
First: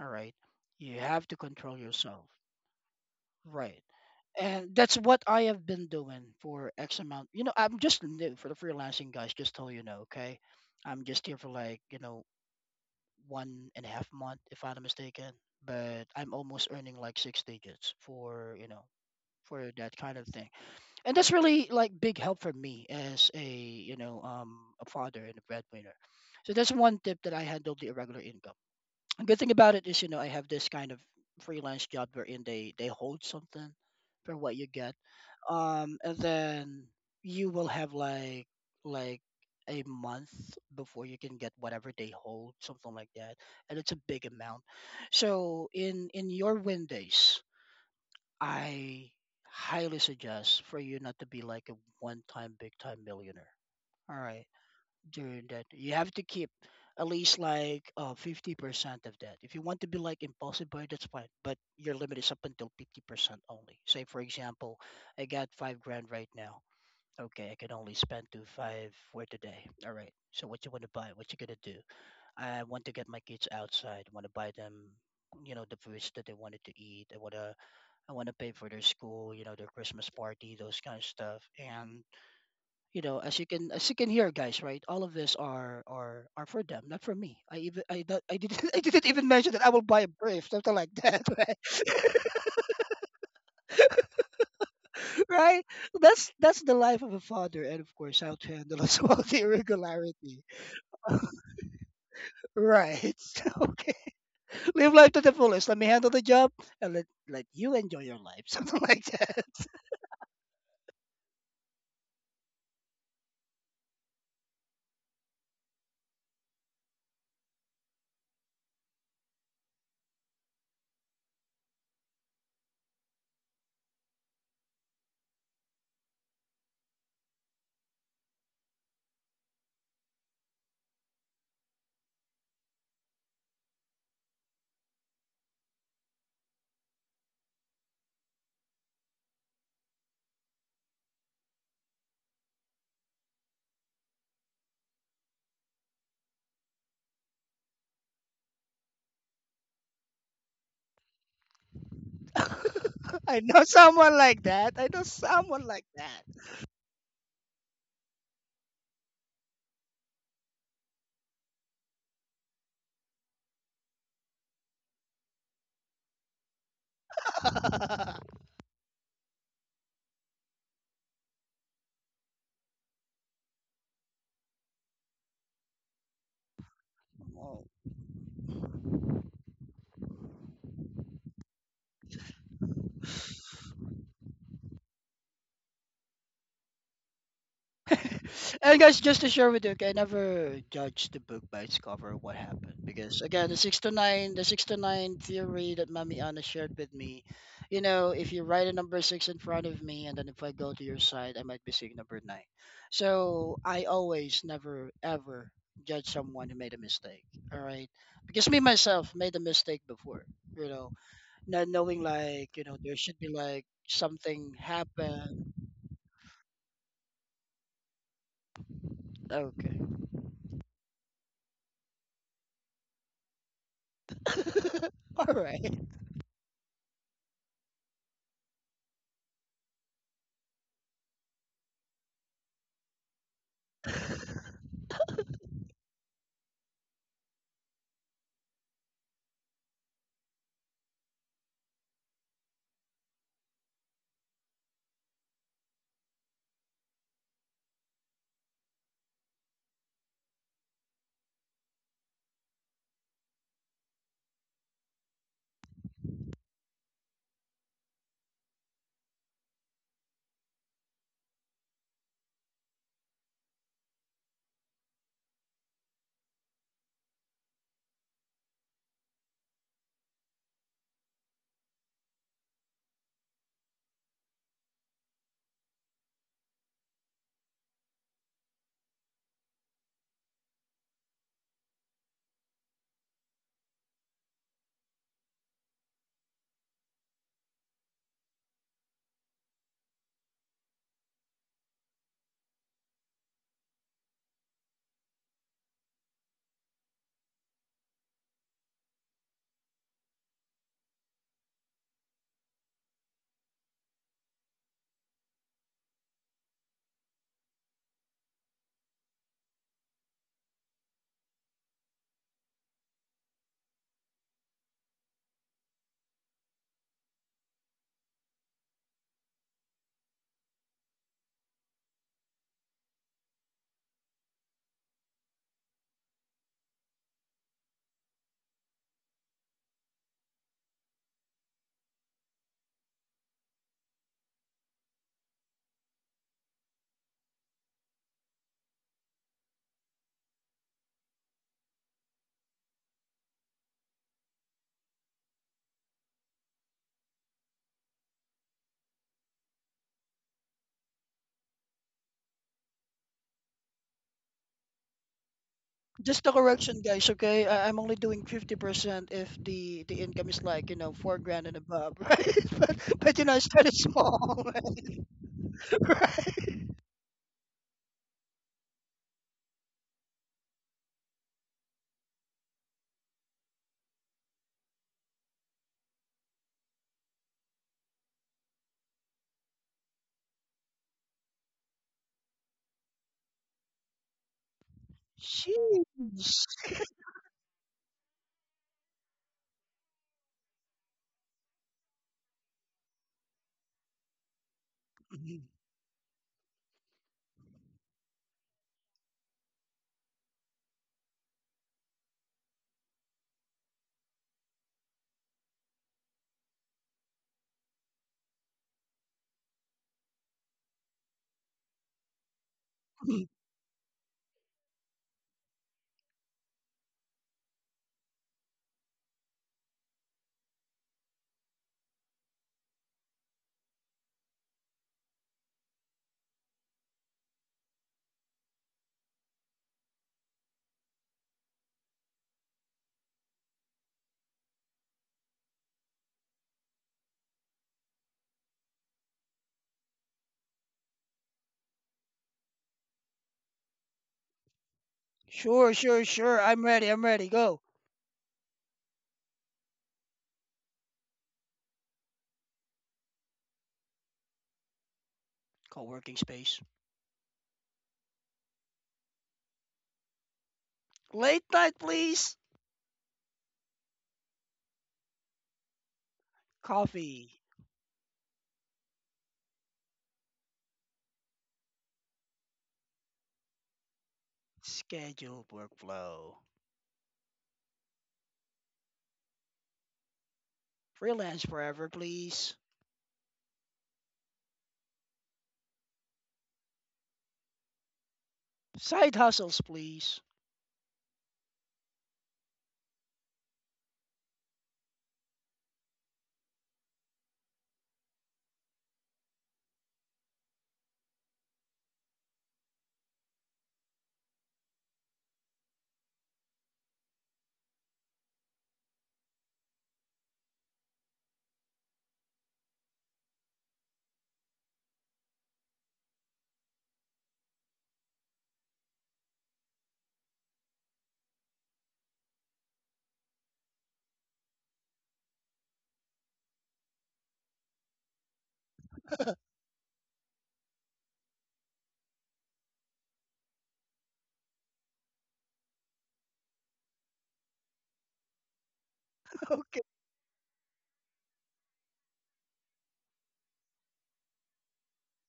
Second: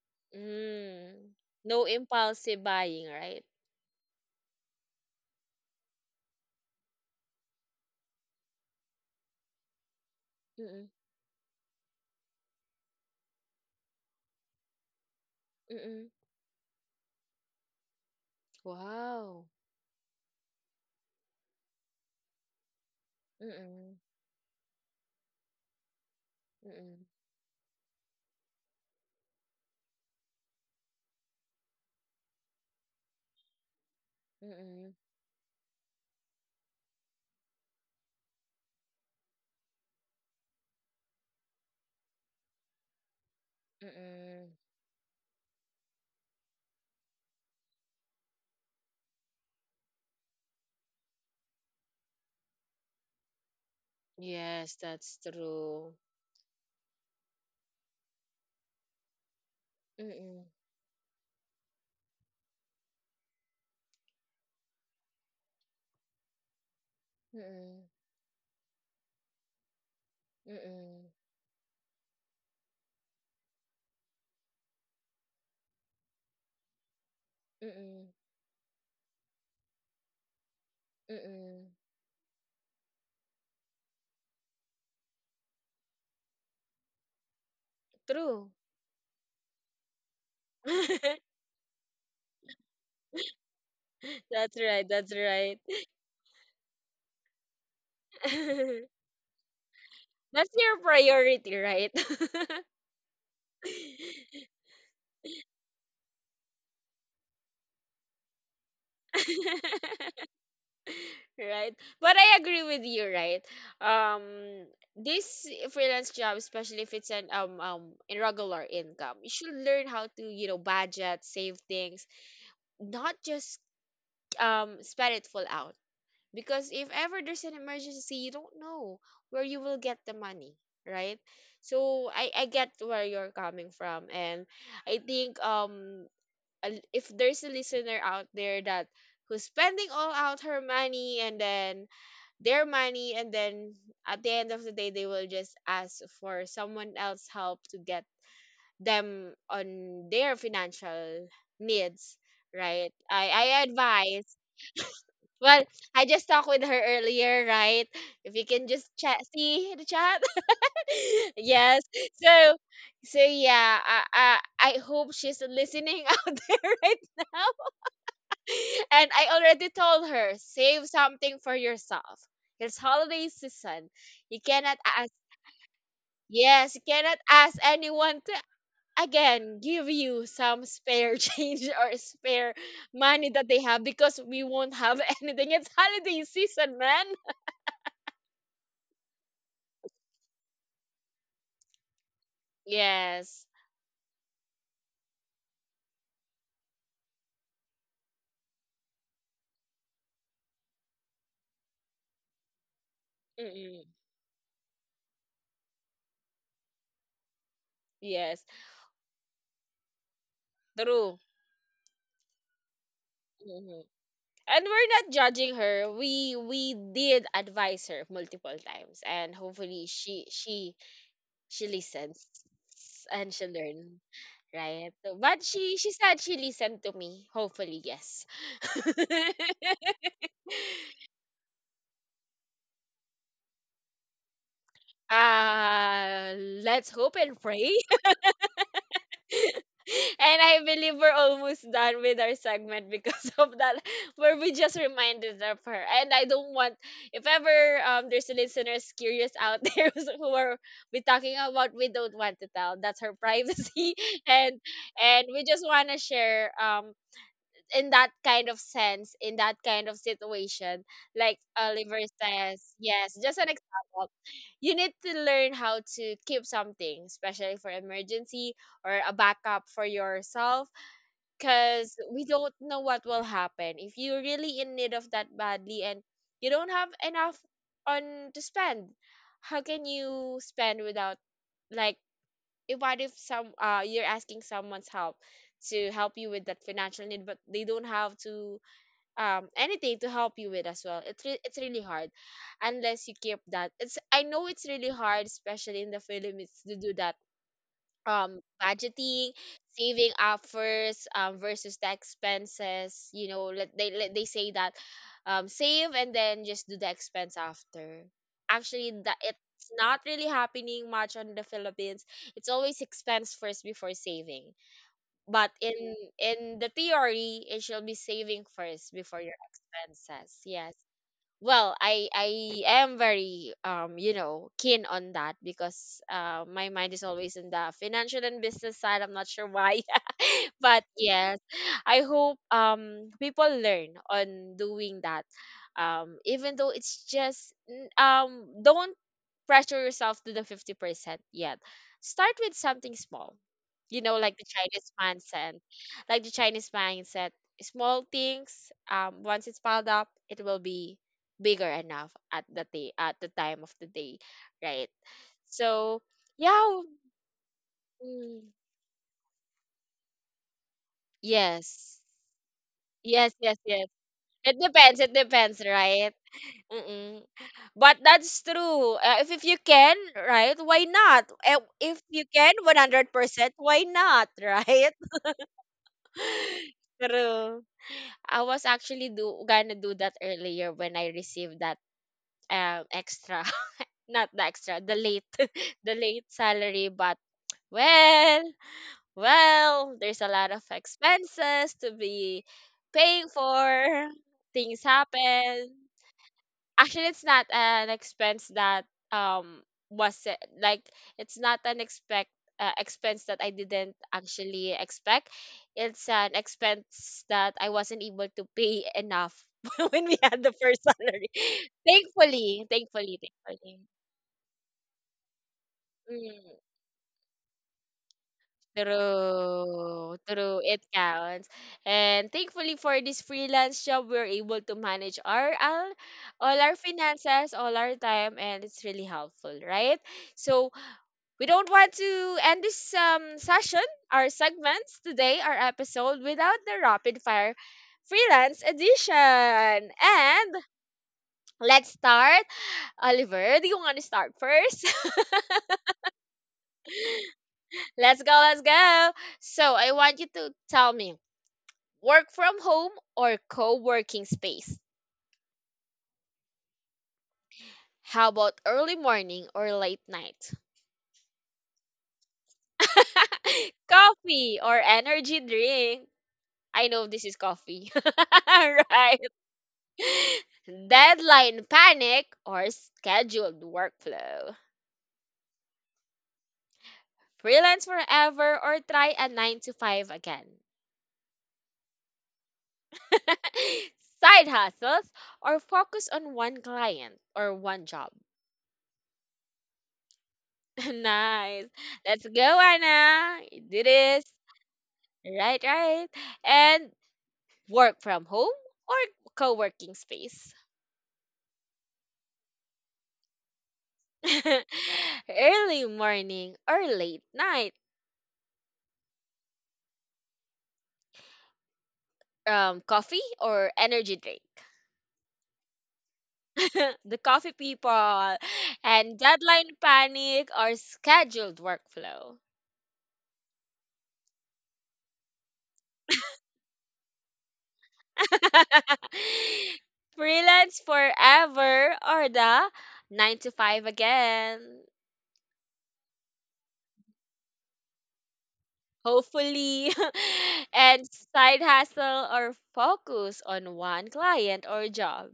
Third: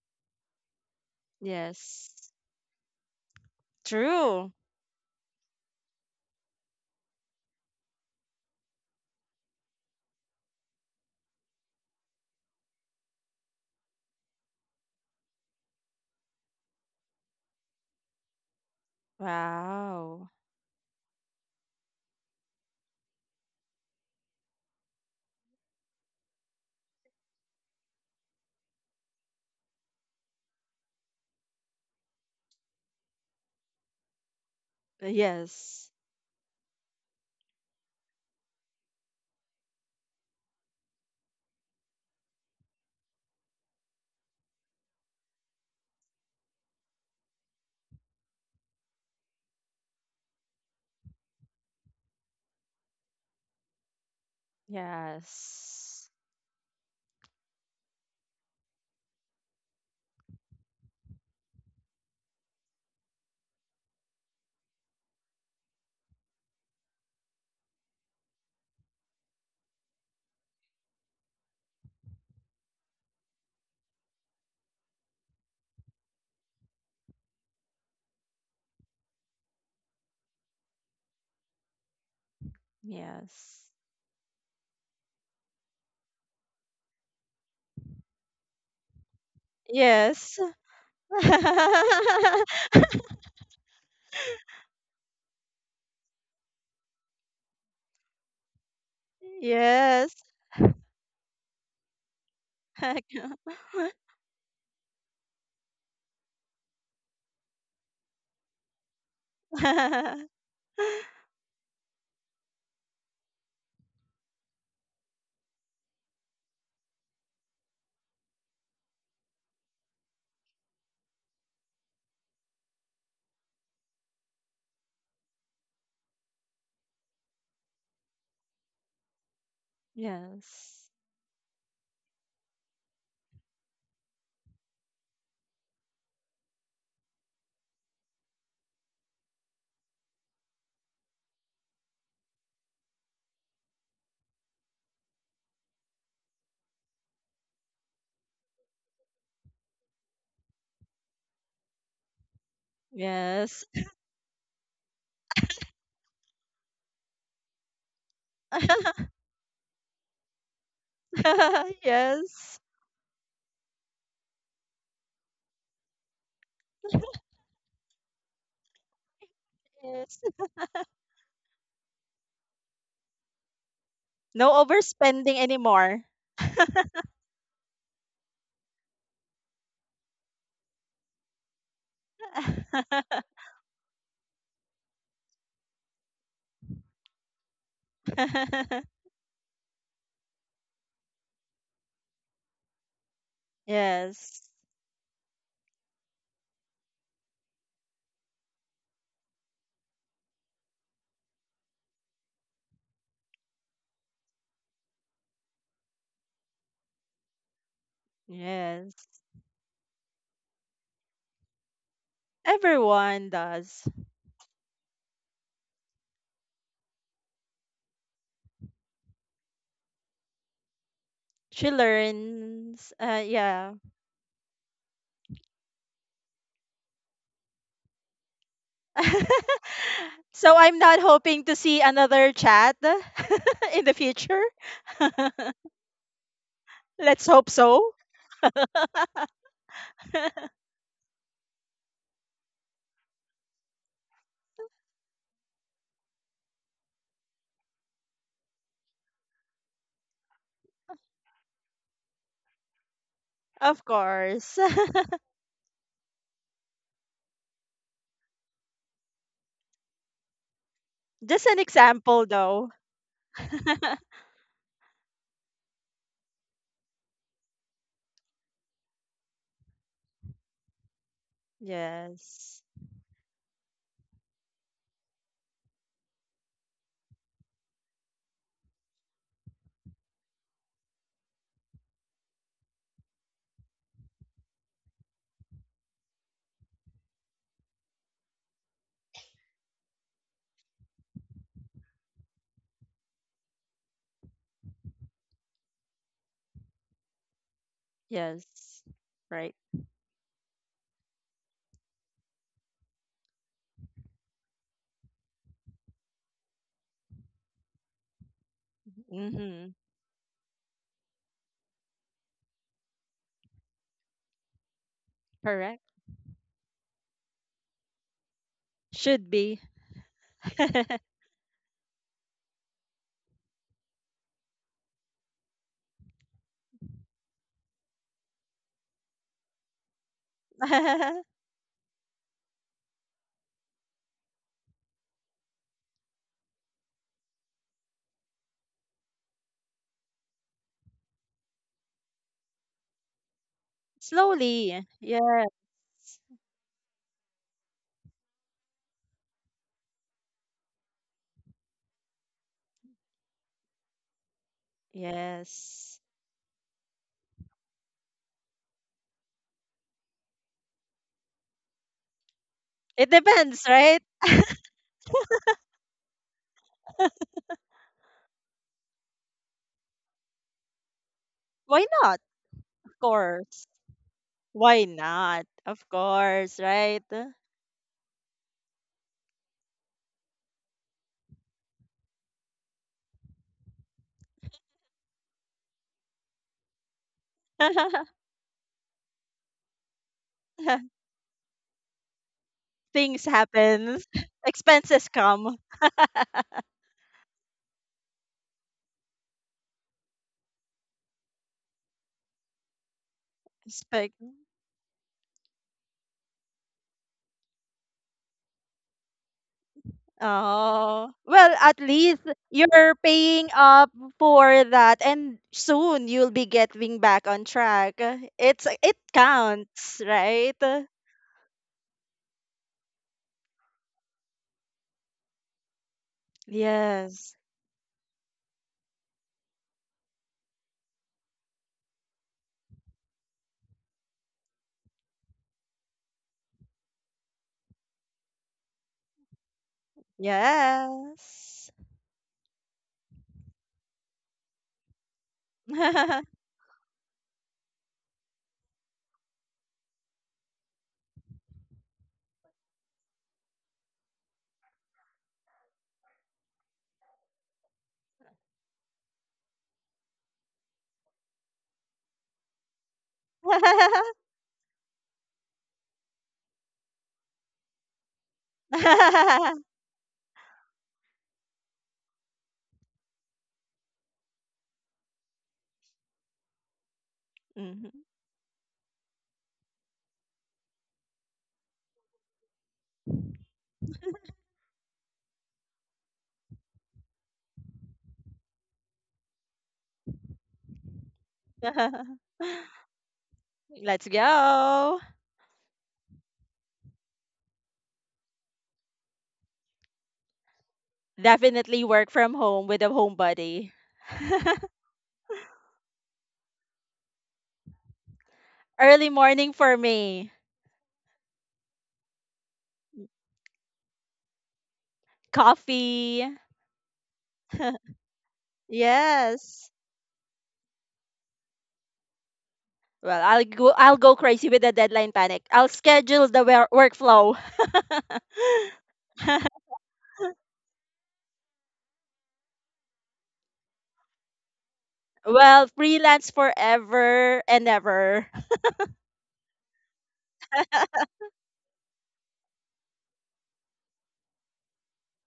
all right? You have
Mm.
to control
No
Yes.
yourself.
impulsive buying, right?
Right.
True.
And that's what I have been doing for X amount. You know, I'm just new for the freelancing guys, just so you know, okay?
Mm,
I'm just here for like, 1.5 month, if I'm not mistaken. But
mm.
I'm almost earning like six digits for, you know,
Wow.
for that kind of
Wow.
thing. And that's really like big help for me as a,
Mm,
you know, um, a father and a breadwinner. So that's one
mm,
tip that I handle the irregular income. Good thing about it is, I have this kind of freelance job wherein they hold something for what you
mm,
get.
Yes.
And then you will have like like a month before you can get whatever they hold, something like that, and it's a big
mm.
amount. So in your win days, I highly suggest for you not to be like a one time big time millionaire, all right?
Yes, that's
During that,
true.
you have
Yes.
to keep at least like 50% of that. If you want to be like
Mm,
impulsive buy, that's fine, but your limit is up until 50% only. Say, for example, I got 5 grand right now. Okay, I can
mm,
only spend 2.5 for today. All right. So what you want to
mm,
buy? What you gonna do? I want to get my kids outside. Want to buy them, the foods that they wanted to eat. I wanna
mm,
I wanna pay for their school, their Christmas party, those kind of stuff.
mm.
And as you
Yes.
can as you can hear, guys, right, all of this are for them, not for me. I
True.
didn't *laughs* I didn't even mention that I will buy a
Yes.
brief, something like that.
*laughs*
*laughs* Right.
*laughs*
That's right. That's
*laughs*
right.
Right. That's the life of a father, and of course how to handle *laughs*
*laughs*
as well the
Yes.
irregularity,
That's your priority, right?
right?
*laughs*
*laughs* Okay. Live life to the fullest. Let me handle the job and let you enjoy your life. *laughs* Something like
*laughs*
that.
Yes.
*laughs* Right, but I agree with you, right? um this freelance job, especially if it's an irregular income, you should learn how to, you know, budget, save things, not just spend it full out, because if ever there's an emergency, you don't know where you will get the money, right? So I get where you're coming from, and I think if there's a listener out there that who's spending all out her money and then their money, and then at the end of the day they will just ask for someone else help to get them on their financial needs, right? i
*laughs* I
i
Yes.
know someone
advise.
like that, I know someone
Well,
like
I
that.
just talked with her earlier, right? If you can just chat,
*laughs*
see the chat. *laughs* Yes. So
Yes.
so yeah, I hope she's listening *laughs* out there right now.
*laughs*
*laughs* And I already told
Yes.
her, save something for yourself. It's holiday season. You
No
cannot ask,
overspending anymore.
yes, you cannot ask
Oh,
anyone to again give you some spare *laughs* change or spare money that they have, because we won't have *laughs* anything. It's holiday season, man.
*laughs* and
*laughs*
guys, just to share with you, okay, I never judge the book by its cover. What happened? Because
Yes.
again, the six to nine,
Yes.
the six to nine theory that Mami Anna shared with me, if you write a number six in front of me, and then if I go to your side, I might be seeing number nine. So
Mm-mm.
I always, never, ever judge someone who made a mistake. All right,
Yes.
because me
Yes,
myself made a mistake before. You know,
True.
not knowing, like there should
everyone
be like
does.
Mhm.
something
And we're not
happen.
judging her. We did advise her multiple times, and
Okay,
hopefully she
She
listens
learns.
and she
Yeah.
learn, right? So,
*laughs* all
but
right.
she said she listened to me, hopefully. Yes. *laughs*
*laughs* So I'm not hoping to see another chat *laughs* in the future. *laughs*
Uh, let's hope
Let's
and
hope
pray.
so.
*laughs* And I believe we're almost done with our segment because *laughs* of that, where we just reminded of her. And I don't want if ever there's listeners curious out *laughs* there who are we talking about. We don't want to tell, that's her
Of
privacy. *laughs* and
course.
and we just want to share in that kind of sense, in that kind of situation,
*laughs*
like
Just an
Oliver
example, though.
says, yes, just
*laughs*
an example, you need to learn how to keep something, especially for emergency or a backup for yourself, because we don't
Yes.
know what will happen. If you're really in need of that badly and you don't have enough on to spend, how can you spend without like if what if some you're asking someone's help to help you with that financial need, but they don't have to anything to help you with as well, it's really hard unless you keep that. It's I know it's really hard, especially in the Philippines, to do that
Yes.
budgeting,
Right.
saving up first, versus the expenses. You know, let they say that save and then just do the expense after. Actually, that it's
Mm-hmm.
not really happening much on the Philippines. It's always expense first before saving, but
Correct.
in the theory, it should be saving first before your
Should be.
expenses. Yes. Well, I am very you know keen on that because my mind is always in the financial and business side. I'm not sure why, *laughs* but
*laughs*
yes, I hope people learn on doing that, even though it's just don't pressure yourself to the 50% yet. Start with something small. You know, like the Chinese
Slowly. Yes.
mindset. Like the Chinese mindset, small things, once it's piled up, it will be bigger enough at the day at the time of the day, right? So
Yes.
Just a
yeah,
correction, guys. Okay, I'm only doing
mm,
50% if the income is like 4 grand and
yes.
above, *laughs* right? But
It
but
Yes,
I
yes,
depends,
started
yes.
right?
small,
It depends,
*laughs*
right?
right?
Mm-mm. But that's true. If you can, right? Why not? Eh,
*laughs* Why
if you
not?
can,
Of
100%,
course.
why not,
Why
right?
not? Of course,
*laughs*
right?
True. I was actually do gonna do that earlier when I received that extra, *laughs* not the extra, the late, *laughs* the late
Jeez.
salary. But
*laughs*
well, well, there's a lot of expenses to be paying
Things
for.
happen. *laughs*
Things
Expenses come.
happen. Actually, it's not an expense that um was it like it's not an expect expense that I didn't
Expect.
actually expect. It's an expense that I wasn't able to pay enough *laughs* when we had the first
Oh.
salary.
Well, at
*laughs*
least
Thankfully,
you're
thankfully,
*clears throat*
paying
thankfully.
up for that and soon you'll be
Mm.
getting back on track. It's it counts,
True, true.
right?
It counts. And thankfully for this freelance job, we're able to manage our all our
Yes.
finances, all our time, and it's really helpful, right? So we don't want to end this session, our segments today, our episode, without the rapid fire freelance edition. And
Yes.
let's start. Oliver, do you want to start first? *laughs*
Sure, sure, sure.
*laughs*
I'm ready. I'm ready. Go.
Let's go, let's go. So I want you to tell me, work from home or co working space?
Co-working space.
How about early morning or late night?
Late night, please.
*laughs* Coffee or energy drink? I know this
Coffee.
is coffee. *laughs* Right. Deadline panic or scheduled workflow?
Scheduled workflow.
Freelance
Mhm.
forever or try a 9 to 5 again?
Freelance forever, please.
*laughs* Side hustles or focus on one client or one job?
Side hustles, please.
*laughs* Nice. Let's
*laughs*
go, Anna. You did
Let's
it.
go.
Right, right. And work from home or co working space.
Definitely work from home with a homebody.
*laughs* Early morning or late night.
Early morning for me.
Coffee or energy drink.
Coffee.
*laughs* The coffee people. And deadline
Yes.
panic or scheduled workflow.
Well, I'll go crazy with the deadline panic. I'll schedule the workflow.
*laughs*
*laughs*
*laughs*
Freelance forever or the 9 to 5 again.
Well, freelance forever and ever.
Okay.
Hopefully, *laughs* and side hustle or focus on one client or job.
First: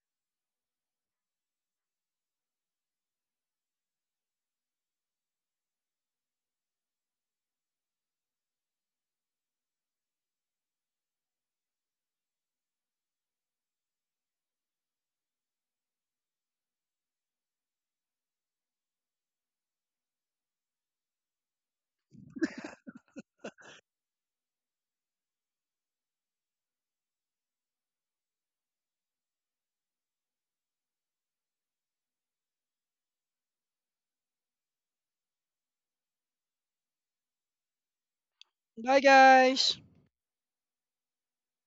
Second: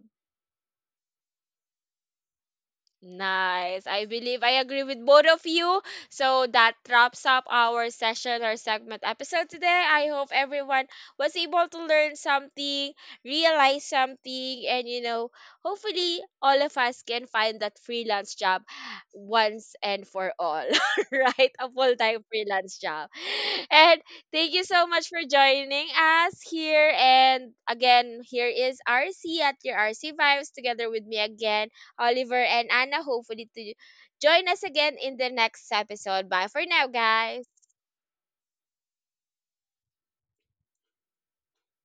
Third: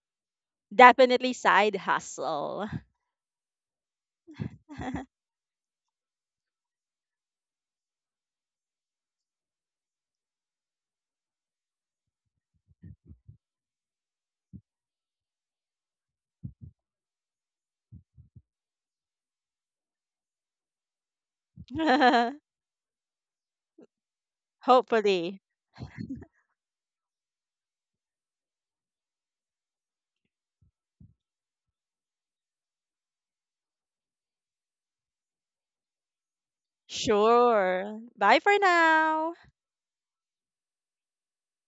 Definitely side hustle.
Nice. I believe I agree with both
*laughs*
of you. So that wraps up our segment episode today. I hope everyone was able to learn something, realize something, and you know, hopefully all of us can find that freelance job once and for all, *laughs* right? A full time freelance job. And thank you so much for
Hopefully.
joining us here. And again, here is RC at your RC Vibes together with me again. Oliver, and Anna, hopefully to join us again in the next episode. Bye for now, guys.
Sure. Bye for
Bye,
now.
guys.